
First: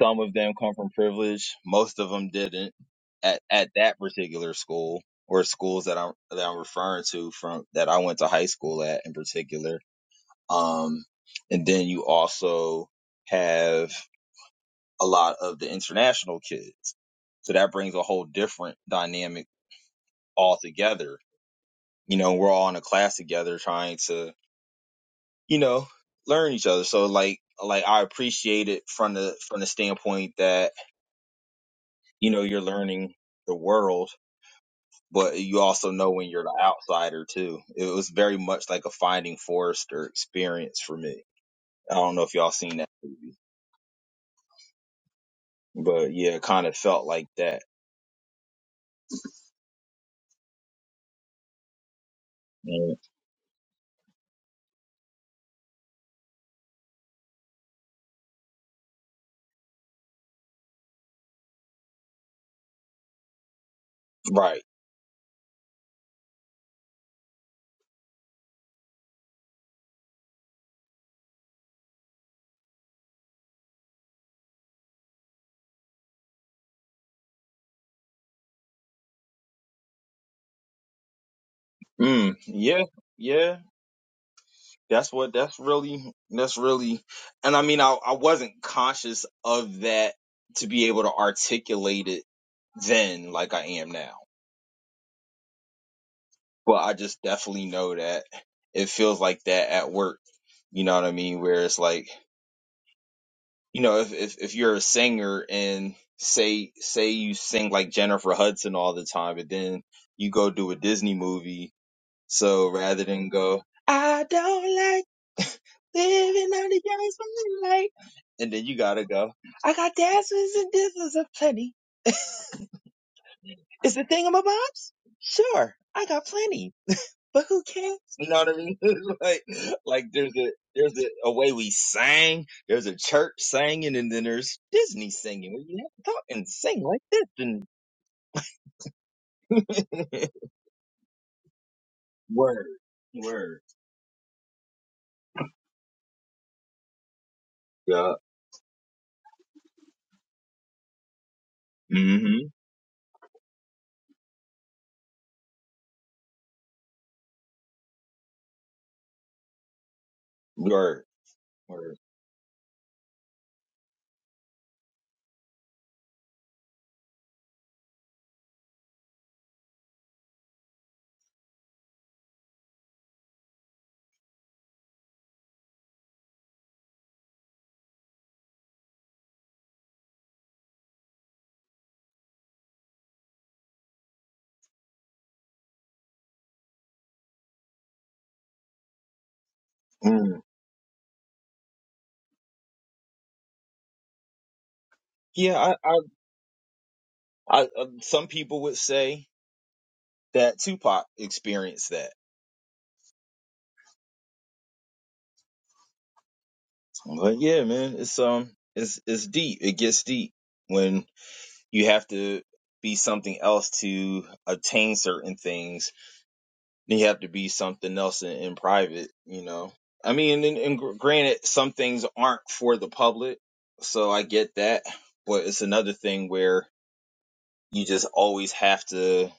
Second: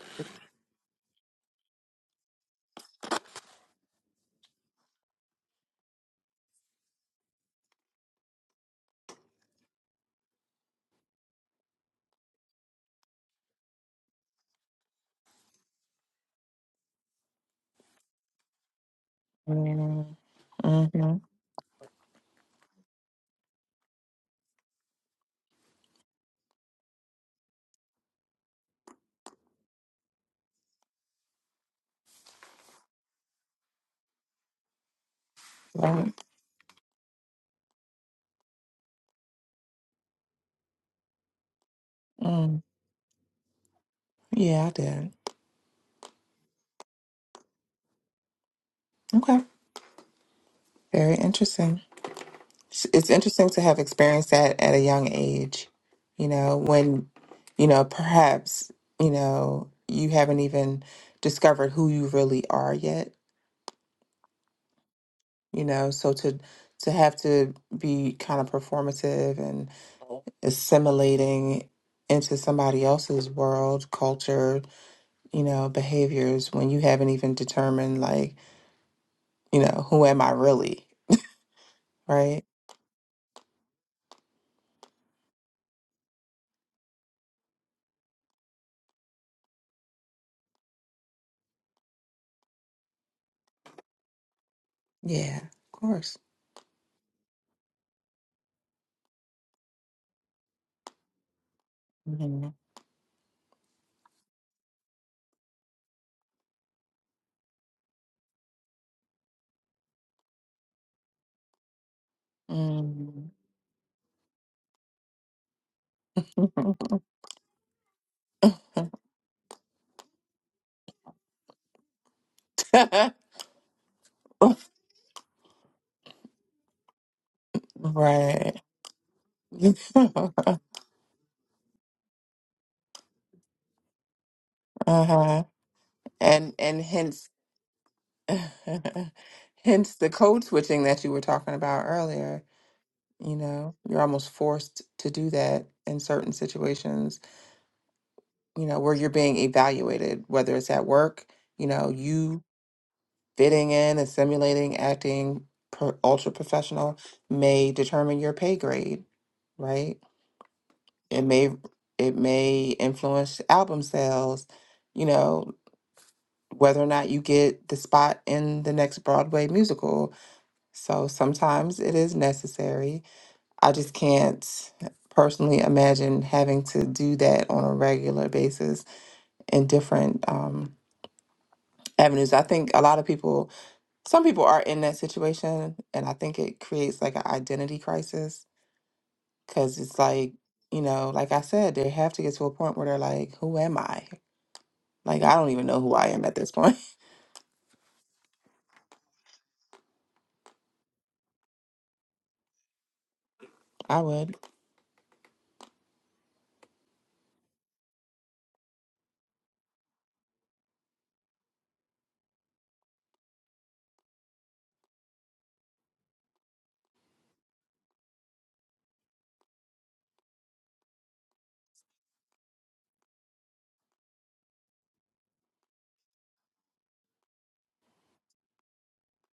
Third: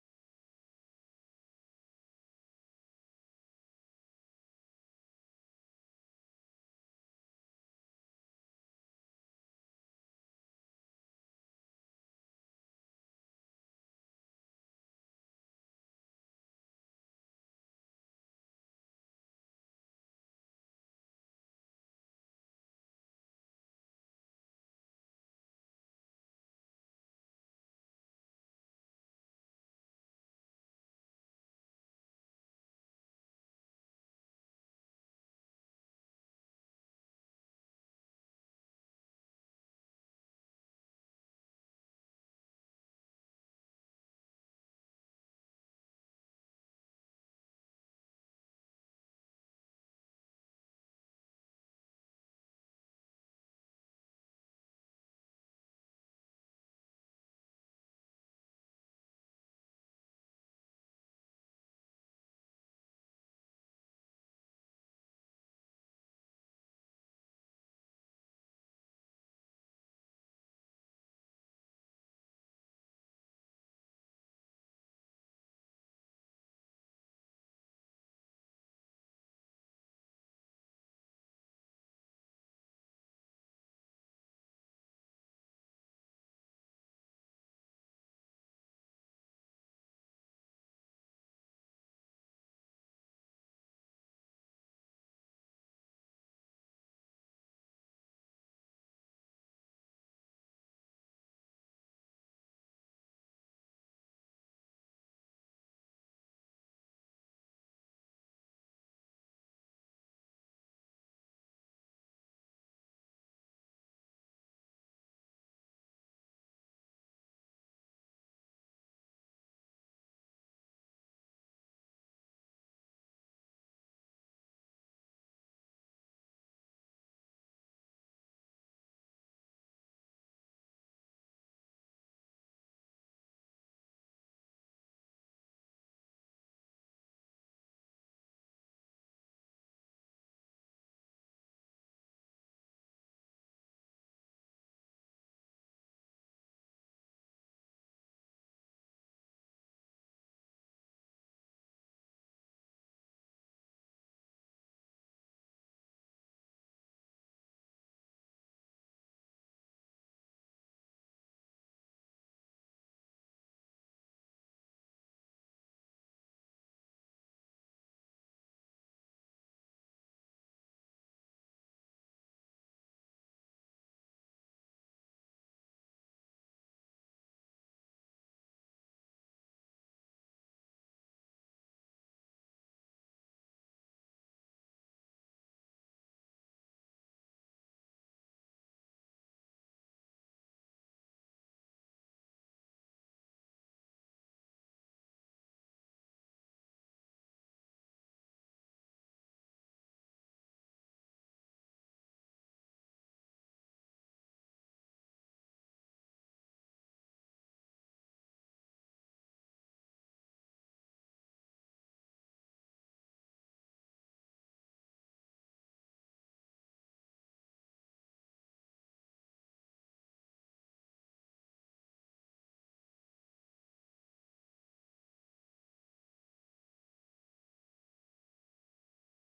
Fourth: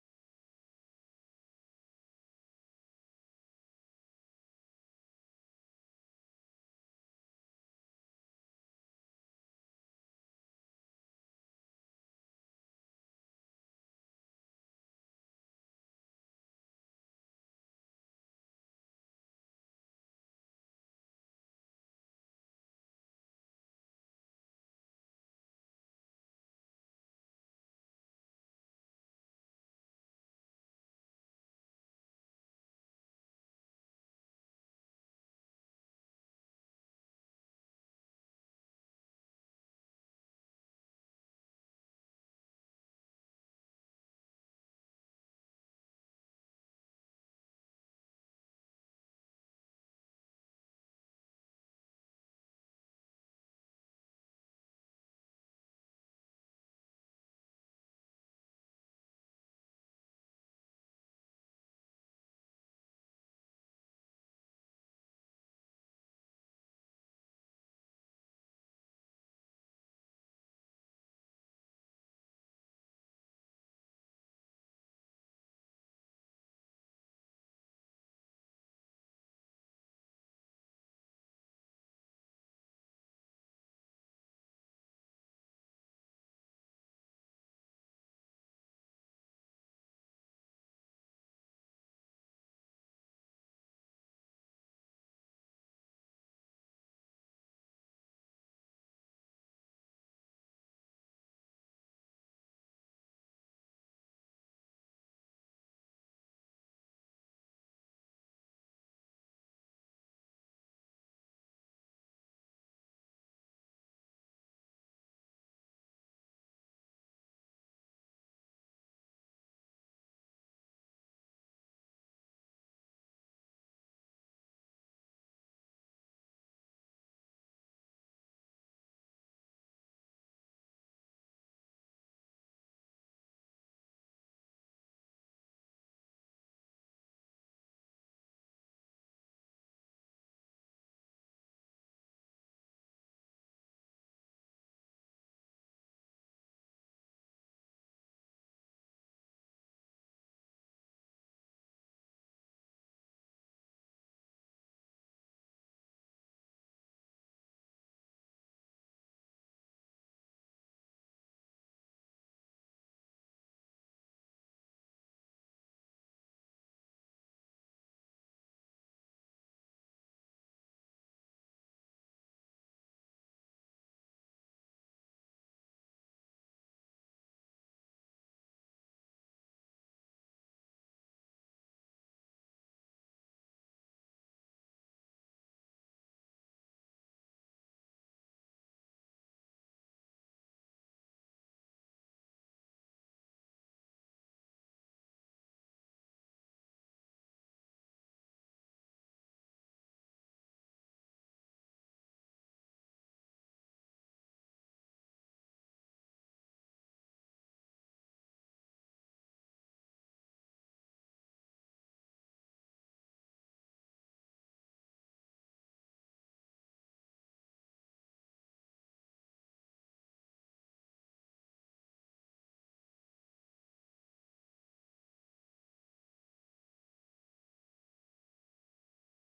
Some of them come from privilege. Most of them didn't at, at that particular school or schools that I'm, that I'm referring to from that I went to high school at in particular. Um, and then you also have a lot of the international kids. So that brings a whole different dynamic
Mm-hmm. Mm-hmm.
altogether. You know, we're all in a class together trying to, you know, learn each other. So like, like I appreciate it from the, from the standpoint that you know you're learning the world but you also know
Right.
when you're the outsider too it was very much like a finding forrester experience for me i don't know if y'all
Mm.
seen that
yeah i did
but yeah it kind of felt like that
okay very interesting it's
Mm.
it's interesting to have experienced that at a young age, you know, when, you know, perhaps, you know, you haven't even discovered who you really are yet,
right
you know, so to to have to be kind of performative and assimilating into somebody else's world, culture, you know, behaviors when you haven't even determined like, you know, who am I really,
mm,
right?
yeah yeah that's what that's really that's really and i mean I, I wasn't conscious of that to be able to articulate it then like i am now
Yeah, of course.
but i just definitely know that it feels like that at work you know what I mean? Where it's like
Mhm.
you know, if, if if you're a singer and say say you sing like Jennifer Hudson all the time, and then you go do a Disney movie, so rather than go, I don't like living under
Mhm.
your light, and then you gotta go, I got dancers and dancers of plenty. Is the thing bobs? Sure, I got plenty. but who cares? You know what
Right.
I mean? It's like, like there's a there's a, a way we sang. There's a church singing, and then there's Disney
Uh-huh.
singing. where you have to talk and
And
sing
and
like this.
hence
And
hence the code switching that you were talking about earlier.
word,
You
word,
know, you're almost forced to do that in certain situations,
yeah,
you know, where you're being evaluated, whether it's at work, you know, you
mm-hmm.
fitting in and simulating acting pro ultra professional may determine your pay grade, right?
word,
It may
word.
it may influence album sales, you know, whether or not you get the spot in the next Broadway musical. So sometimes it is necessary. I just can't personally imagine having to do that on a regular basis in different um, avenues. I think a lot of people, some people are in that situation, and I think it creates like an identity crisis because it's like,
Mm.
you know, like I said, they have to get to a point where they're like, who am I? Like, I don't
Yeah,
even
I,
know who
I,
I am at this point.
I, uh, some people would say that Tupac experienced that.
I would.
I'm like, yeah, man, it's um, it's it's deep. It gets deep when you have to be something else to attain certain things you have to be something else in, in private, you know. I mean, and, and granted, some things aren't for the public, so I get that. But it's another thing where you just always have to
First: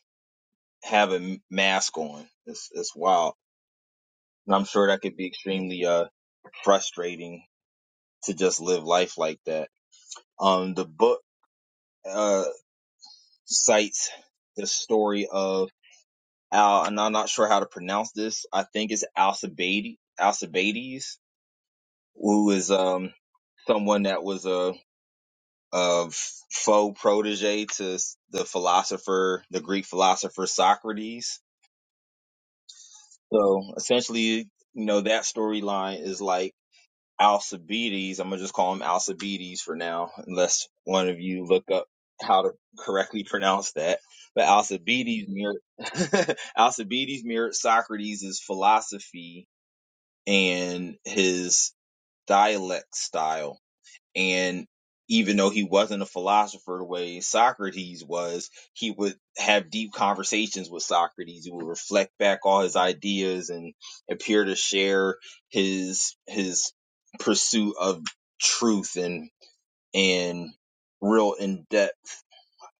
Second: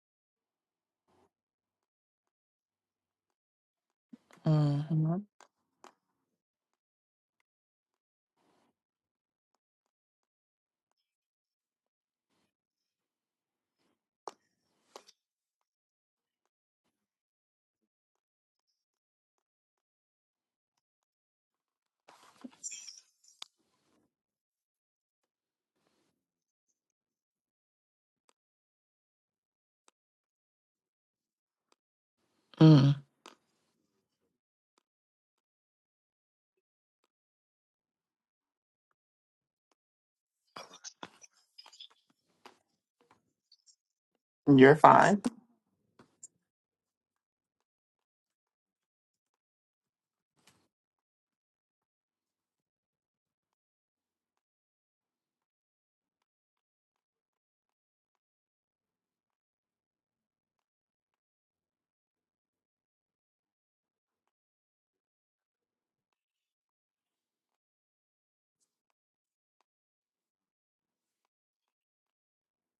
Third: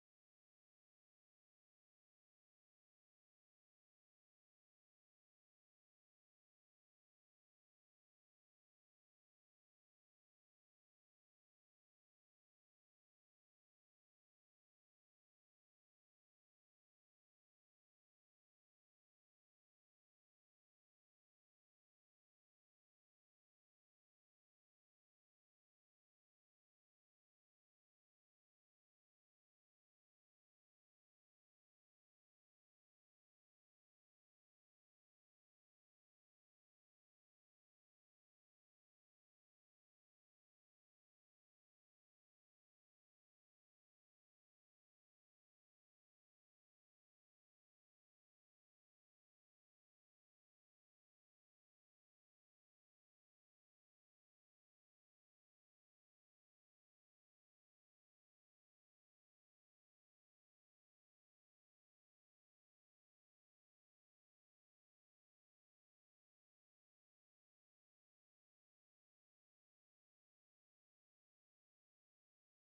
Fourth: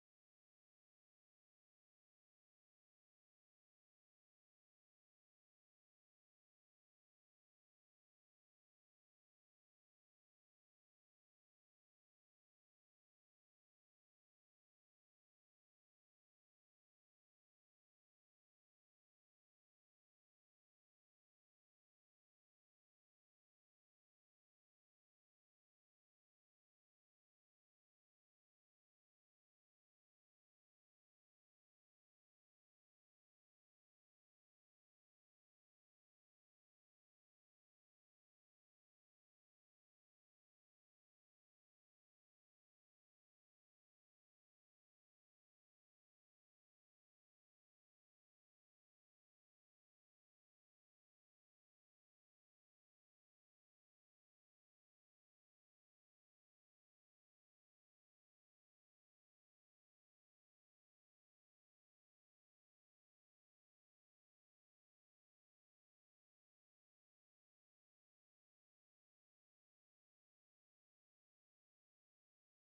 have a mask on. It's it's wild, and I'm sure that could
hmm
be extremely uh frustrating to just live life like that. Um, the book uh cites the story of Al, and I'm not sure how to pronounce this. I think it's Alcibiades. Alcibiades who is um, someone that was a, a faux protege to the philosopher, the Greek philosopher Socrates. So essentially, you know, that storyline is like Alcibiades. I'm gonna just call him Alcibiades for now, unless one of you look up how to correctly pronounce that. But
You're fine.
Alcibiades mirrored Alcibiades mirrored Socrates' philosophy and his dialect style and even though he wasn't a philosopher the way Socrates was, he would have deep conversations with Socrates. He would reflect back all his ideas and appear to share his his pursuit of truth and and real in depth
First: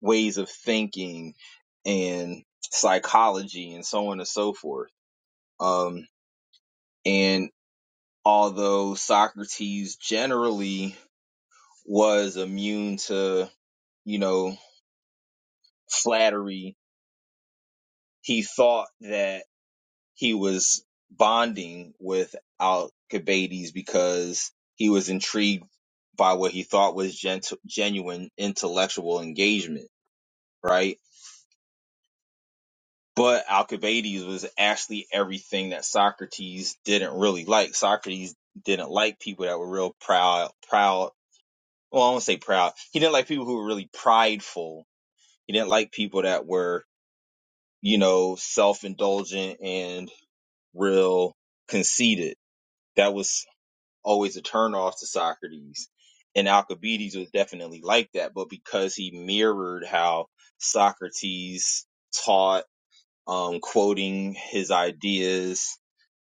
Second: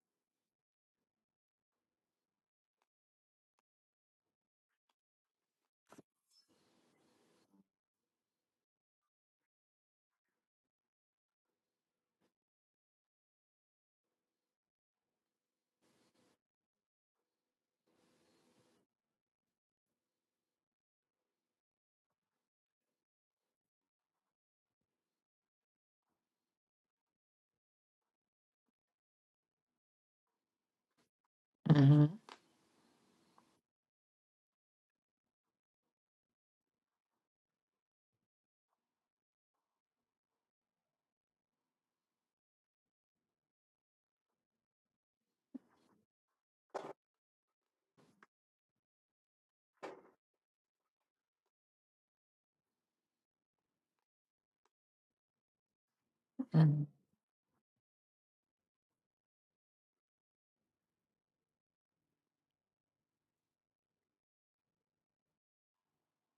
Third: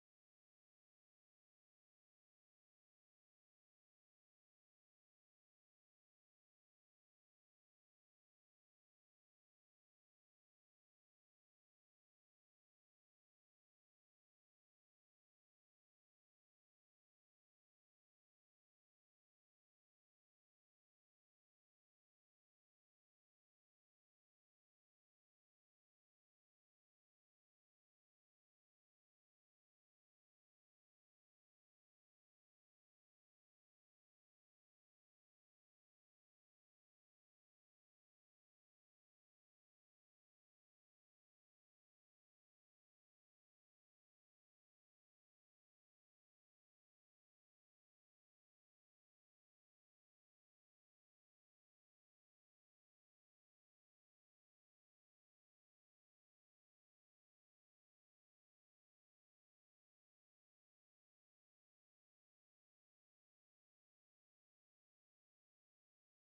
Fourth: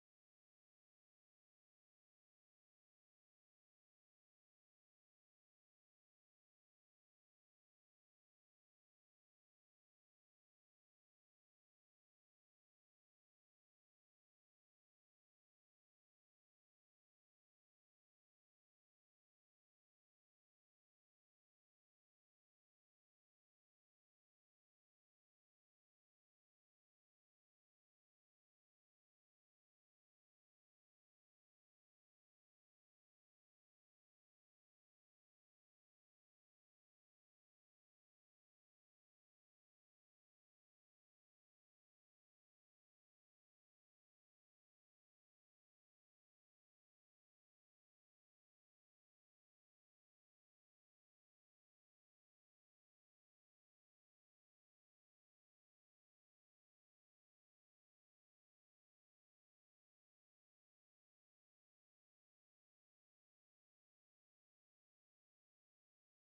ways of thinking and psychology and so on and so forth. Um, and although Socrates generally was immune to you know, flattery. He thought that he was bonding with Alcibiades because he was intrigued by what he thought was gent- genuine intellectual engagement, right?
hmm
But Alcibiades was actually everything that Socrates didn't really like. Socrates didn't like people that were real proud, proud. Well, I won't say proud. He didn't like people who were really prideful. He didn't like people that were, you know, self-indulgent and real conceited. That was always a turnoff to Socrates. And
hmm
Alcibiades was definitely like that, but because he mirrored how Socrates taught, um, quoting his ideas,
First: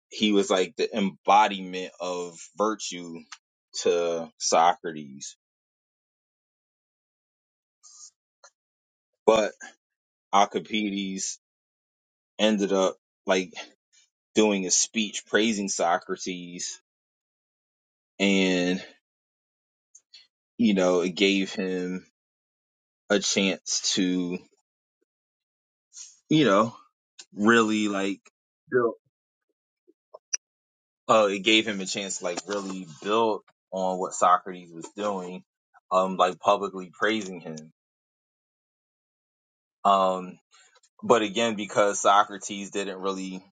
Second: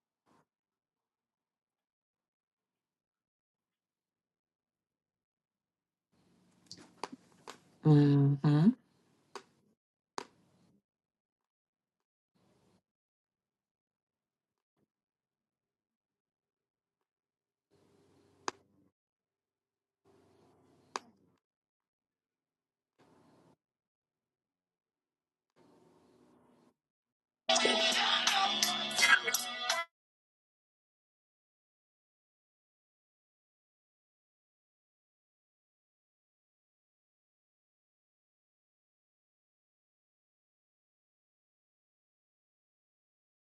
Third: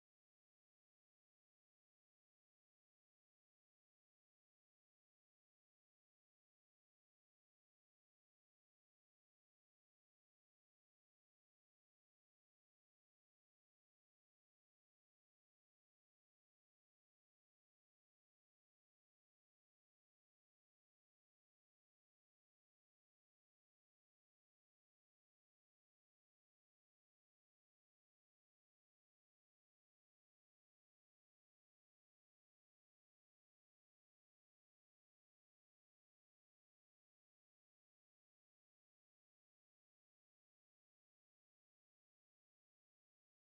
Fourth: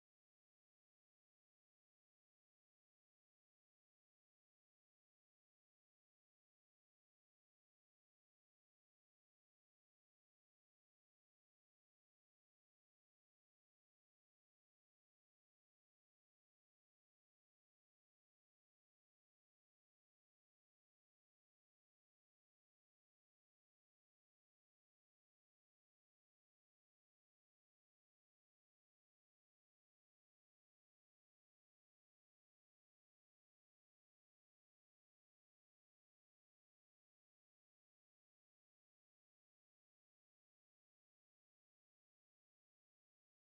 he was like the embodiment of virtue to Socrates. But Alcibiades ended up like doing a speech praising Socrates and, you know, it gave him a chance to, you know, really like build. Uh, it gave him a chance to like really build on what Socrates was doing, um, like publicly praising him. Um, but again, because Socrates didn't really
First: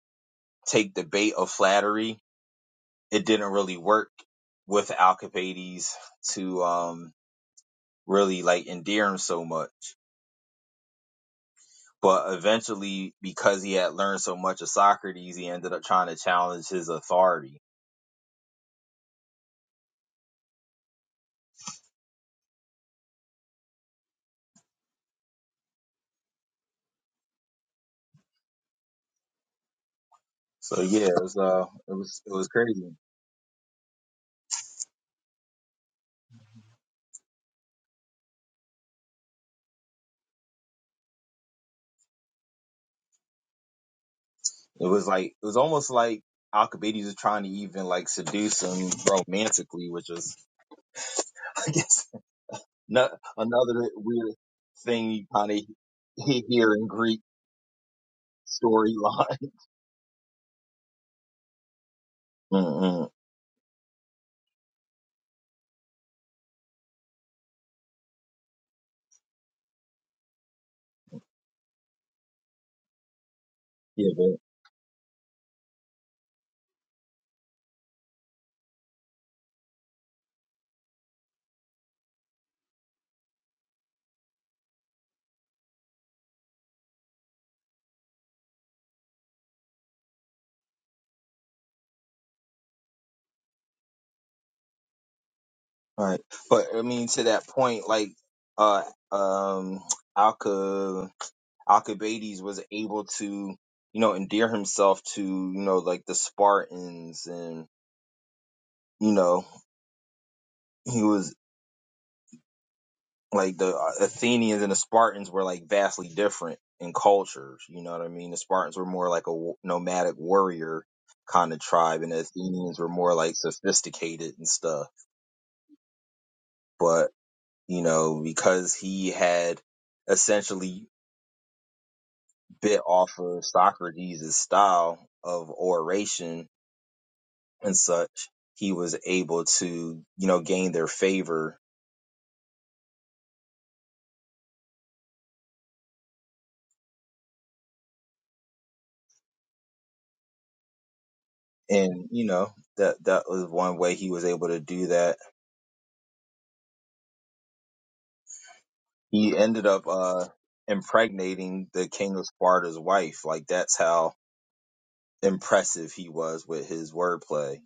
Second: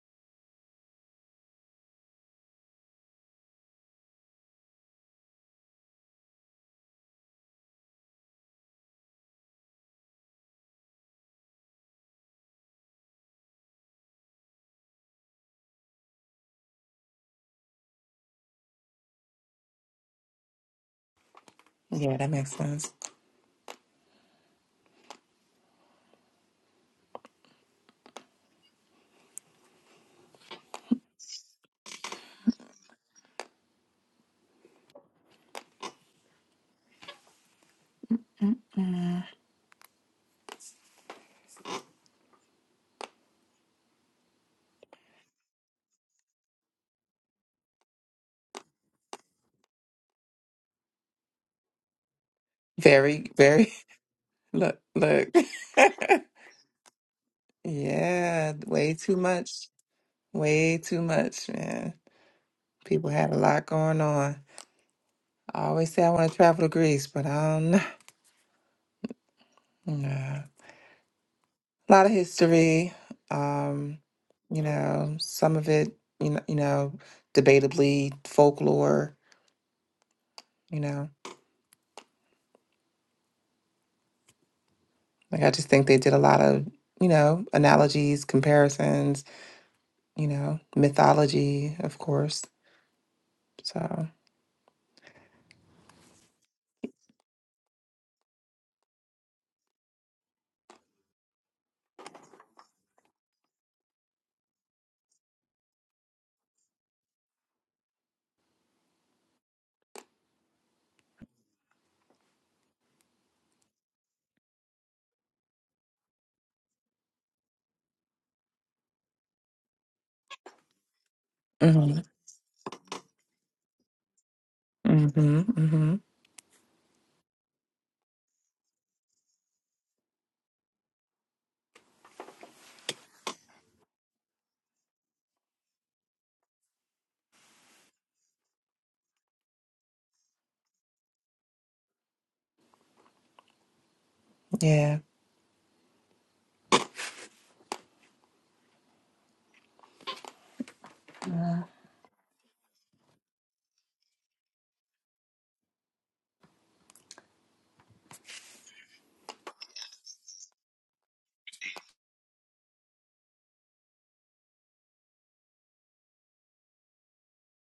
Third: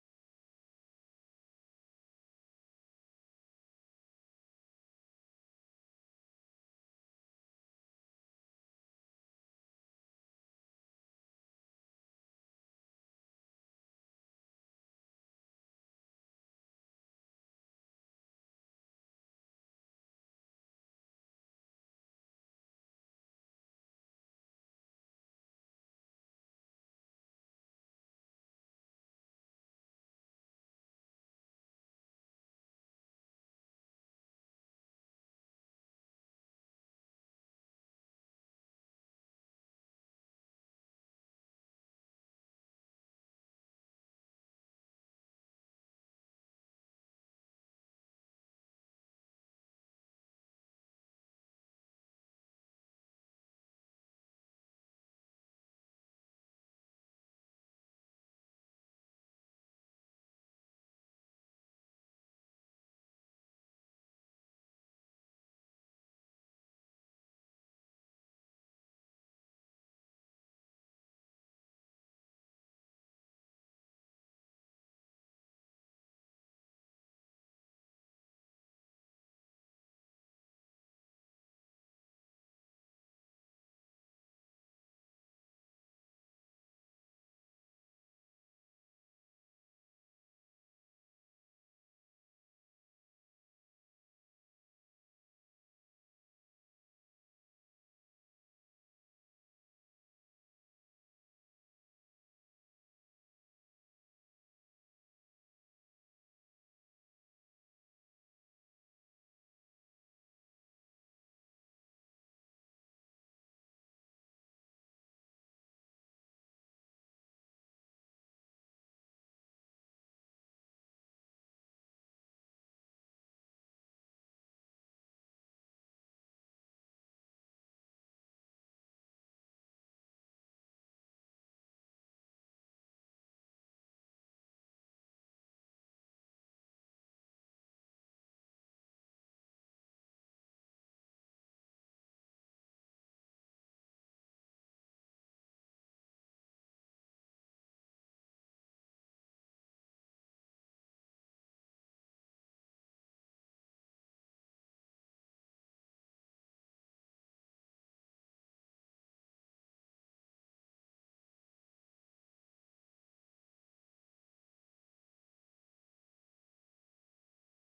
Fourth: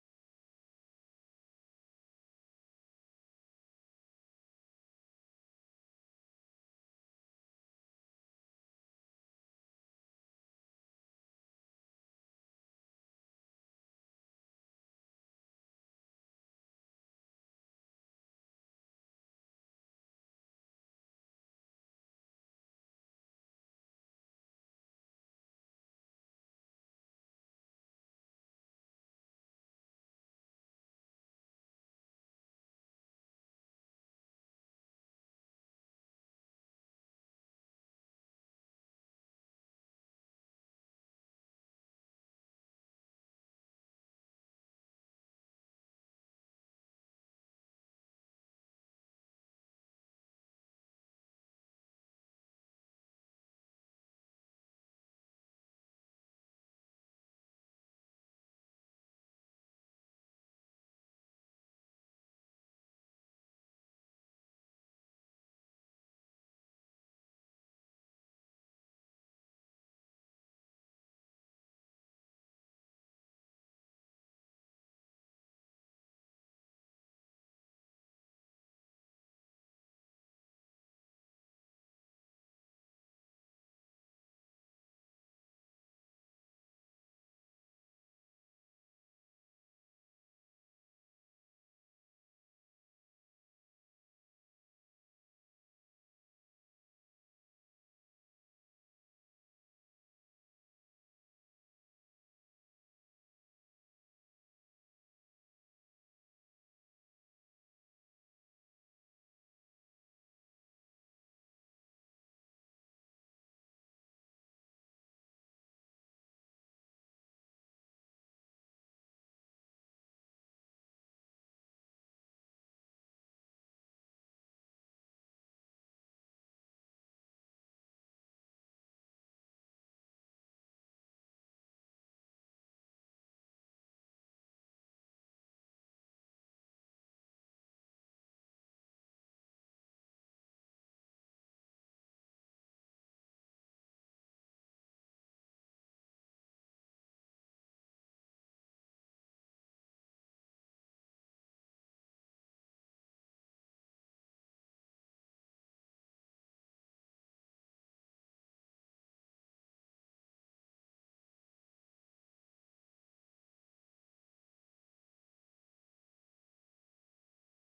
take the bait of flattery, it didn't really work with Alcibiades to um really like endear him so much. But eventually, because he had learned so much of Socrates, he ended up trying to challenge his authority
Yeah, that makes sense.
So yeah, it was uh, it was it was crazy. It was like it was almost like Alcibiades was trying to even like seduce him romantically, which was I guess no,
Very, very.
another weird
Look,
thing you
look.
kind of he- hear in Greek
yeah, way too
storyline.
much. Way too much, man.
Mm-mm.
People had a lot going on. I always say I want to travel to Greece, but I don't know. Nah. A lot of history. Um,
Yeah, but
you know, some of it, you know, you know, debatably folklore. You know, like I just think they did a lot of, you know, analogies, comparisons you know, mythology, of course. So,
right. But I mean, to that point, like uh, um, Alca Alcibiades was able to you know endear himself to you know like the Spartans and you know he was like the uh, Athenians and the Spartans were like vastly different in cultures. You know what I mean? The Spartans were more like a w- nomadic warrior kind of
hmm
tribe, and the Athenians were more like sophisticated and stuff.
hmm hmm
But you know, because he had essentially bit off of Socrates' style of oration and such, he was able to you know gain their favor,
yeah,
and you know that that was one way he was able to do that he ended up uh impregnating the king of Sparta's wife. Like that's how impressive he was with his wordplay.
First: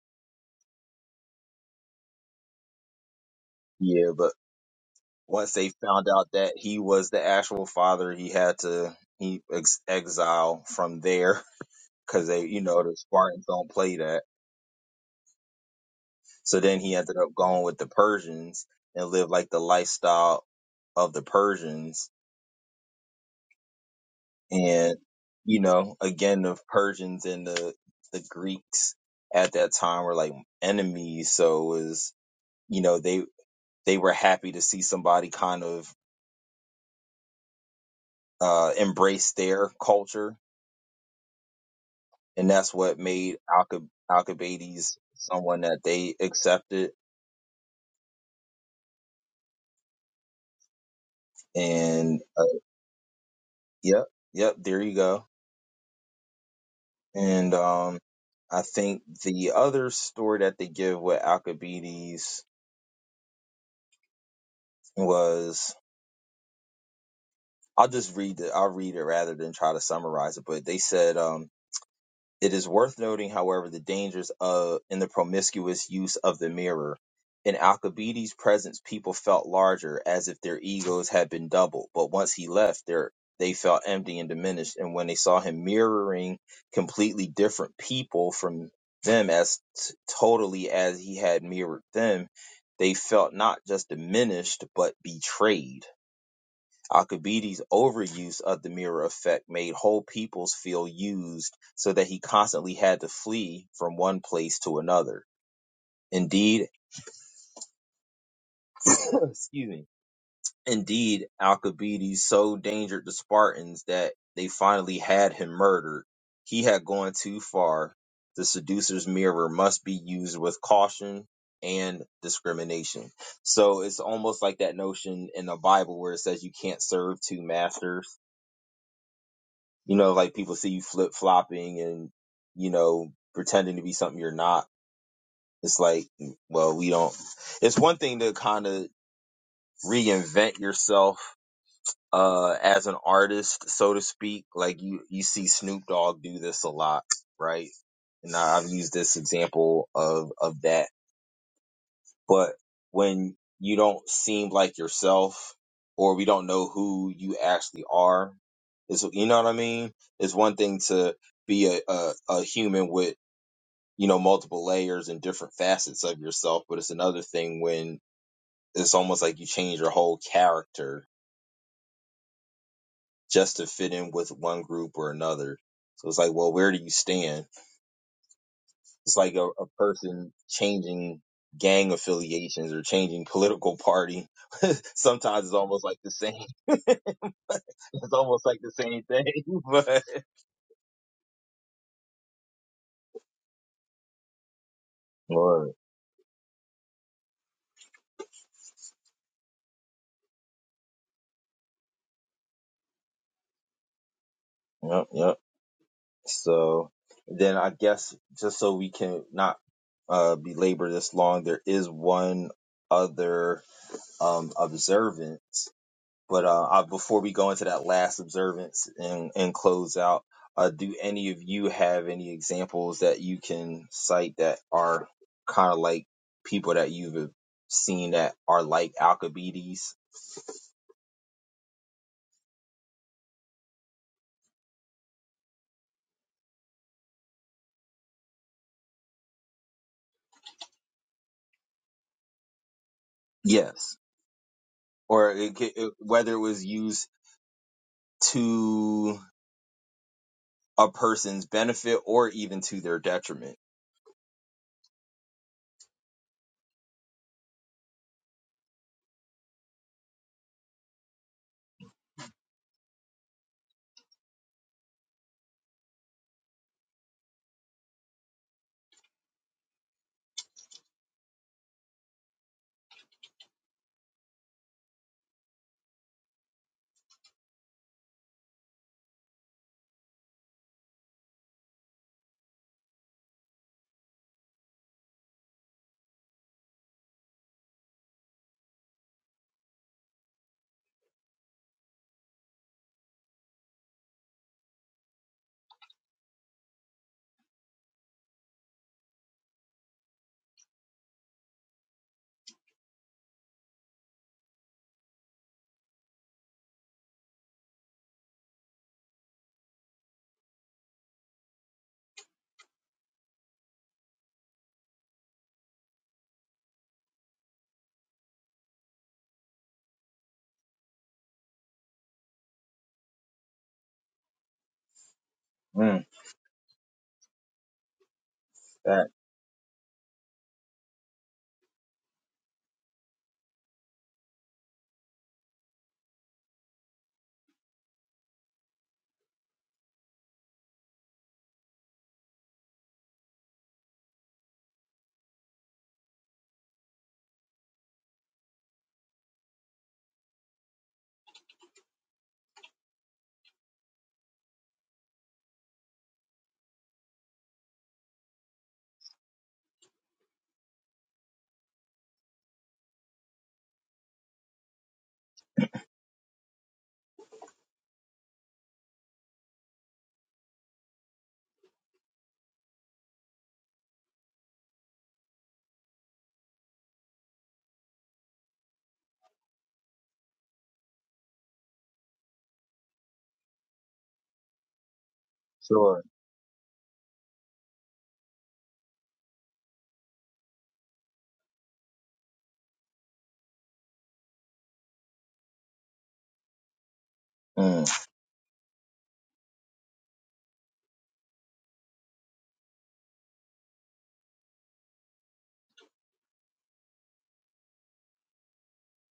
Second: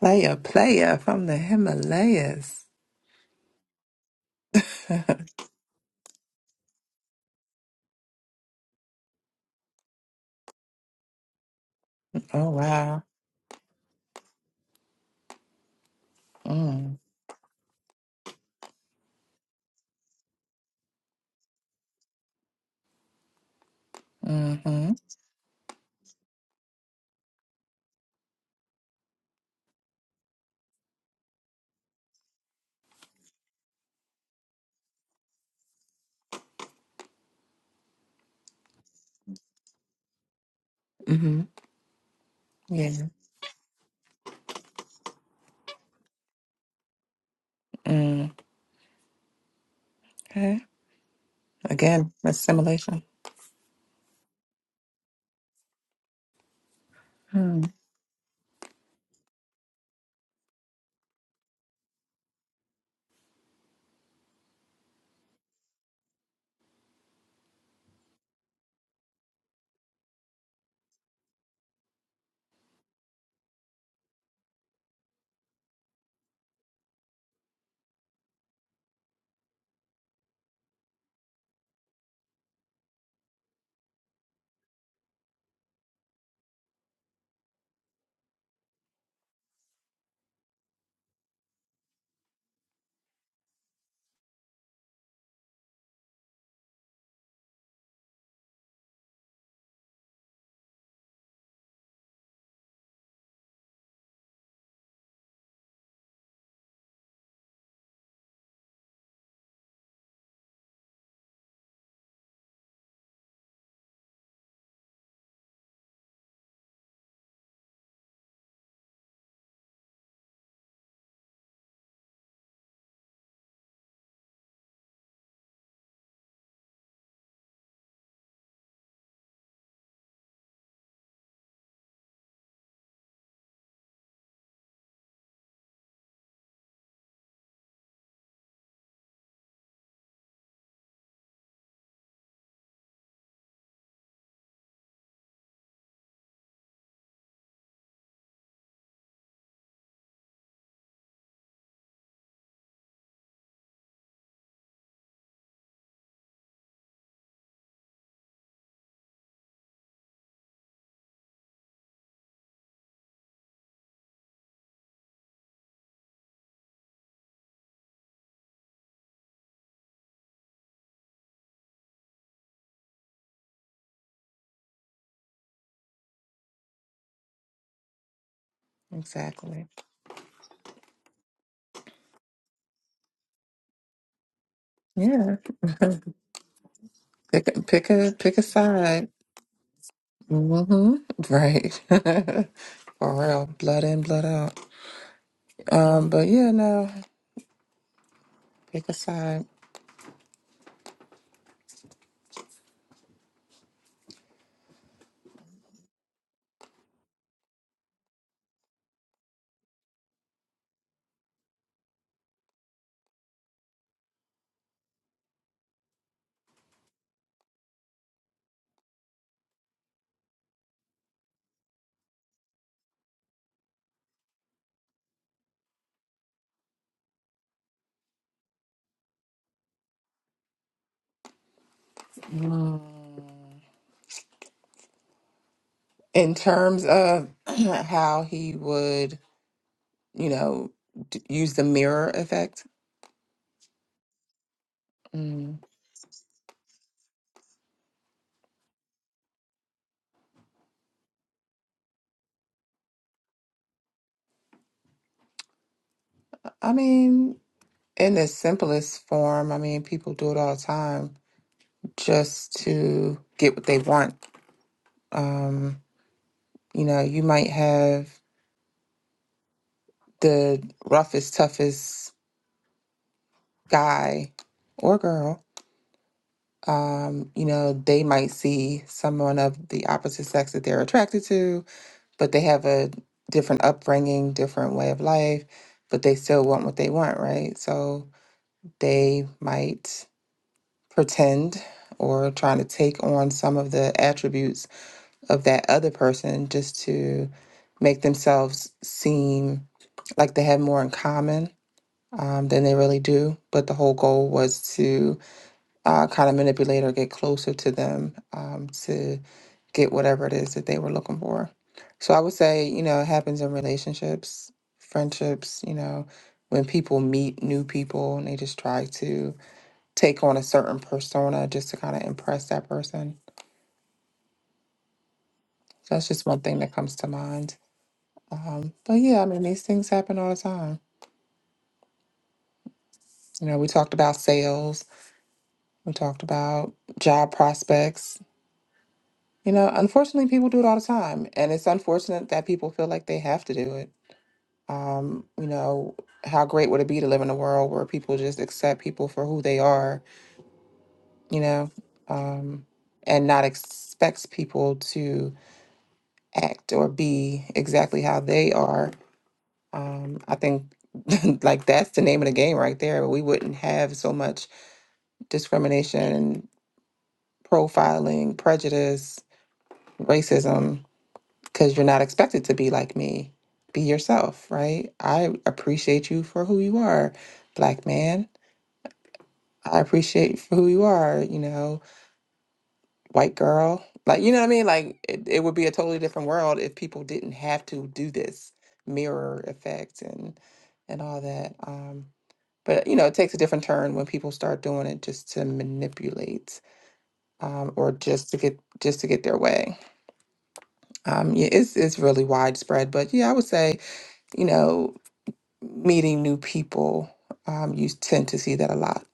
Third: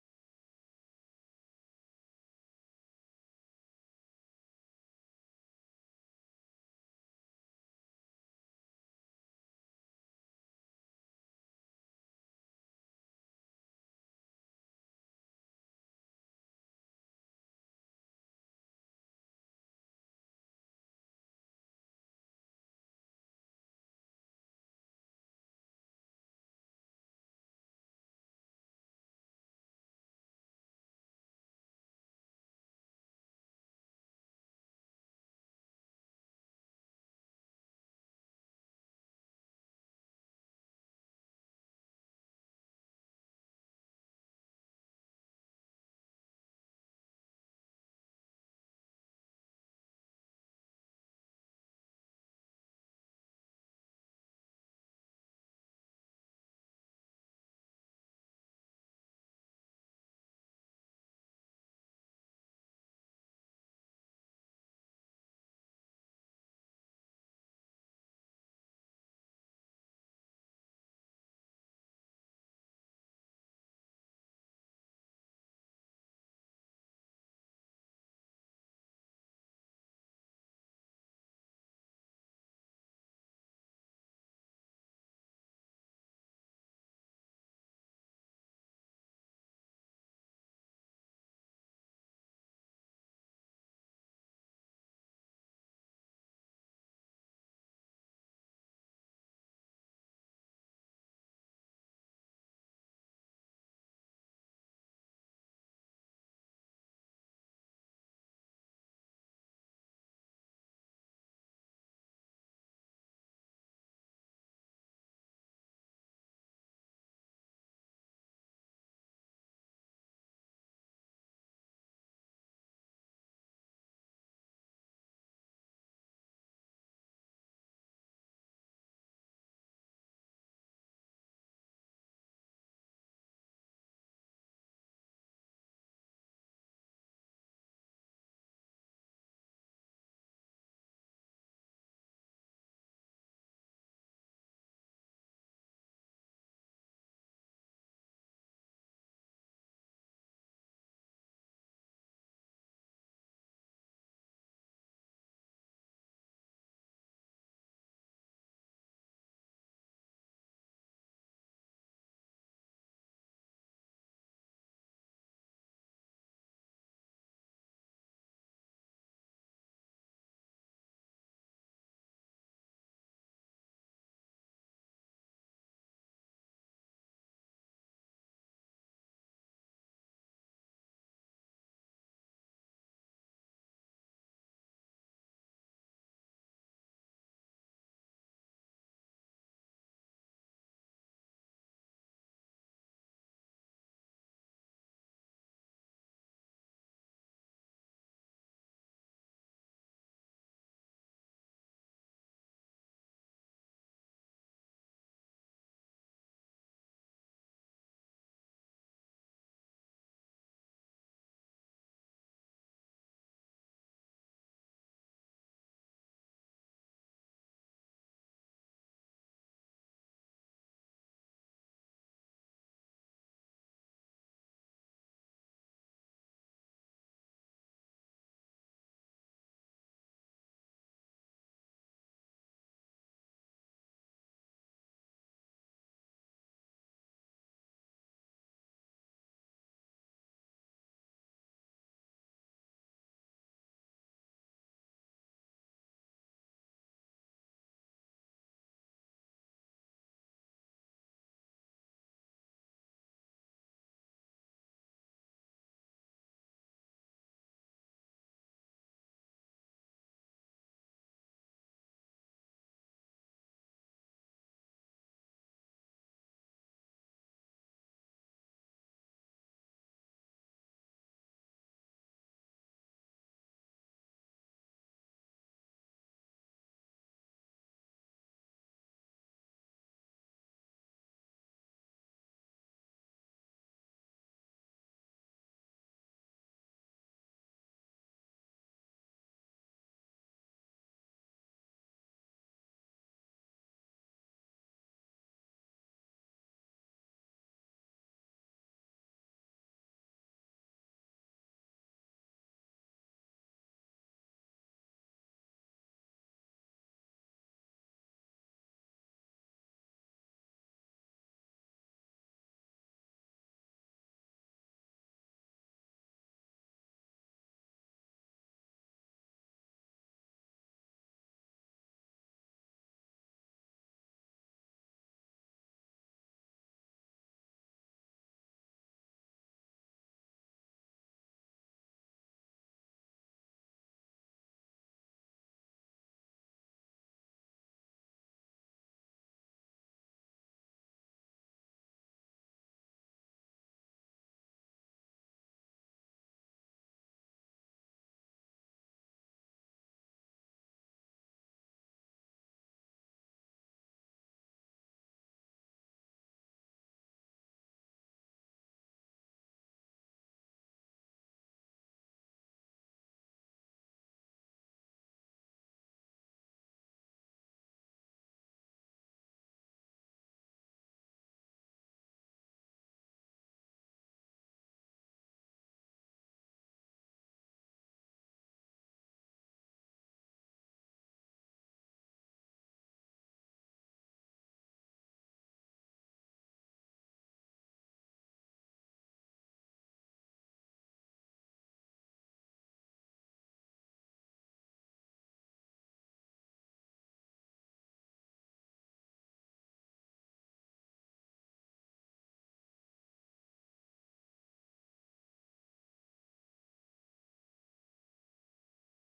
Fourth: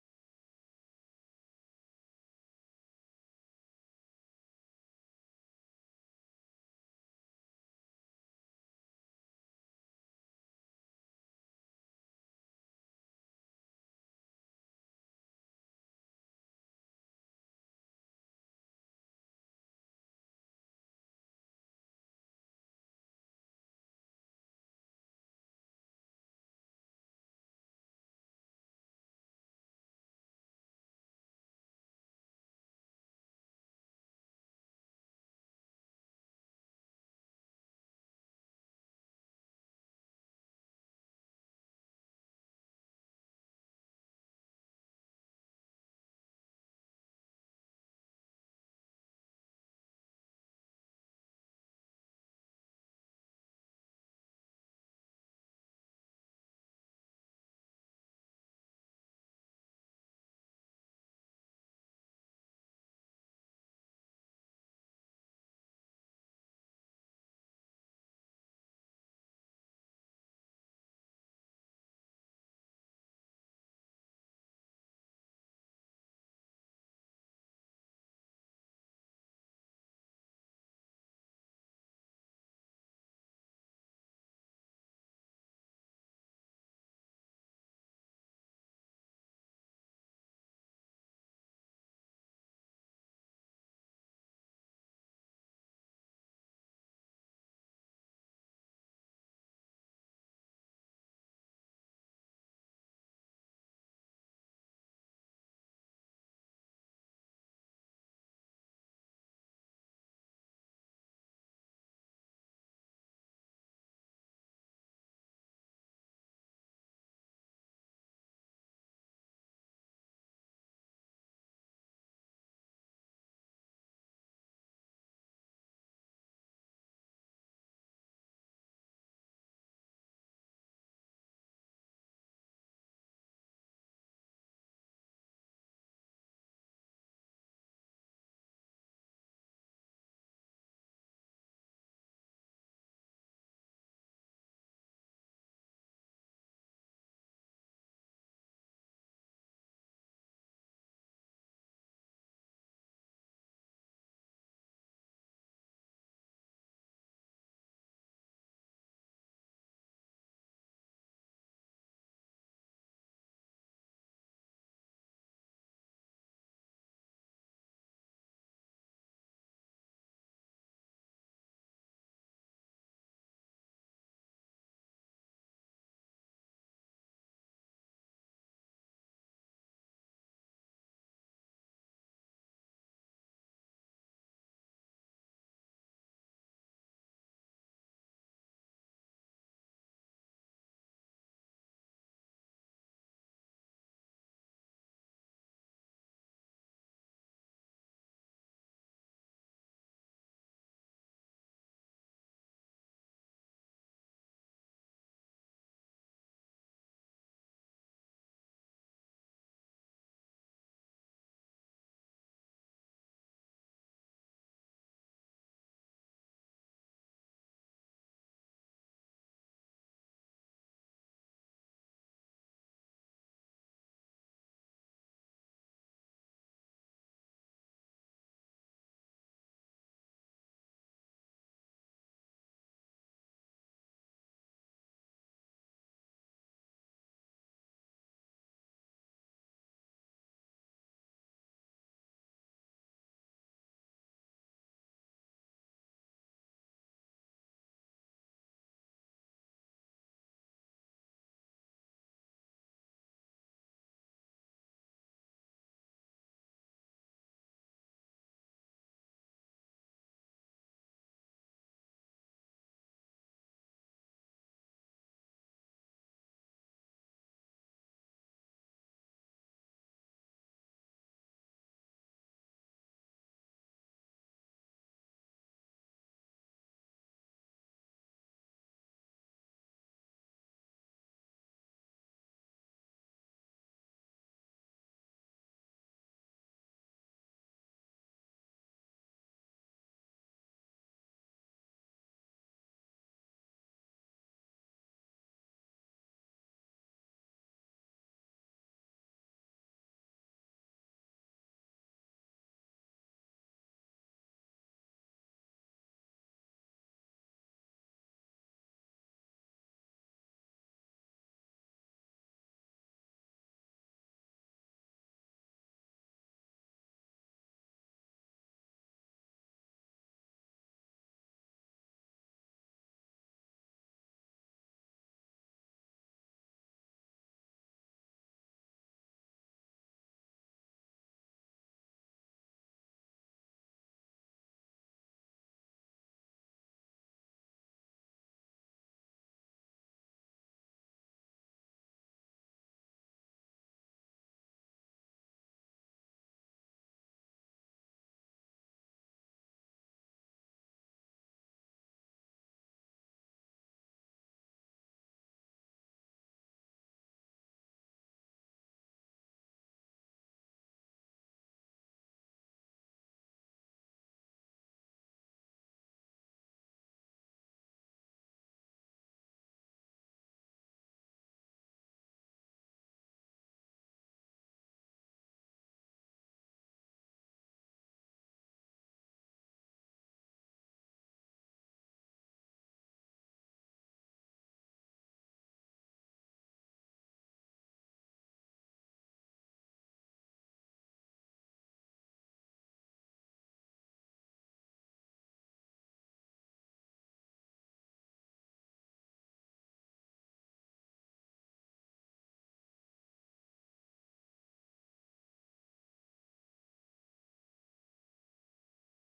player, player from the Himalayas.
Yeah, but
oh
once they found out that he was the actual father, he had to he ex- exile from there because they, you know, the
wow.
Spartans don't play that. So then he
Mm,
ended up going with the Persians and lived like the lifestyle of the Persians
mm-hmm,
and you know again the persians and the the greeks at that time were like enemies so it was you know they they were happy to see somebody kind of uh embrace their culture
mm-hmm,
and that's what
yeah.
made Alcib- alcibiades someone that they accepted
Mm, okay. Again,
and uh,
assimilation.
yep yep there you go and
Hmm.
um i think the other story that they give with alcibiades was I'll just read it. I'll read it rather than try to summarize it. But they said um, it is worth noting, however, the dangers of in the promiscuous use of the mirror. In Alcibiades' presence, people felt larger, as if their egos had been doubled. But once he left, their they felt empty and diminished. And when they saw him mirroring completely different people from them, as t- totally as he had mirrored them, they felt not just diminished but betrayed Alcibiades' overuse of the mirror effect made whole peoples feel used so that he constantly had to flee from one place to another. Indeed, excuse me. Indeed, Alcibiades so endangered the Spartans that they finally had him murdered. He had gone too far. The seducer's mirror must be used with caution and discrimination. So it's almost like that notion in the Bible where it says you can't serve two masters You know, like people see you flip flopping and, you know, pretending to be something you're not. It's like, "Mm, well, we don't. It's one thing to kind of reinvent yourself uh as an artist so to speak like you you see Snoop Dogg do this a lot right and I- I've used this example of of that But when you don't seem like yourself or we don't know who you actually are, is you know what I mean? It's one thing to be a, a, a human with, you know, multiple layers and different facets of yourself, but it's another thing when it's almost like you change your whole character just to fit in with one group or another. So it's like, well, where do you stand? It's like a,
exactly.
a person changing gang affiliations or changing political party
Yeah.
Sometimes it's almost like the same. it's
Pick a pick a pick a
almost like the same
side.
thing.
Mm-hmm. Right. For real, blood in, blood out.
But Lord,
Um, but yeah, no, pick a side.
yep, yep. So then I guess just so we can not uh, belabor this long, there is one other um, observance. But uh, I, before we go into that last observance and, and close out, uh, do any of you have any examples that you can cite that are kind of like people that you've seen that are like Alcibiades?
Mm. in terms of how he would, you know, d- use the mirror effect,
Yes. or it,
mm,
ca- it, whether it was used to a person's benefit or even to their detriment.
I mean, in the simplest form, I mean, people do it all the time just to get what they want. Um, you know, you might have the roughest, toughest guy or girl. Um, you know, they might see someone of the opposite sex that they're attracted to but they have a different upbringing, different way of life, but they still want what they want, right? So they might pretend or trying to take on some of the attributes of that other person just to make themselves seem like they have more in common um, than they really do. But the whole goal was to uh, kind of manipulate or get closer to them um, to get whatever it is that they were looking for. So I would say, you know, it happens in relationships, friendships, you know, when people meet new people and they just try to take on a certain persona just to kind of impress that person. So
Mm,
that's just one thing that comes to mind. Um, but
that
yeah, I mean, these things happen all the time. You know, we talked about sales, we talked about job prospects, You know, unfortunately, people do it all the time, and it's unfortunate that people feel like they have to do it. Um, you know, how great would it be to live in a world where people just accept people for who they are, you know, um, and not expects people to act or be exactly how they are. Um, I think like that's the name of the game right there. We wouldn't have so much discrimination, profiling, prejudice, racism because you're not expected to be like me. Be yourself, right? I appreciate you for who you are, black man. I appreciate you for who you are, you know, white girl. Like, you know what I mean? Like, it, it would be a totally
sure,
different world if people didn't have to do this mirror effect and and all that. Um, but you know, it takes a different turn when people start doing it just to manipulate um,
mm,
or just to get just to get their way. Um, yeah, it's it's really widespread. But yeah, I would say you know. meeting new people, um, you tend to see that a lot.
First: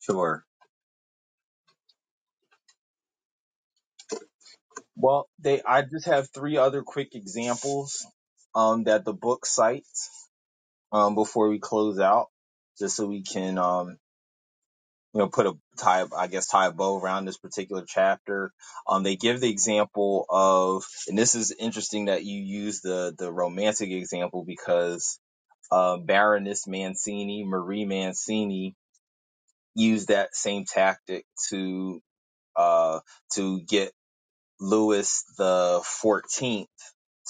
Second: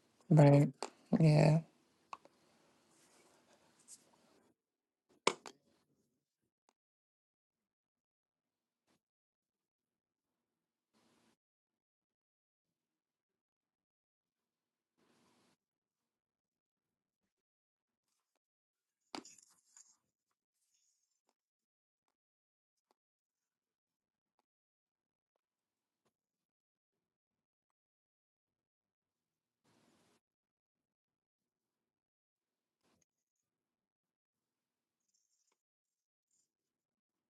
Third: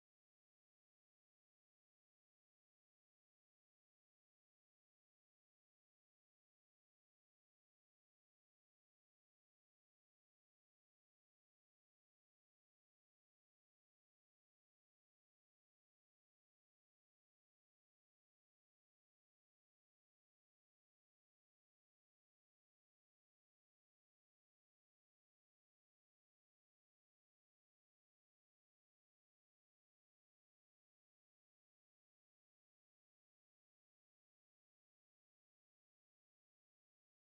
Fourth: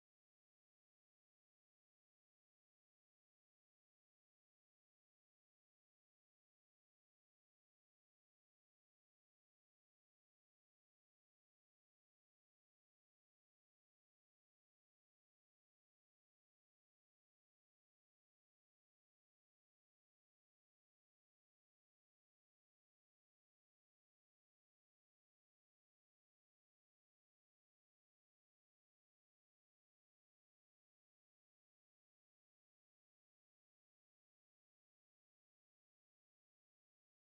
sure.
Right. Yeah.
Well, they. I just have three other quick examples um, that the book cites um, before we close out, just so we can um, you know put a tie, I guess, tie a bow around this particular chapter. Um, they give the example of, and this is interesting that you use the the romantic example because uh, Baroness Mancini, Marie Mancini, used that same tactic to uh, to get Louis the Fourteenth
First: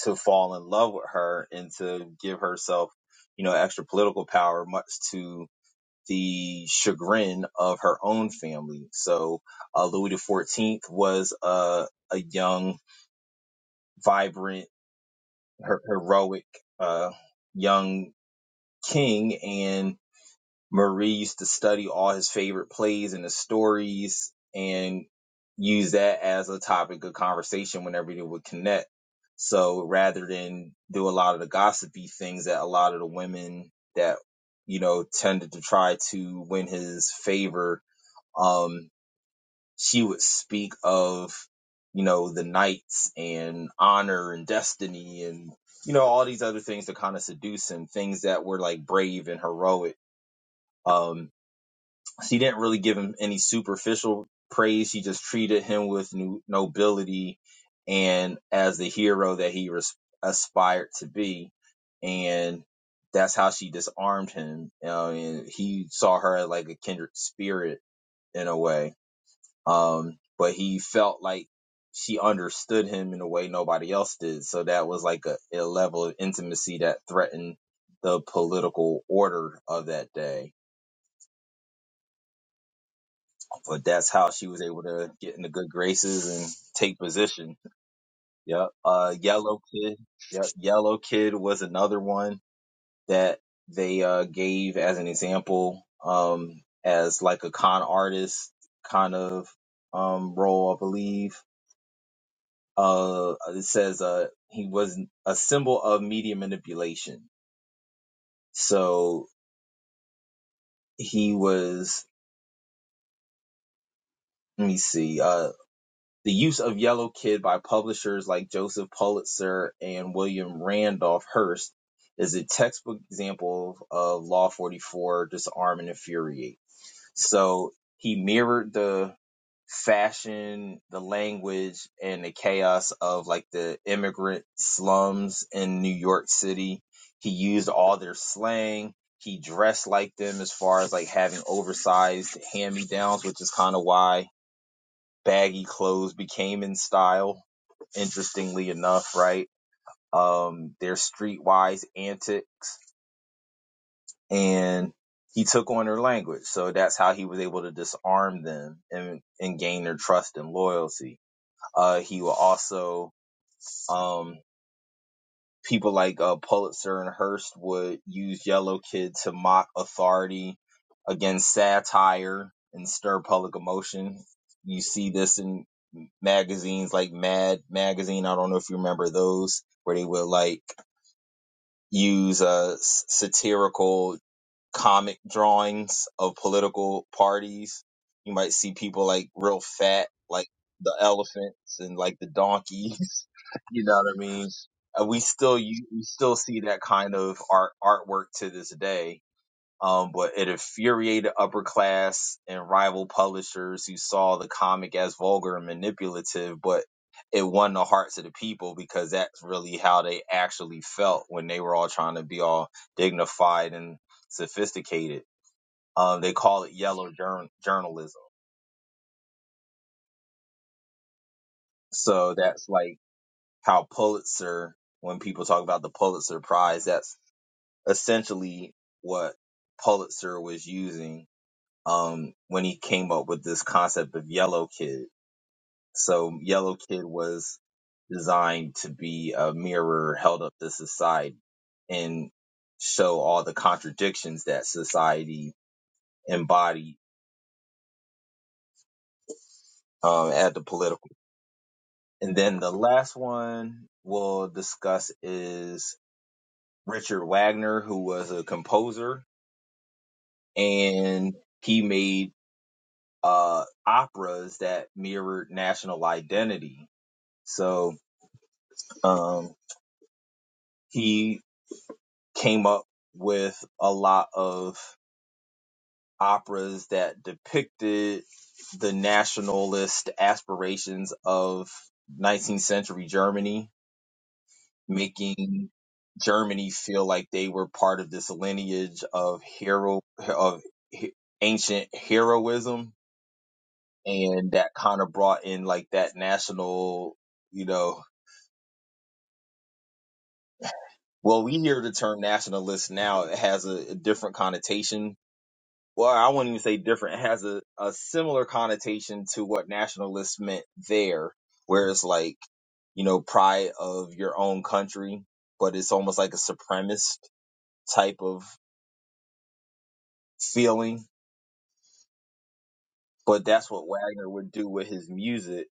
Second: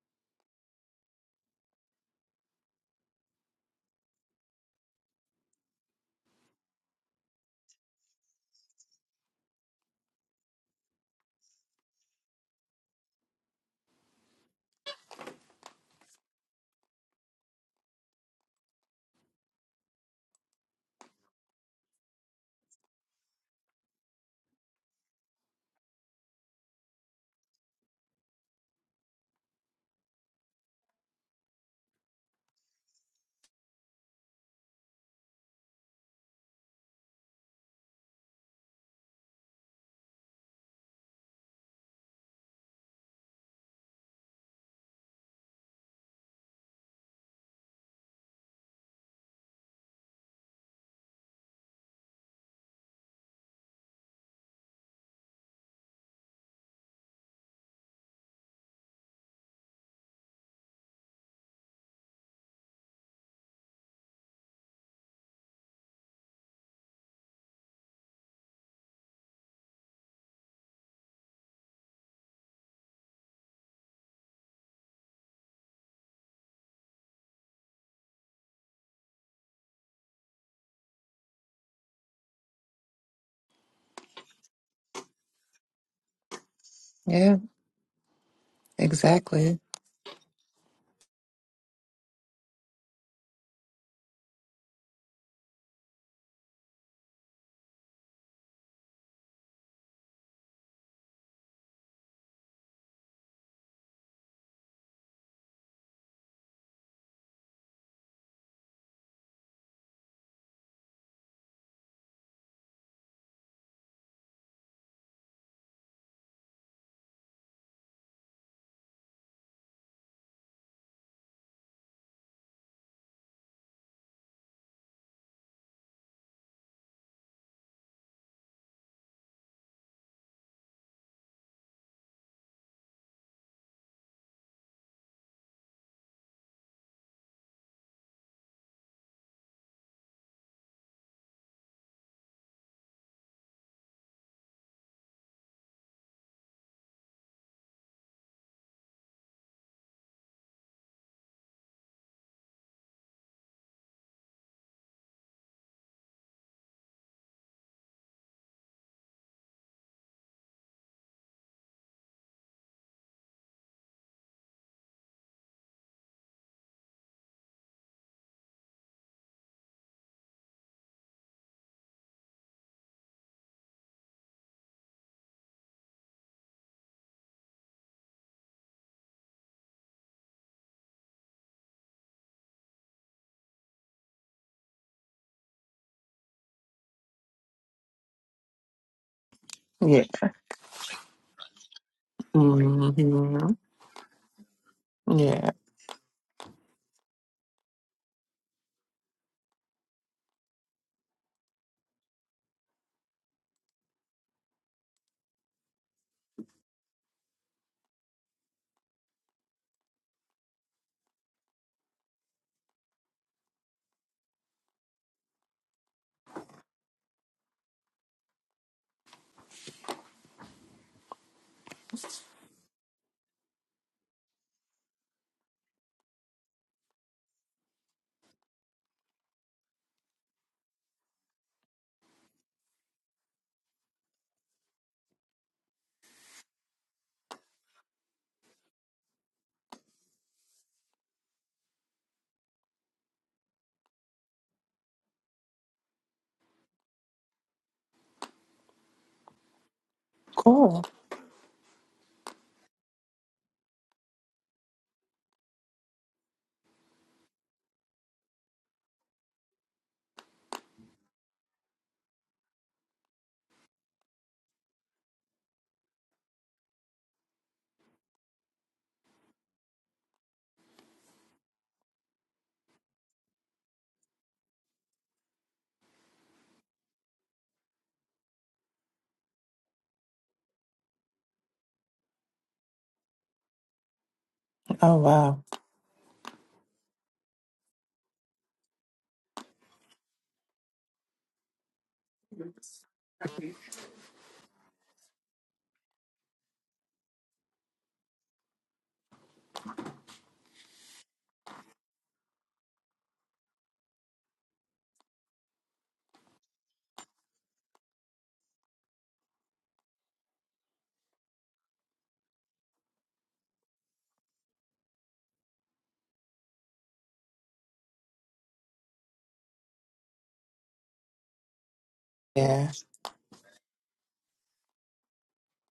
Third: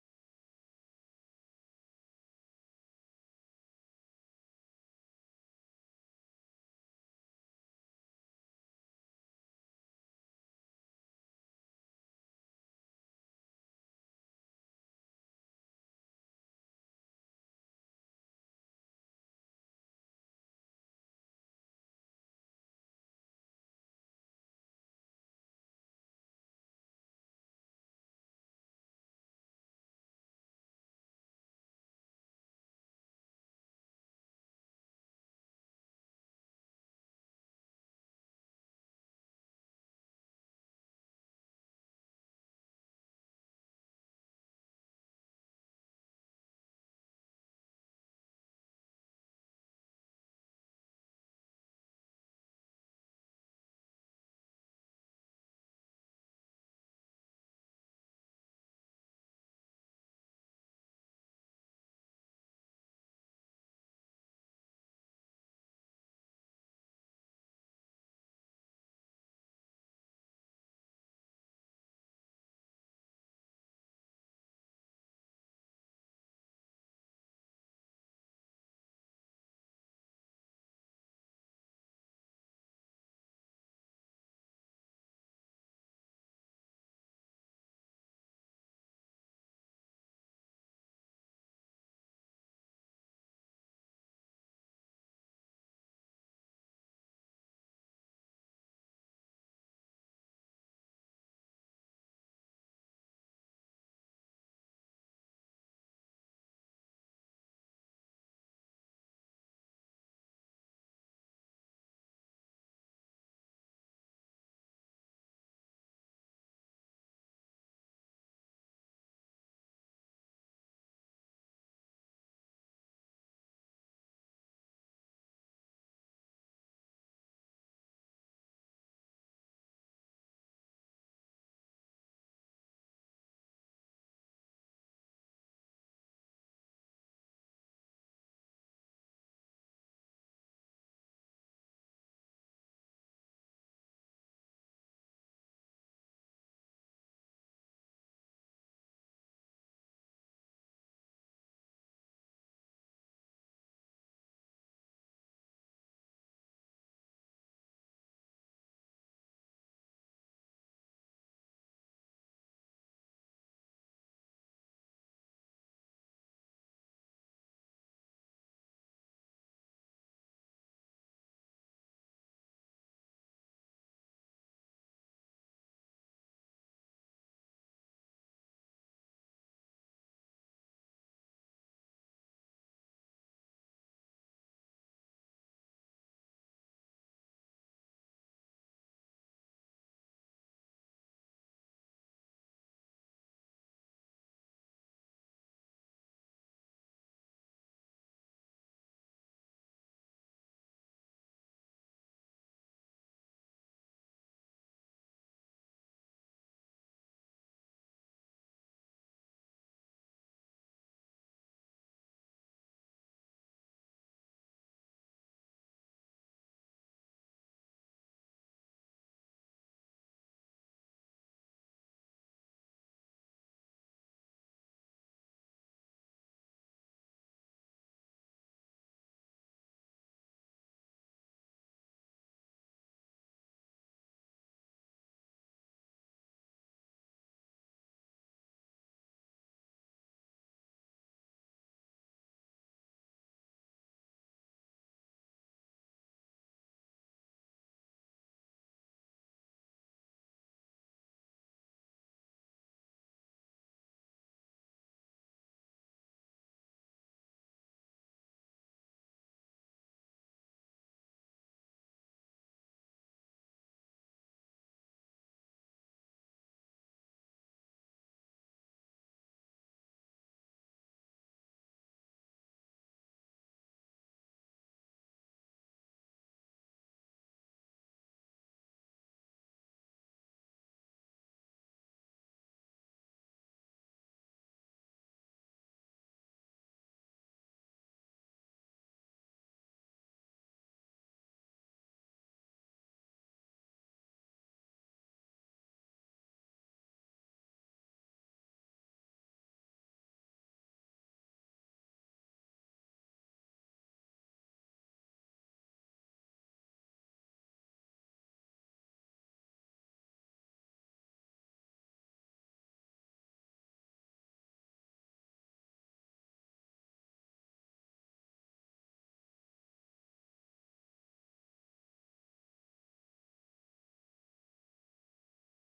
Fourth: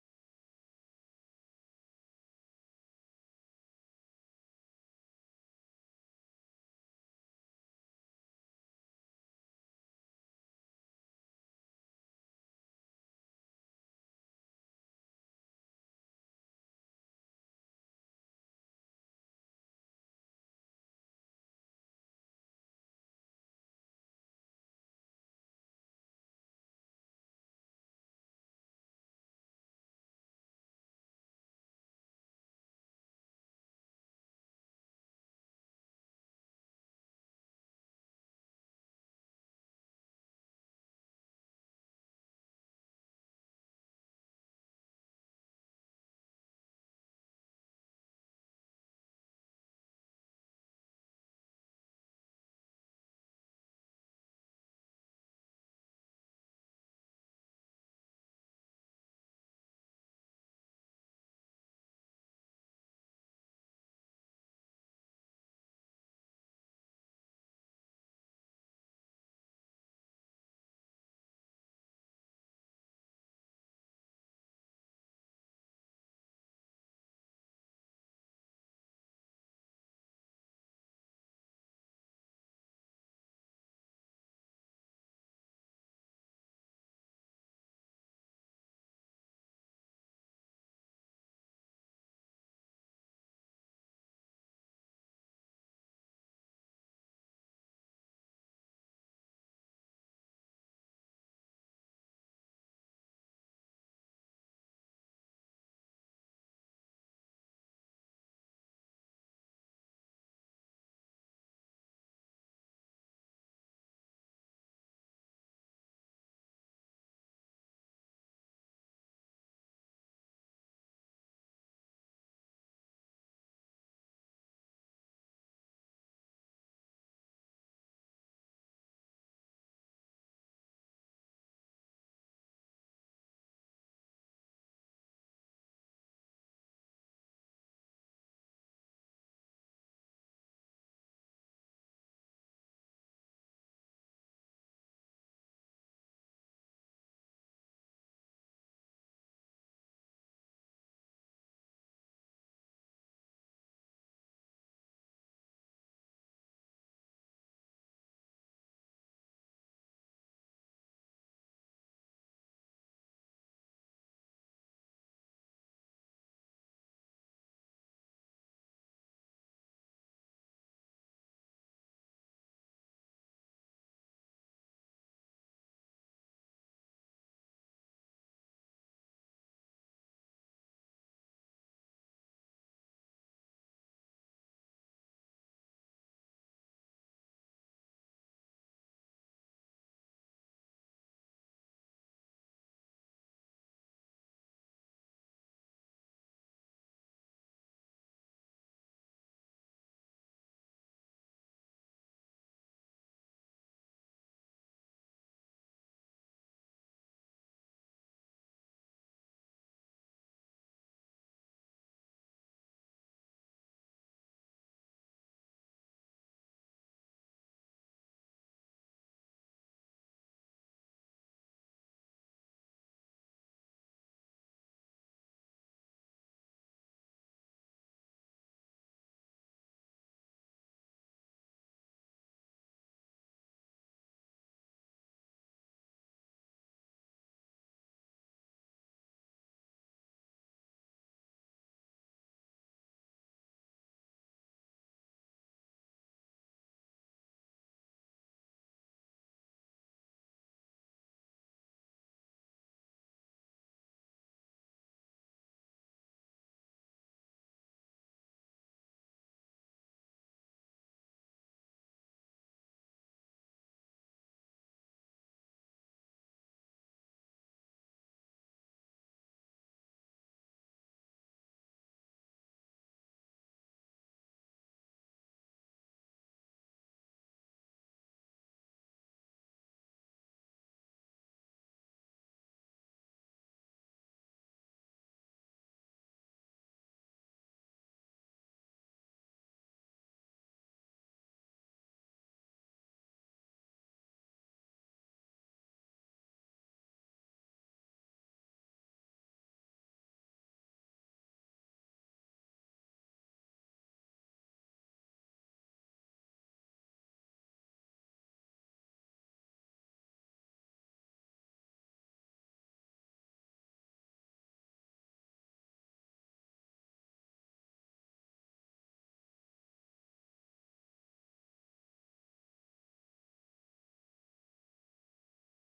to fall in love with her and to give herself, you know, extra political power, much to the chagrin of her own family. So uh, Louis the Fourteenth was a a young, vibrant, her- heroic, uh, young king, and Marie used to study all his favorite plays and his stories and use that as a topic of conversation whenever they would connect. So rather than do a lot of the gossipy things that a lot of the women that, you know, tended to try to win his favor, um, she would speak of, you know, the knights and honor and destiny and, you know, all these other things to kind of seduce him, things that were like brave and heroic. Um, she didn't really give him any superficial praise. She just treated him with no, nobility and as the hero that he res- aspired to be. And that's how she disarmed him. Uh, and he saw her like a kindred spirit in a way. Um, but he felt like she understood him in a way nobody else did. So that was like a, a level of intimacy that threatened the political order of that day but that's how she was able to get in the good graces and take
Yeah.
position. Yep. Uh,
Exactly.
Yellow Kid. Yep. Yellow Kid was another one that they uh, gave as an example, um, as like a con artist kind of um, role, I believe. Uh, it says uh, he was a symbol of media manipulation. So he was. Let me see. Uh. The use of Yellow Kid by publishers like Joseph Pulitzer and William Randolph Hearst is a textbook example of Law 44 disarm and infuriate. So he mirrored the fashion, the language, and the chaos of like the immigrant slums in New York City. He used all their slang. He dressed like them as far as like having oversized hand me downs, which is kind of why baggy clothes became in style, interestingly enough, right? Um, their streetwise antics, and he took on their language. So that's how he was able to disarm them and, and gain their trust and loyalty. Uh, he will also, um, people like uh, Pulitzer and Hearst would use Yellow Kid to mock authority against satire and stir public emotion. You see this in magazines like Mad Magazine. I don't know if you remember those, where they would like use uh, satirical comic drawings of political parties. You might see people like real
Yeah.
fat, like the elephants and like the donkey
hmm
You know what I mean? And we
Yeah.
still you, we still see that kind of art artwork to this day. Um, but it infuriated upper class and rival publishers who saw the comic as vulgar and manipulative, but it won the hearts of the people because that's really how they actually felt when they were all trying to be all dignified and sophisticated. Um, they call it yellow jour- journalism. So that's like how Pulitzer when people talk about the Pulitzer Prize, that's essentially what Pulitzer was using um, when he came up with this concept of Yellow Kid. So Yellow Kid was designed to be a mirror held up to society and show all the contradictions that society embodied um, at the
Cool.
political. And then the last one we'll discuss is Richard Wagner, who was a composer and he made uh, operas that mirrored national identity. So um, he came up with a lot of operas that depicted the nationalist aspirations of 19th century Germany,
Oh wow.
making Germany feel like they were part of this lineage of hero of he- ancient heroism, and that kind of brought in like that national, you know, Well, we hear the term nationalist now. It has a, a different connotation. Well, I wouldn't even say different. It has a, a similar connotation to what nationalist meant there, where it's like, you know, pride of your own country, but it's almost like a supremacist type of feeling.
Yeah.
But that's what Wagner would do with his music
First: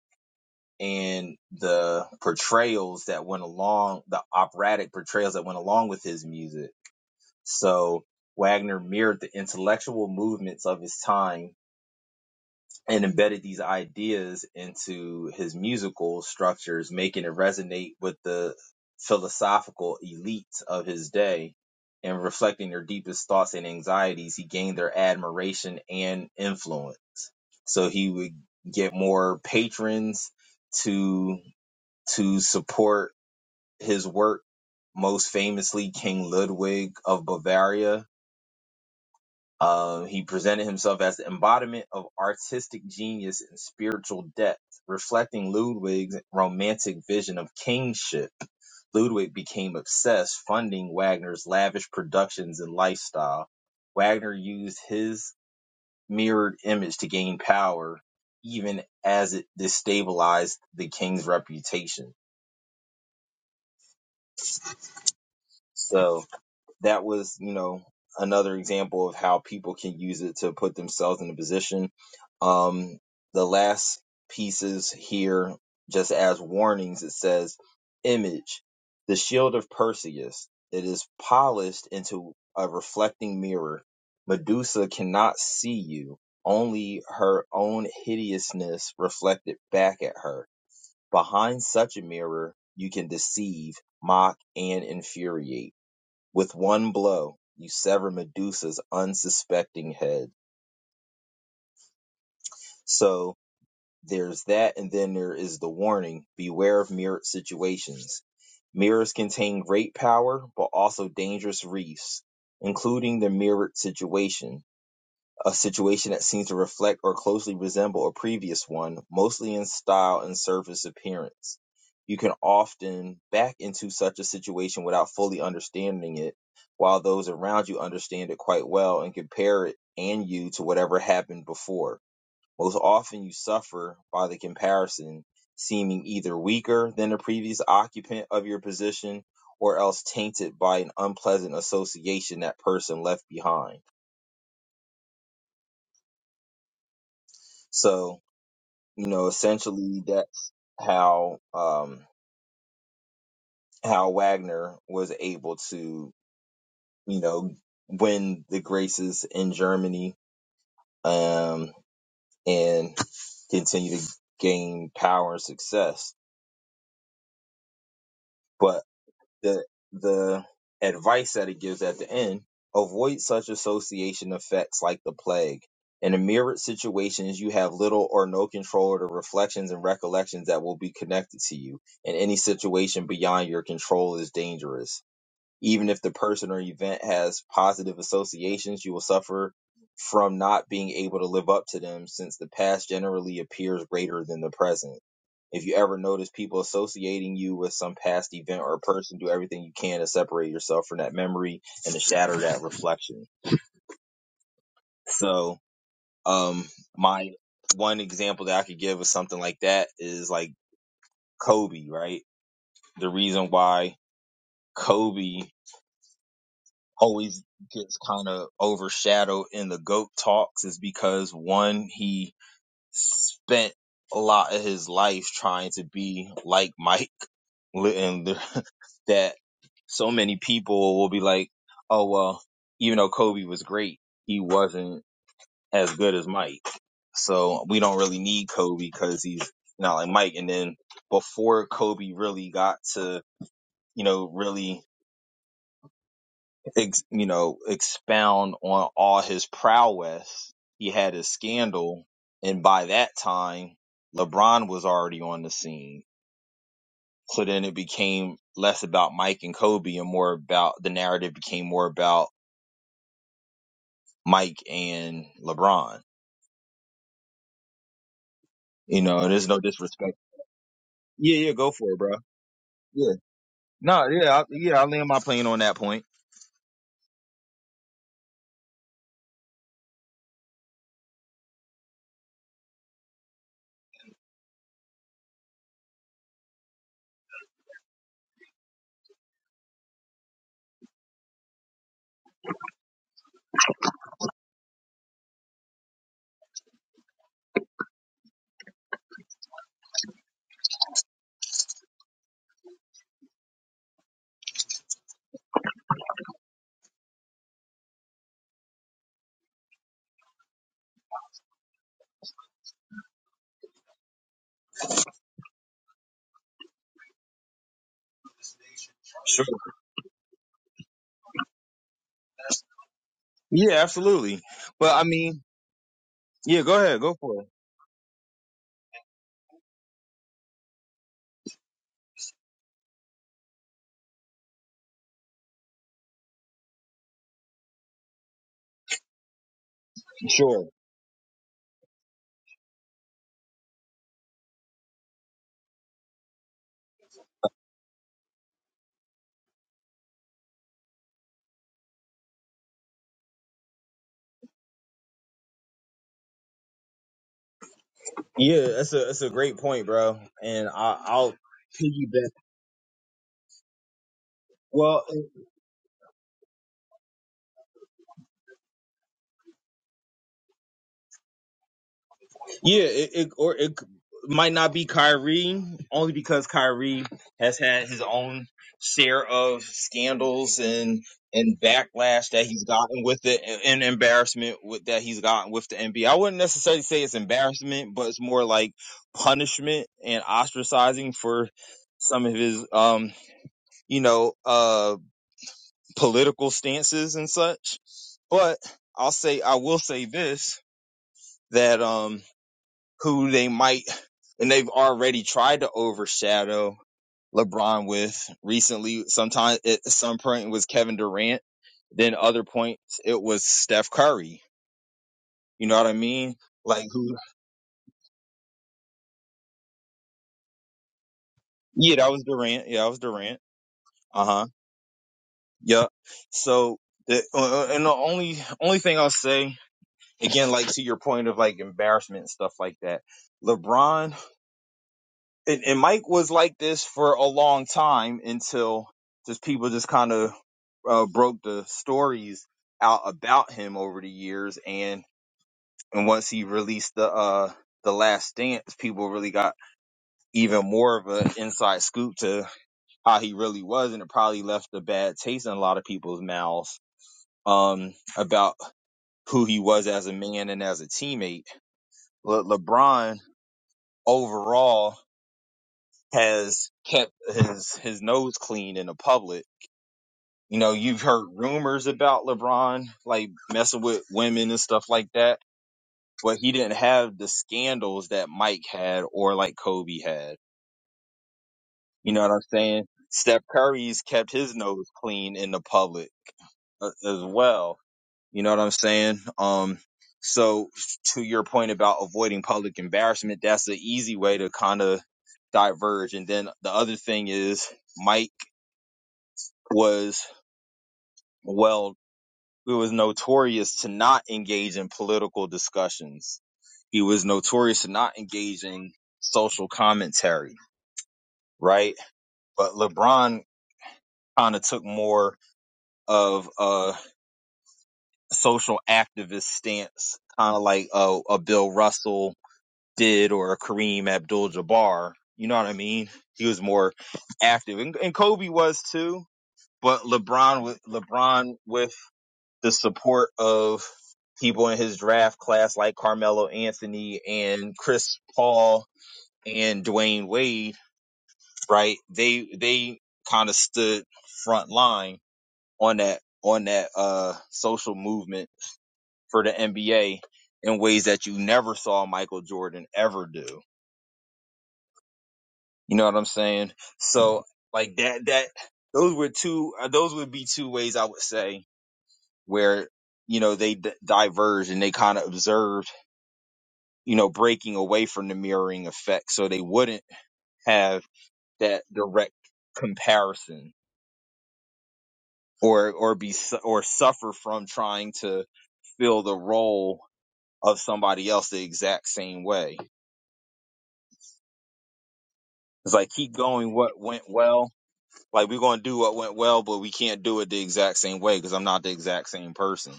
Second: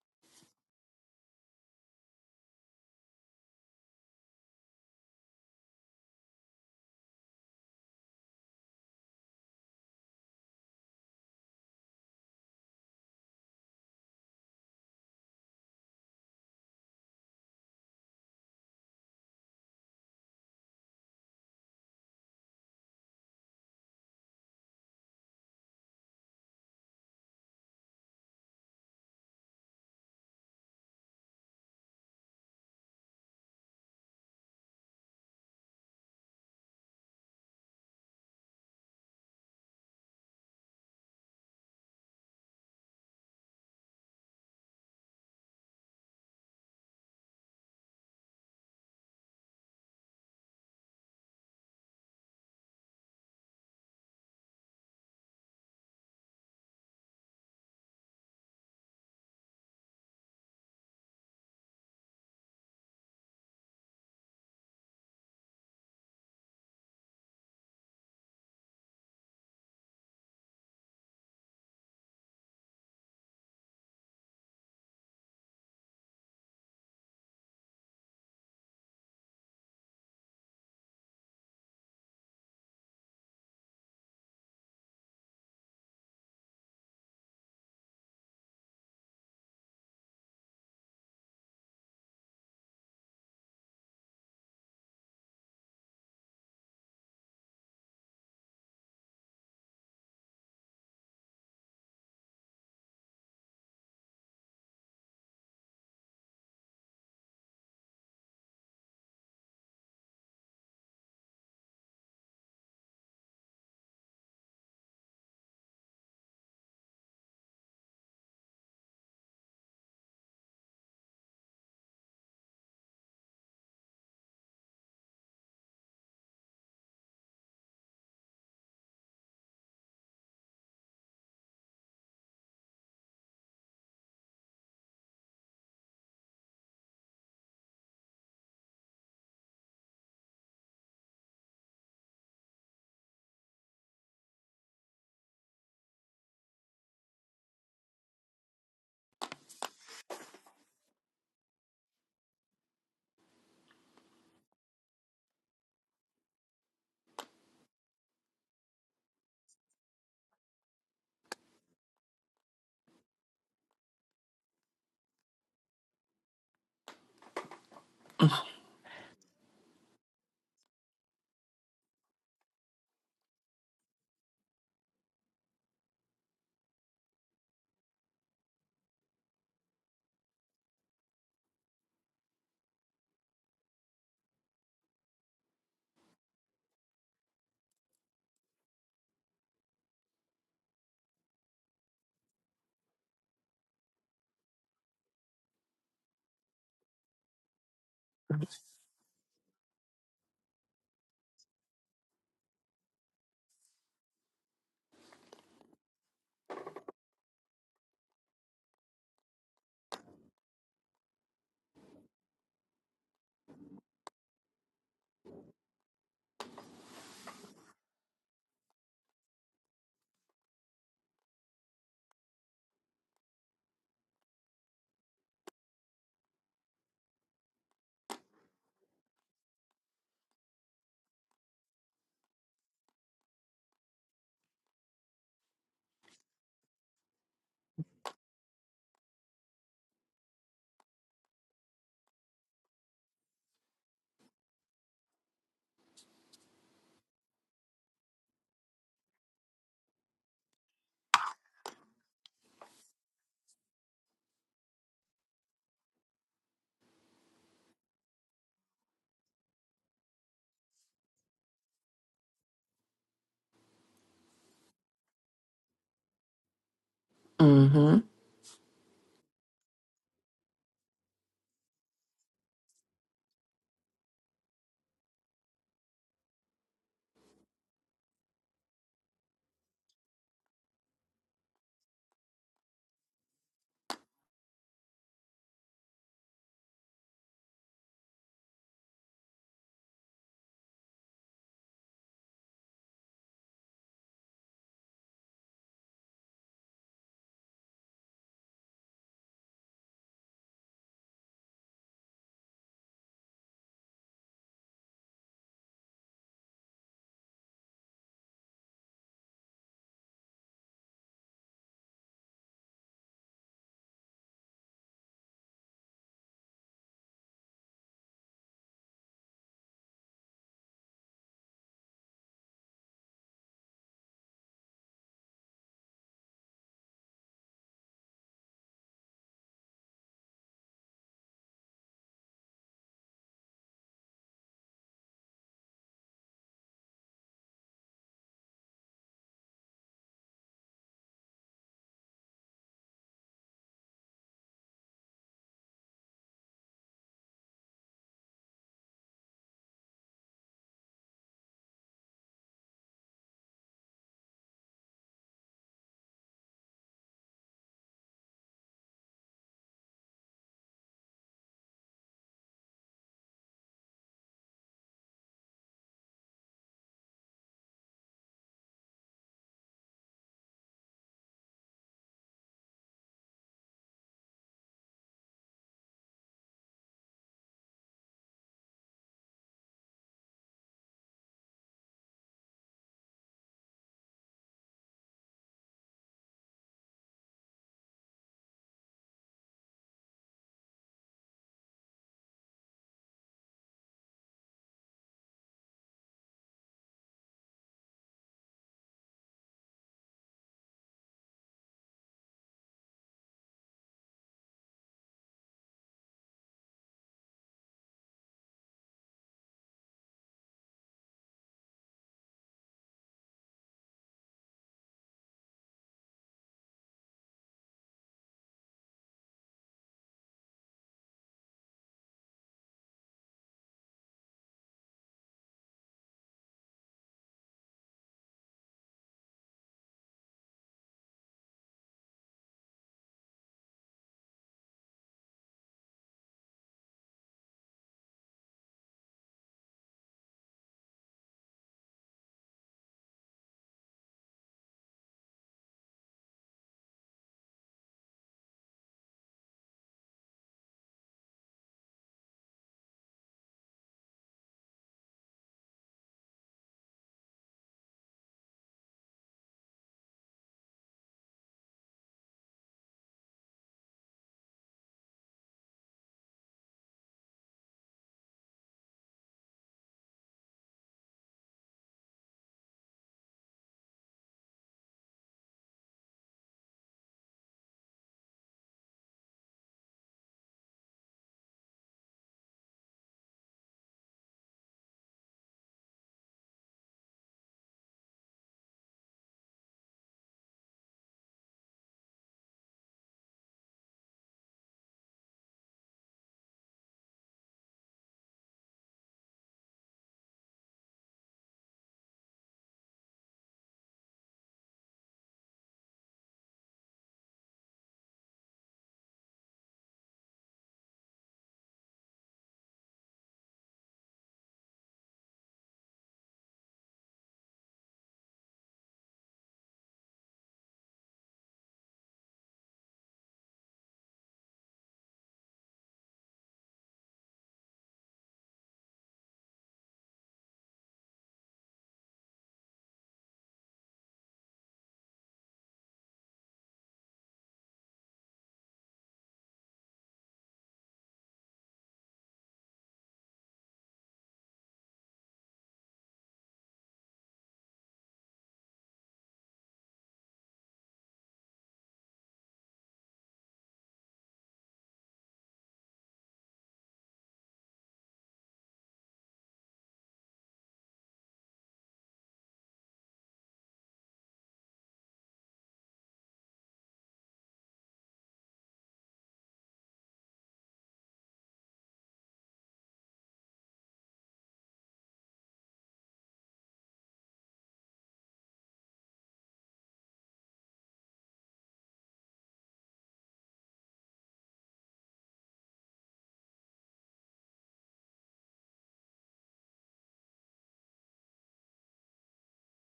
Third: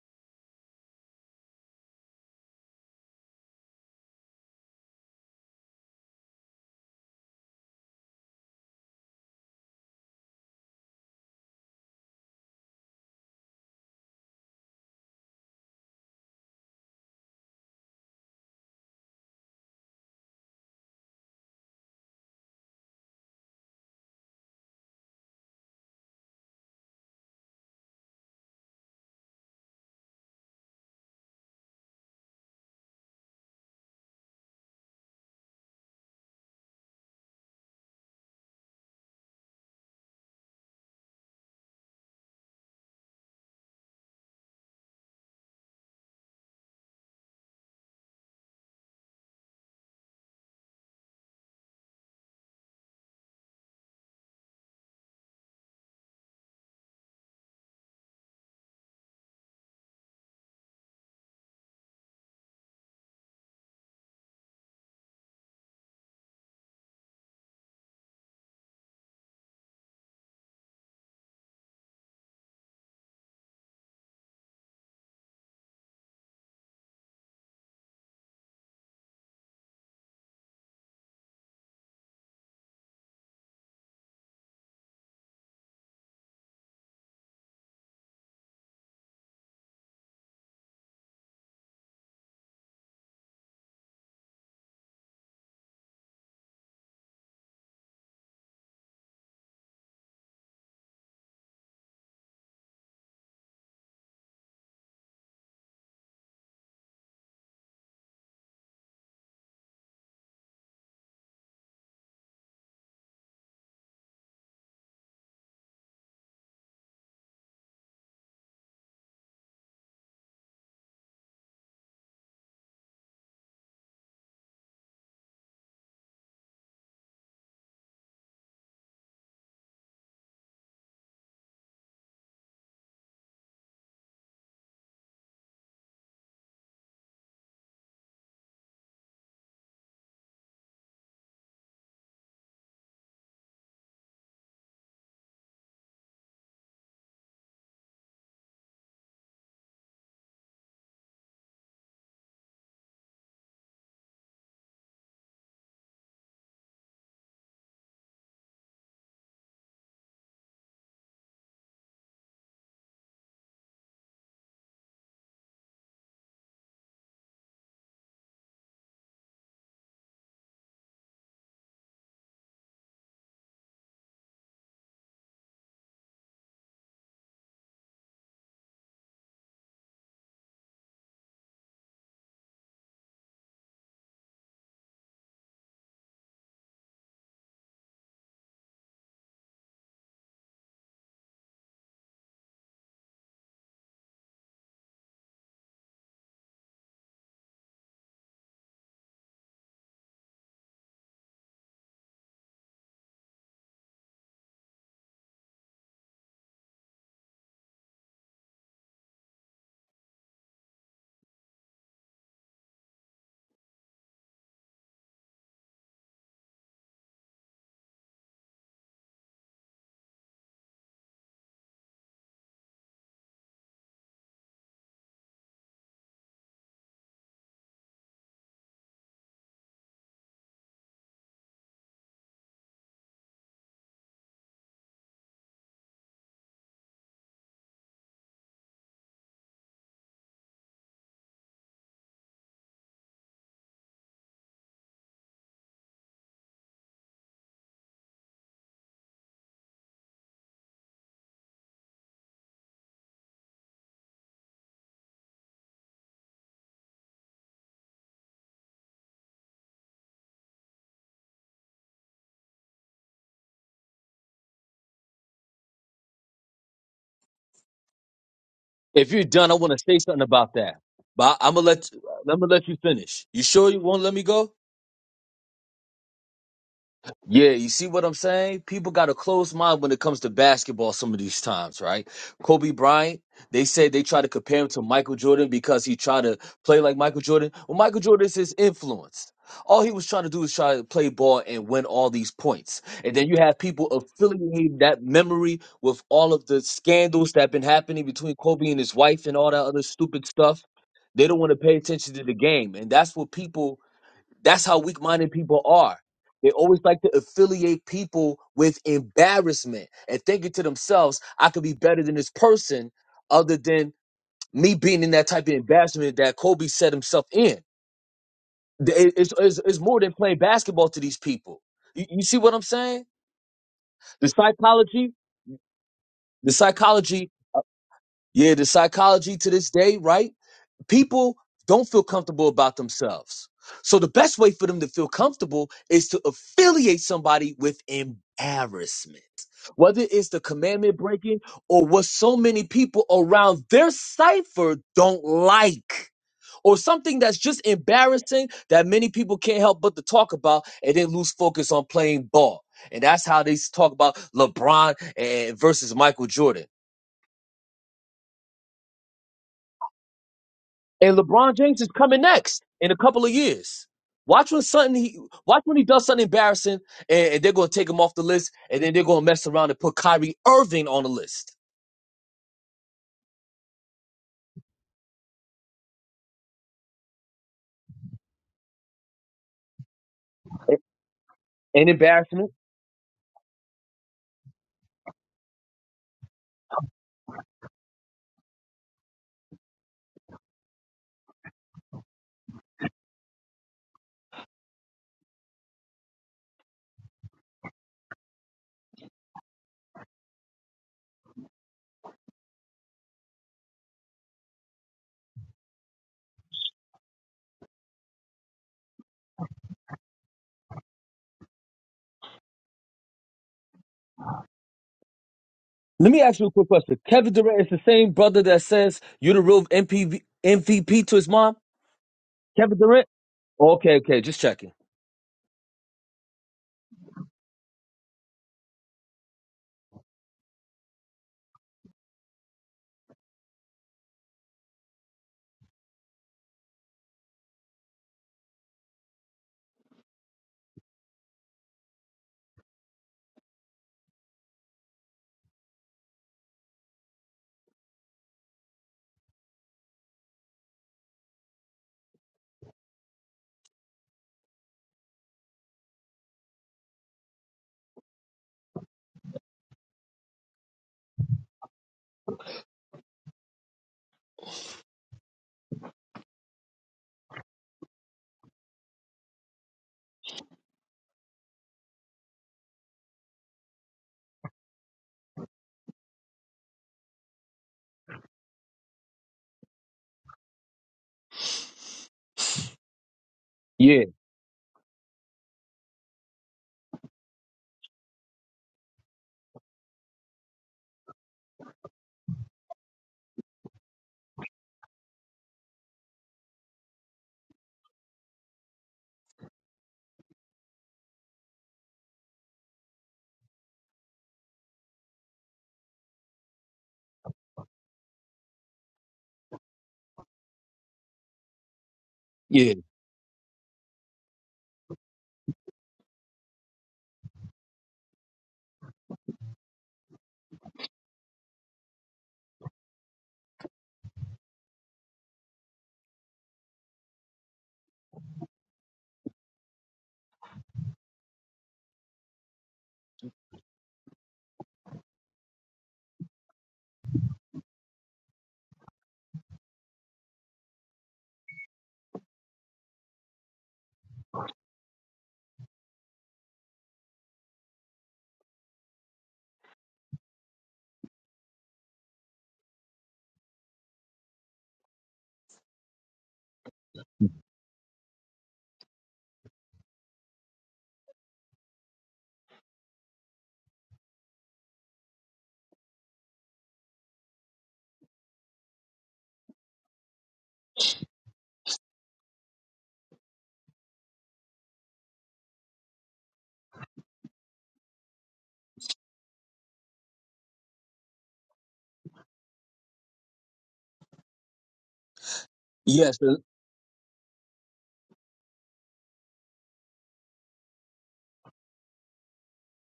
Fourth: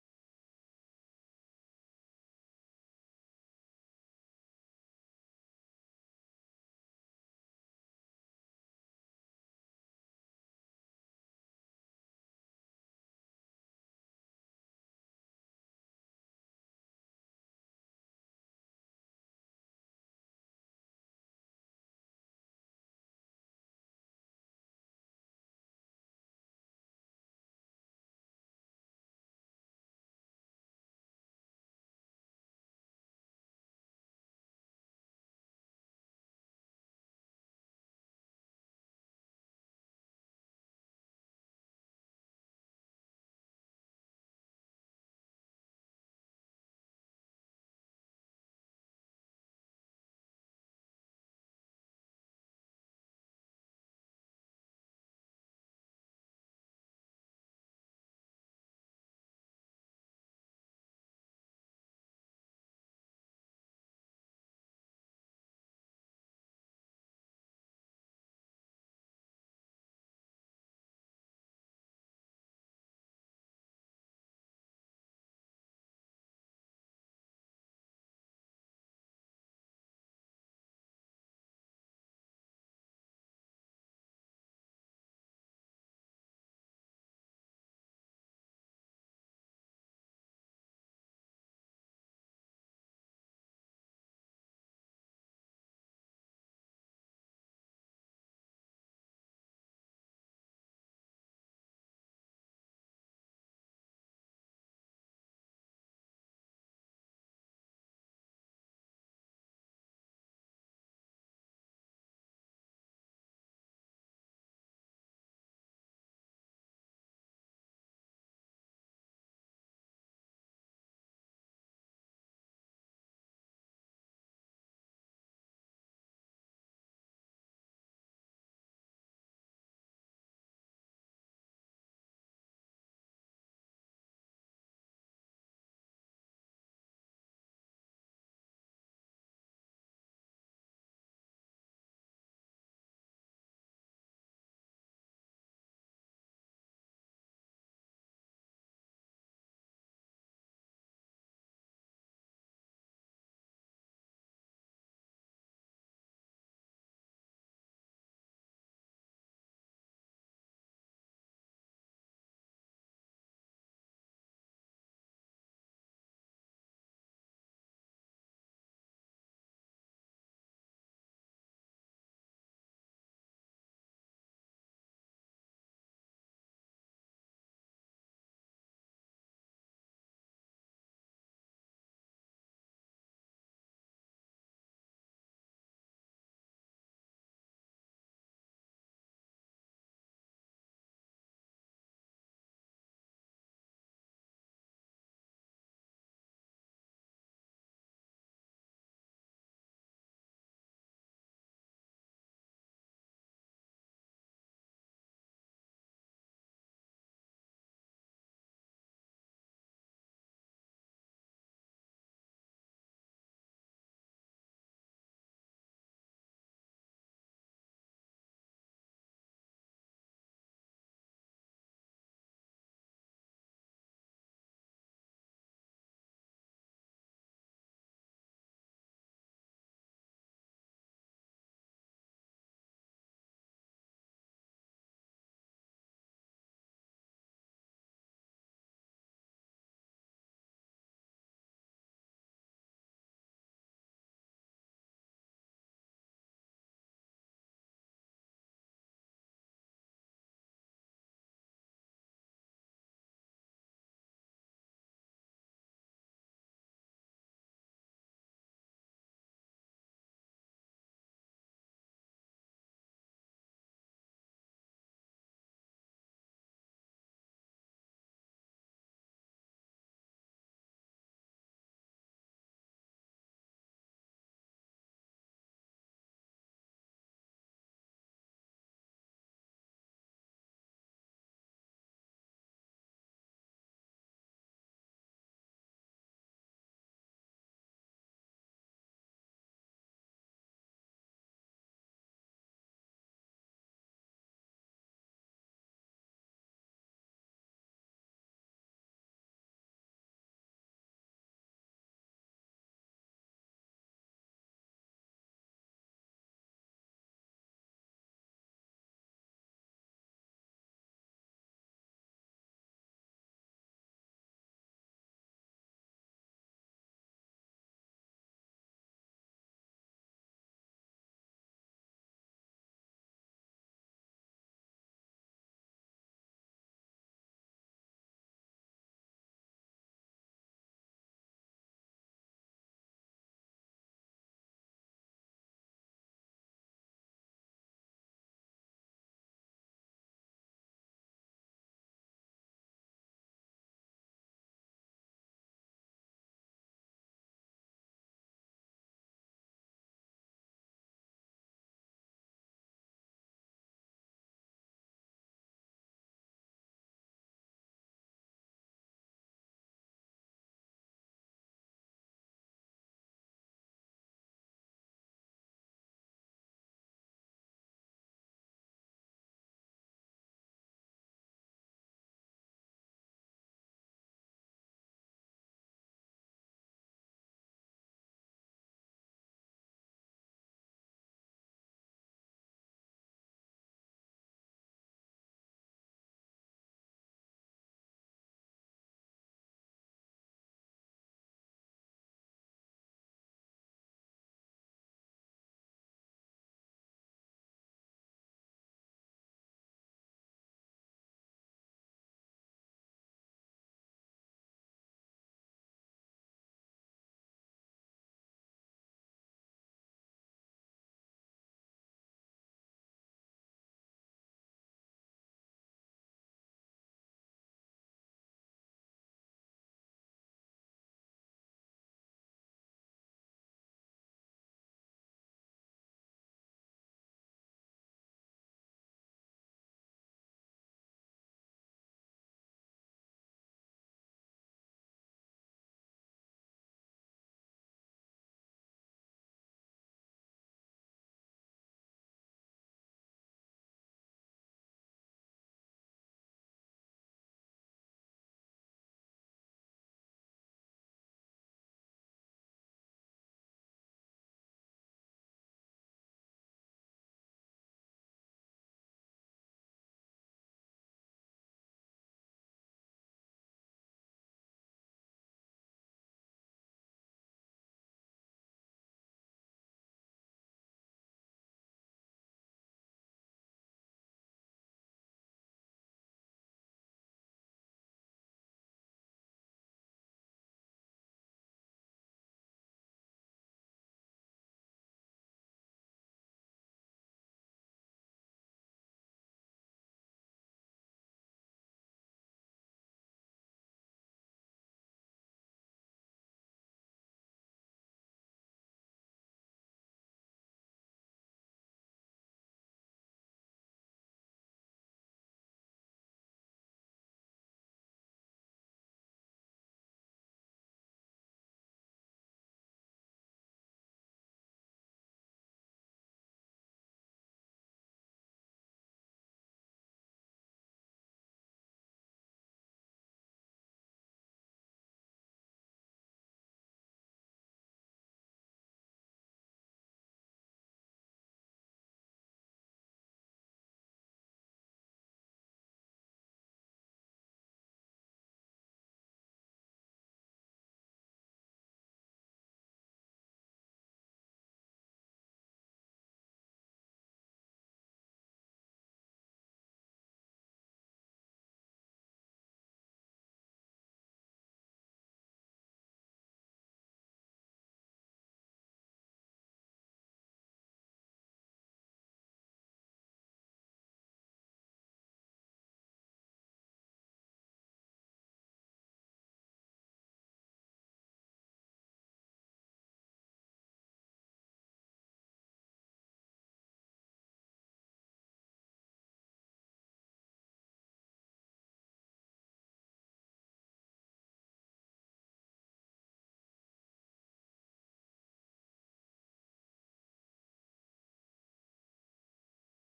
and the portrayals that went along, the operatic portrayals that went along with his music So Wagner mirrored the intellectual movements of his time and embedded these ideas into his musical structures, making it resonate with the philosophical elites of his day. And reflecting their deepest thoughts and anxieties, he gained their admiration and influence. So he would get more patrons to to support his work. Most famously, King Ludwig of Bavaria, Uh, he presented himself as the embodiment of artistic genius and spiritual depth, reflecting Ludwig's romantic vision of kingship. Ludwig became obsessed, funding Wagner's lavish productions and lifestyle. Wagner used his mirrored image to gain power, even as it destabilized the king's reputation. So, that was, you know, another example of how people can use it to put themselves in a position. Um, the last pieces here, just as warnings, it says, Image, the shield of Perseus. It is polished into a reflecting mirror. Medusa cannot see you, only her own hideousness reflected back at her. Behind such a mirror, you can deceive, mock, and infuriate with one blow, you sever Medusa's unsuspecting head. So there's that, and then there is the warning beware of mirrored situations. Mirrors contain great power, but also dangerous reefs, including the mirrored situation. a situation that seems to reflect or closely resemble a previous one, mostly in style and surface appearance. You can often back into such a situation without fully understanding it, while those around you understand it quite well and compare it and you to whatever happened before. Most often, you suffer by the comparison, seeming either weaker than the previous occupant of your position or else tainted by an unpleasant association that person left behind. So, you know essentially that's how um how wagner was able to you know win the graces in germany um and continue to gain power and success but. the the advice that it gives at the end avoid such association effects like the plague in the mirrored situations you have little or no control of the reflections and recollections that will be connected to you and any situation beyond your control is dangerous even if the person or event has positive associations you will suffer from not being able to live up to them since the past generally appears greater than the present if you ever notice people associating you with some past event or person, do everything you can to separate yourself from that memory and to shatter that reflection. So, um, my one example that I could give of something like that is like Kobe, right? The reason why Kobe always gets kind of overshadowed in the GOAT talks is because one, he spent a lot of his life trying to be like Mike li- and the- that so many people will be like, oh well, even though Kobe was great, he wasn't as good as Mike. So we don't really need Kobe because he's not like Mike. And then before Kobe really got to, you know, really, ex- you know, expound on all his prowess, he had his scandal. And by that time, LeBron was already on the scene So then it became less about Mike and Kobe and more about the narrative became more about Mike and LeBron.
hmm
You
If
know,
you're
and there's
done, I
no
want to say
disrespect.
something about that. But
Yeah, yeah,
I'm gonna
go
let
for it, bro.
I'm gonna let you
Yeah.
finish. You sure you won't
No,
let me
yeah, I,
go?
yeah, I land my plane on that point.
Yeah, you see what I'm saying? People got a closed mind when it comes to basketball some of these times, right? Kobe Bryant, they said they try to compare him to Michael Jordan because he tried to play like Michael Jordan. Well, Michael Jordan is his influence. All he was trying to do is try to play ball and win all these points. And then you have people affiliating that memory with all of the scandals that have been happening between Kobe and his wife and all that other stupid stuff. They don't want to pay attention to the game. And that's what people that's how weak minded people are. They always like to affiliate people with embarrassment and thinking to themselves, I could be better than this person other than me being in that type of embarrassment that Kobe set himself in. Th- it- It's,
Sure.
it's, it's more than playing basketball to these people. You, you see what I'm saying?
Yeah,
The
absolutely. But I
psychology,
mean,
the
yeah, go ahead, go
psychology,
for it.
yeah, the psychology to this day, right? people don't feel comfortable about themselves. So the best way for them to feel comfortable is to affiliate somebody with embarrassment. Whether it's the
Sure.
commandment breaking or what so many people around their cipher don't like. Or something that's just embarrassing that many people can't help but to talk about and then lose focus on playing ball. And that's how they talk about LeBron and versus Michael Jordan.
Yeah, that's a that's a great point, bro. And I,
And
I'll
LeBron James is coming
piggyback.
next in a couple of years. Watch when something
Well,
he watch when he does something embarrassing, and, and they're gonna take him off the list, and then they're gonna mess around and put Kyrie Irving on the list.
Yeah, it, it or it might not be Kyrie only because Kyrie has had his own share of scandals and and
An
backlash that
embarrassment.
he's gotten with it and, embarrassment with that he's gotten with the NBA. I wouldn't necessarily say it's embarrassment, but it's more like punishment and ostracizing for some of his um, you know, uh political stances and such. But I'll say I will say this that um who they might and they've already tried to overshadow LeBron with recently. Sometimes at some point it was Kevin Durant, then other points it was Steph Curry. You know what I
Let me
mean?
ask you a quick
Like
question.
who?
Kevin Durant is the same brother that says you're the real MPV, MVP to his mom.
Yeah, that was Durant.
Kevin
Yeah, that was
Durant.
Durant.
Okay, okay,
Uh
just
huh.
checking.
Yeah. So the uh, uh, and the only only thing I'll say again, like to your point of like embarrassment and stuff like that, LeBron and, and Mike was like this for a long time until just people just kind of uh, broke the stories out about him over the years, and and once he released the uh the Last Dance, people really got even more of an inside scoop to how he really was, and it probably left a bad taste in a lot of people's mouths um about who he was as a man and as a teammate. Le- LeBron overall has kept his his nose clean in the public. You know, you've heard rumors about LeBron like messing with women and stuff like that, but he didn't have the scandals that Mike had or like Kobe had. You know what I'm saying? Steph Curry's
Yeah,
kept his nose clean in the public a- as well. You know what I'm saying? Um so to your point about avoiding public embarrassment, that's an easy way to kind of diverge. And then the other thing is Mike was Well, he was notorious to not engage in political discussions. He was notorious to not engage in social commentary, right? But
yeah,
LeBron kind of took more of a social activist stance, kind of like a, a Bill Russell did or a Kareem Abdul-Jabbar. You know what I mean? He was more active, and, and Kobe was too. But LeBron, with LeBron with the support of people in his draft class like Carmelo Anthony and Chris Paul and Dwayne Wade, right? They they kind of stood front line on that on that uh social movement for the NBA in ways that you never saw Michael Jordan ever do. You know what I'm saying? So like that that those were two uh, those would be two ways I would say where you know they d- diverged and they kind of observed you know, breaking away from the mirroring effect. So they wouldn't have that direct comparison or, or be, su- or suffer from trying to fill the role of somebody else the exact same way. It's like
yes.
keep going what went well. Like we're going to do what went well, but we can't do it the exact same way because I'm not the exact same person.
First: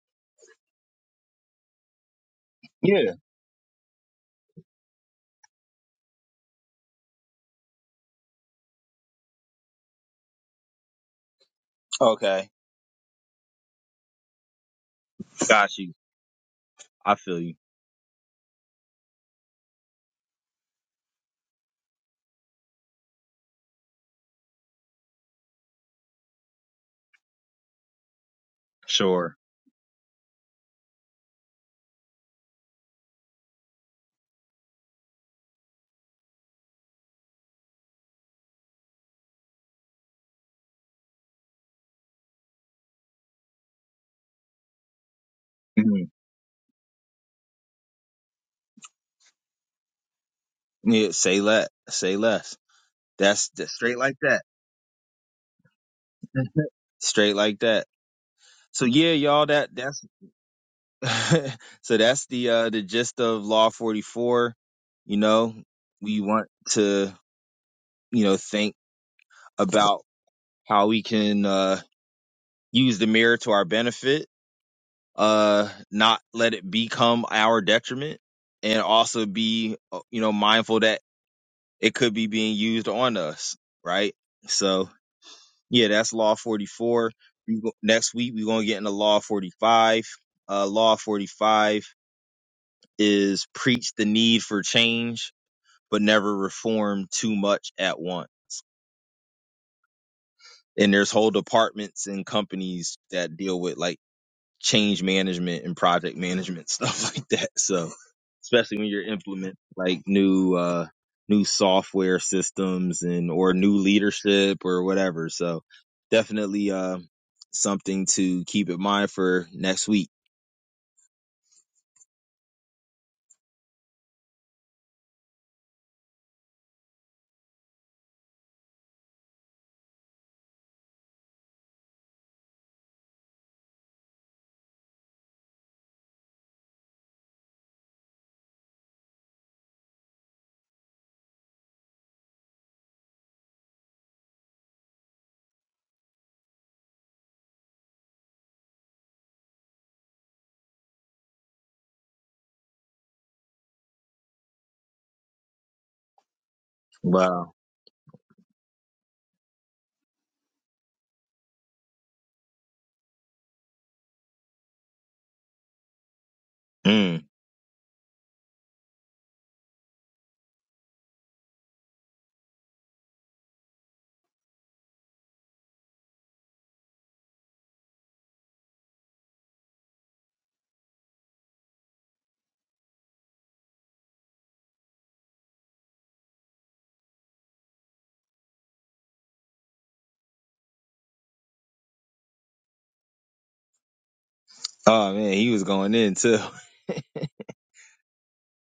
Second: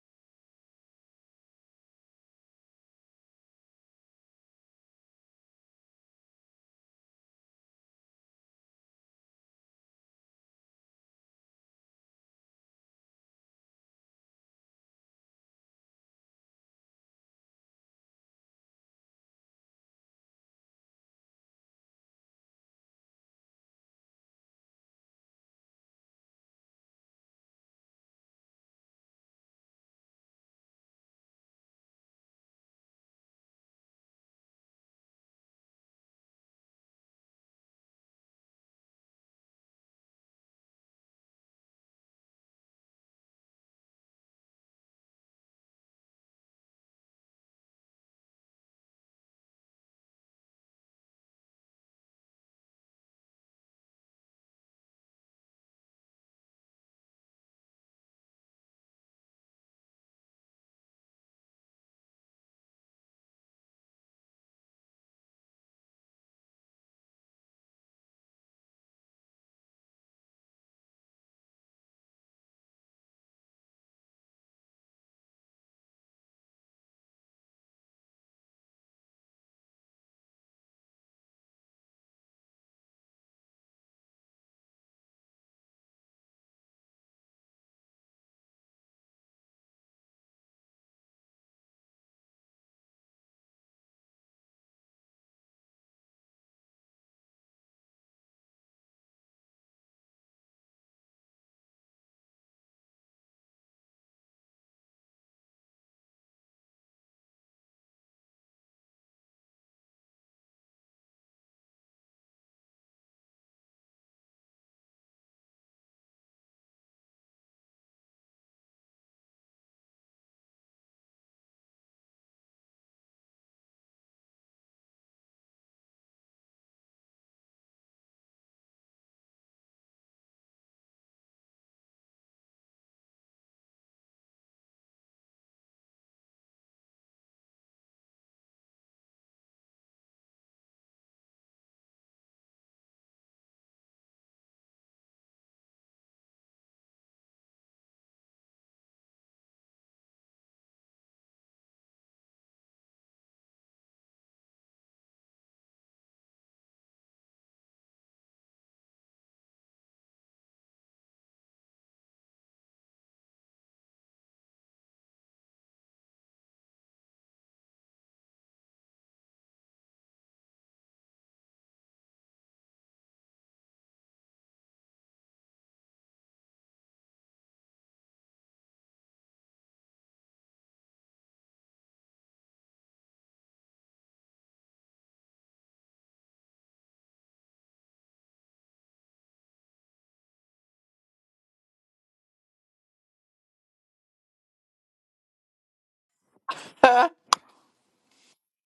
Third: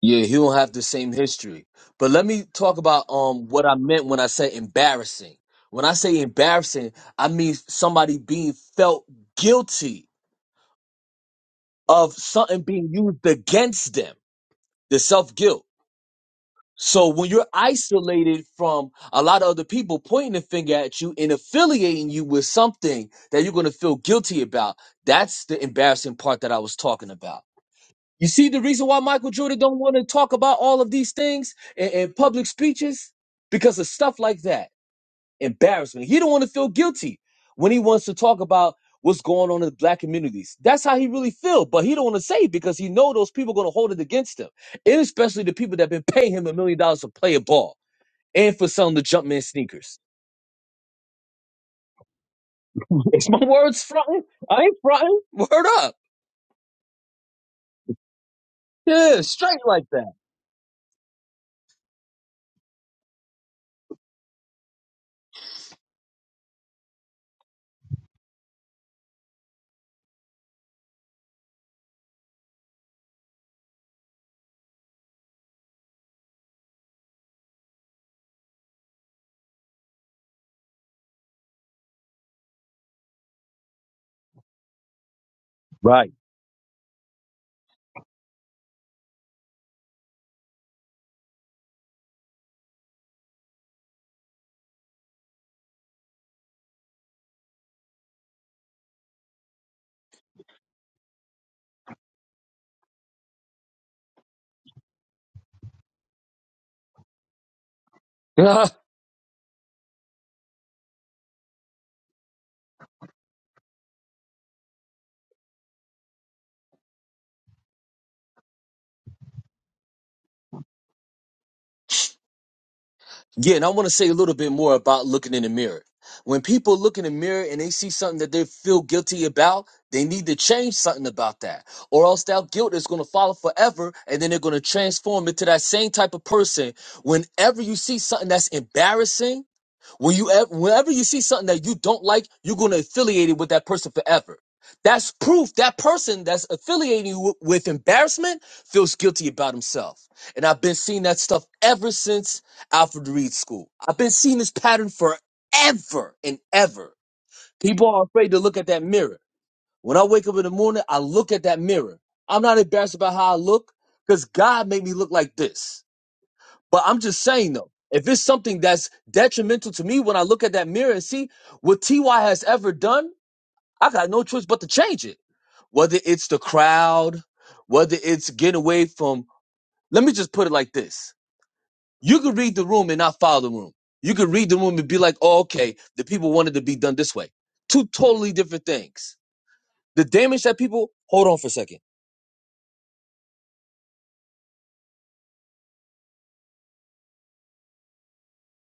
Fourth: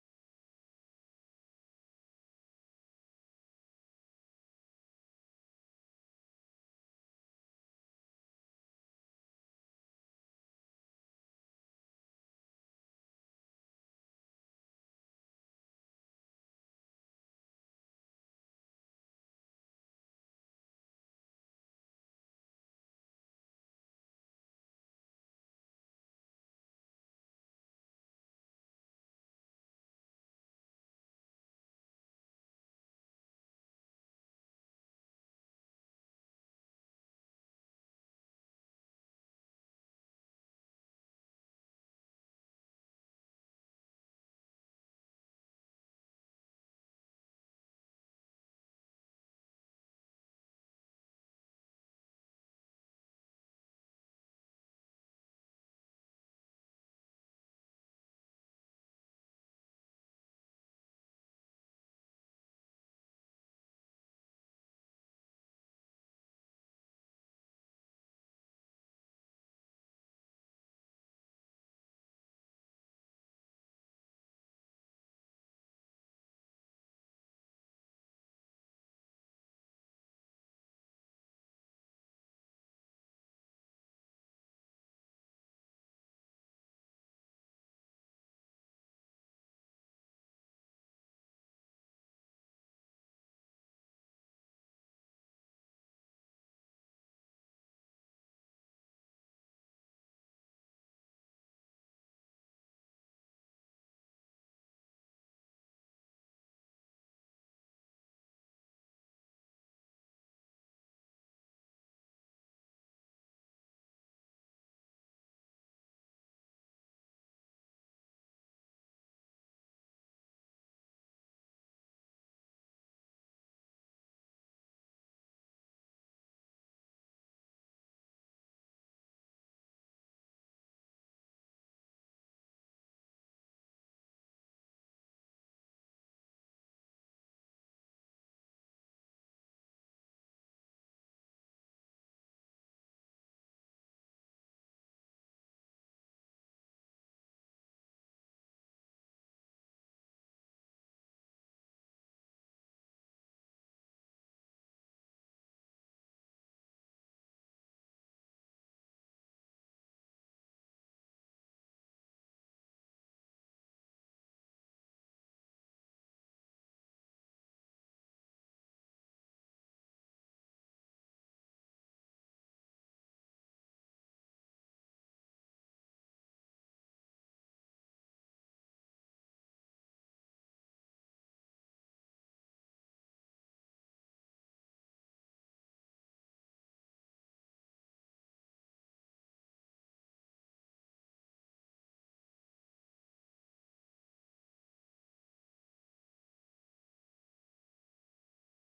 Yeah, he don't have the same history. But let me talk about
Yeah.
um what I meant when I said embarrassing. When I say embarrassing, I mean somebody being felt guilty of
Okay.
something being used against them, the self guilt.
Got you.
So
I
when
feel
you're
you.
isolated from a lot of other people pointing a finger at you and affiliating you with something that you're going to feel guilty about, that's the embarrassing part that I was talking about. You see the reason why Michael
Sure.
Jordan don't want to talk about all of these things in, in public speeches because of stuff like that, embarrassment. He don't want to feel guilty when he wants to talk about what's going on in the black communities. That's how he really feel, but he don't want to say it because he know those people going to hold it against him, and especially the people that been
Mhm.
paying him a million dollars to play a ball and for selling the Jumpman sneakers.
Yeah. Say less. Say less.
It's my
That's, that's
words
straight like
fronting.
that.
I ain't fronting. Word up.
straight like that. So yeah,
Yeah,
y'all,
straight
that
like
that's
that.
so that's the uh the gist of Law 44. You know, we want to, you know, think about how we can uh use the mirror to our benefit, uh not let it become our detriment and also be uh, you know mindful that it could be being used on us, right? So, yeah,
Right.
that's Law 44. We go- Next week we're going to get into Law 45. Uh Law 45 is preach the need for change, but never reform too much at once. And there's whole departments and companies that deal with like change management and project management stuff like that. So especially when you're implementing like new uh new software systems and or new leadership or whatever. So definitely uh something to keep in mind for next week.
Yeah, and I want to say a little bit more about looking in the mirror. When people look in the mirror and they see something that they feel guilty about, they need to change something about that, or else that guilt is going to follow forever, and then they're going to transform into that same type of person. Whenever you see something that's embarrassing, when you ever, whenever you see something that you don't like, you're going to affiliate it with that person forever. That's proof that person that's affiliating you with, with embarrassment feels guilty about himself. And I've been seeing that stuff ever since Alfred Reed School. I've been seeing this pattern forever and ever.
Wow.
People are afraid to look at that mirror. When I wake up in the morning, I look at that mirror. I'm not embarrassed about how I look because God made me look like this. But I'm
Mm.
just saying though, if it's something that's detrimental to me when I look at that mirror and see what TY has ever done, I got no choice but to change it. Whether it's the crowd, whether it's getting away from, let me just put it like this. You could read the room and not follow the room. You could read the room and be like, oh, okay, the people wanted to be done this way. Two totally different things. The damage that people, hold on for a second.
Oh man, he was going in too.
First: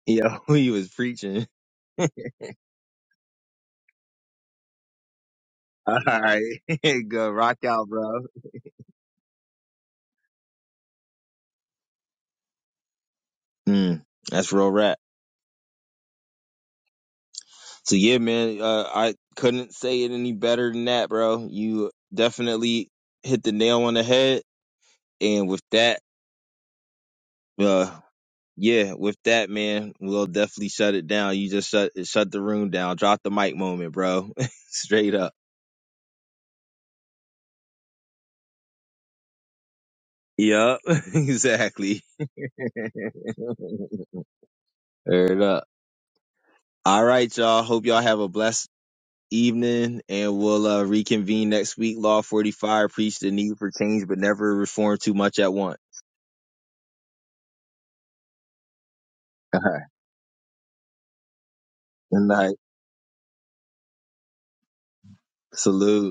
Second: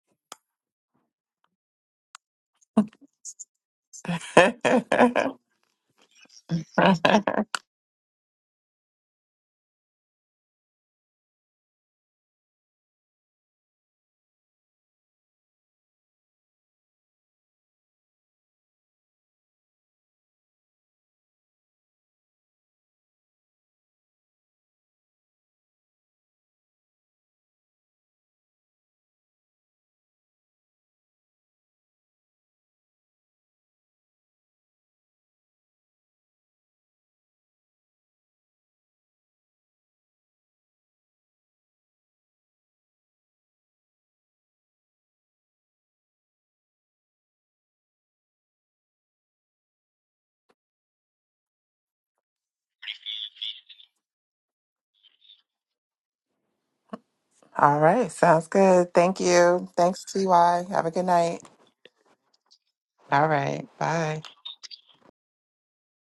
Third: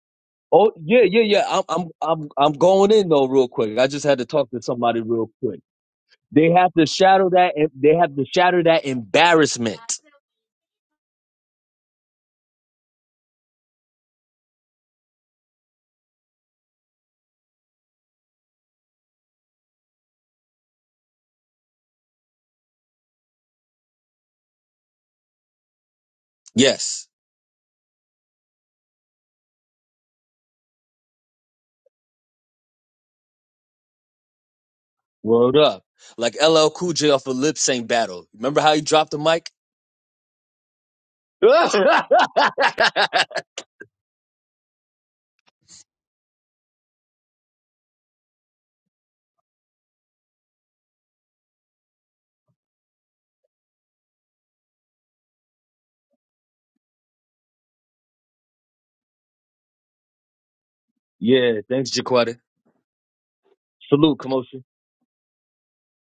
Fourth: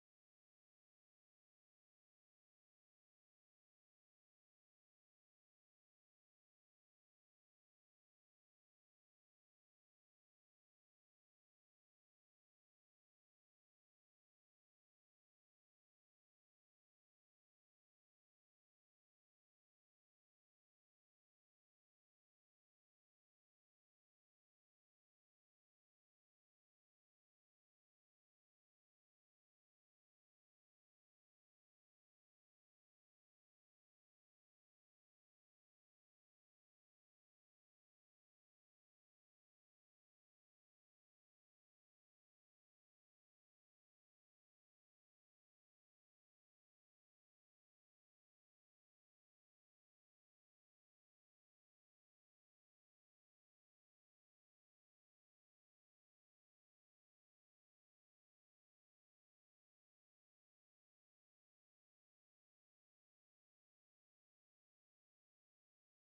Yeah, he
Oh
was
yeah, yeah,
preaching.
yeah. I'm, I'm, I'm, I'm going in though, real quick. I just had to talk to somebody real quick.
All right,
They have to shadow
good
that.
rock out,
They have
bro.
to shatter that embarrassment.
Mm, that's real rap. So yeah, man, uh, I couldn't say it any better than that, bro. You definitely hit the nail on the head, and with that,
Yes.
uh, yeah, with that, man, we'll definitely shut it down. You just shut shut the room down, drop the mic moment, bro. Straight up.
Word up. Like LL Cool J off a lip sync battle. Remember how he dropped the mic?
Yup,
yeah.
exactly. Heard up. All right, y'all. Hope y'all have a blessed. evening, and we'll uh, reconvene next week. Law 45 preached the need for change, but never reform too much at once.
All right. Sounds good. Thank
All
you.
right.
Thanks, Ty. Have a good night.
Thanks,
Good
Jaquetta.
night.
All right. Bye.
Salute, Kamosha.
Salute.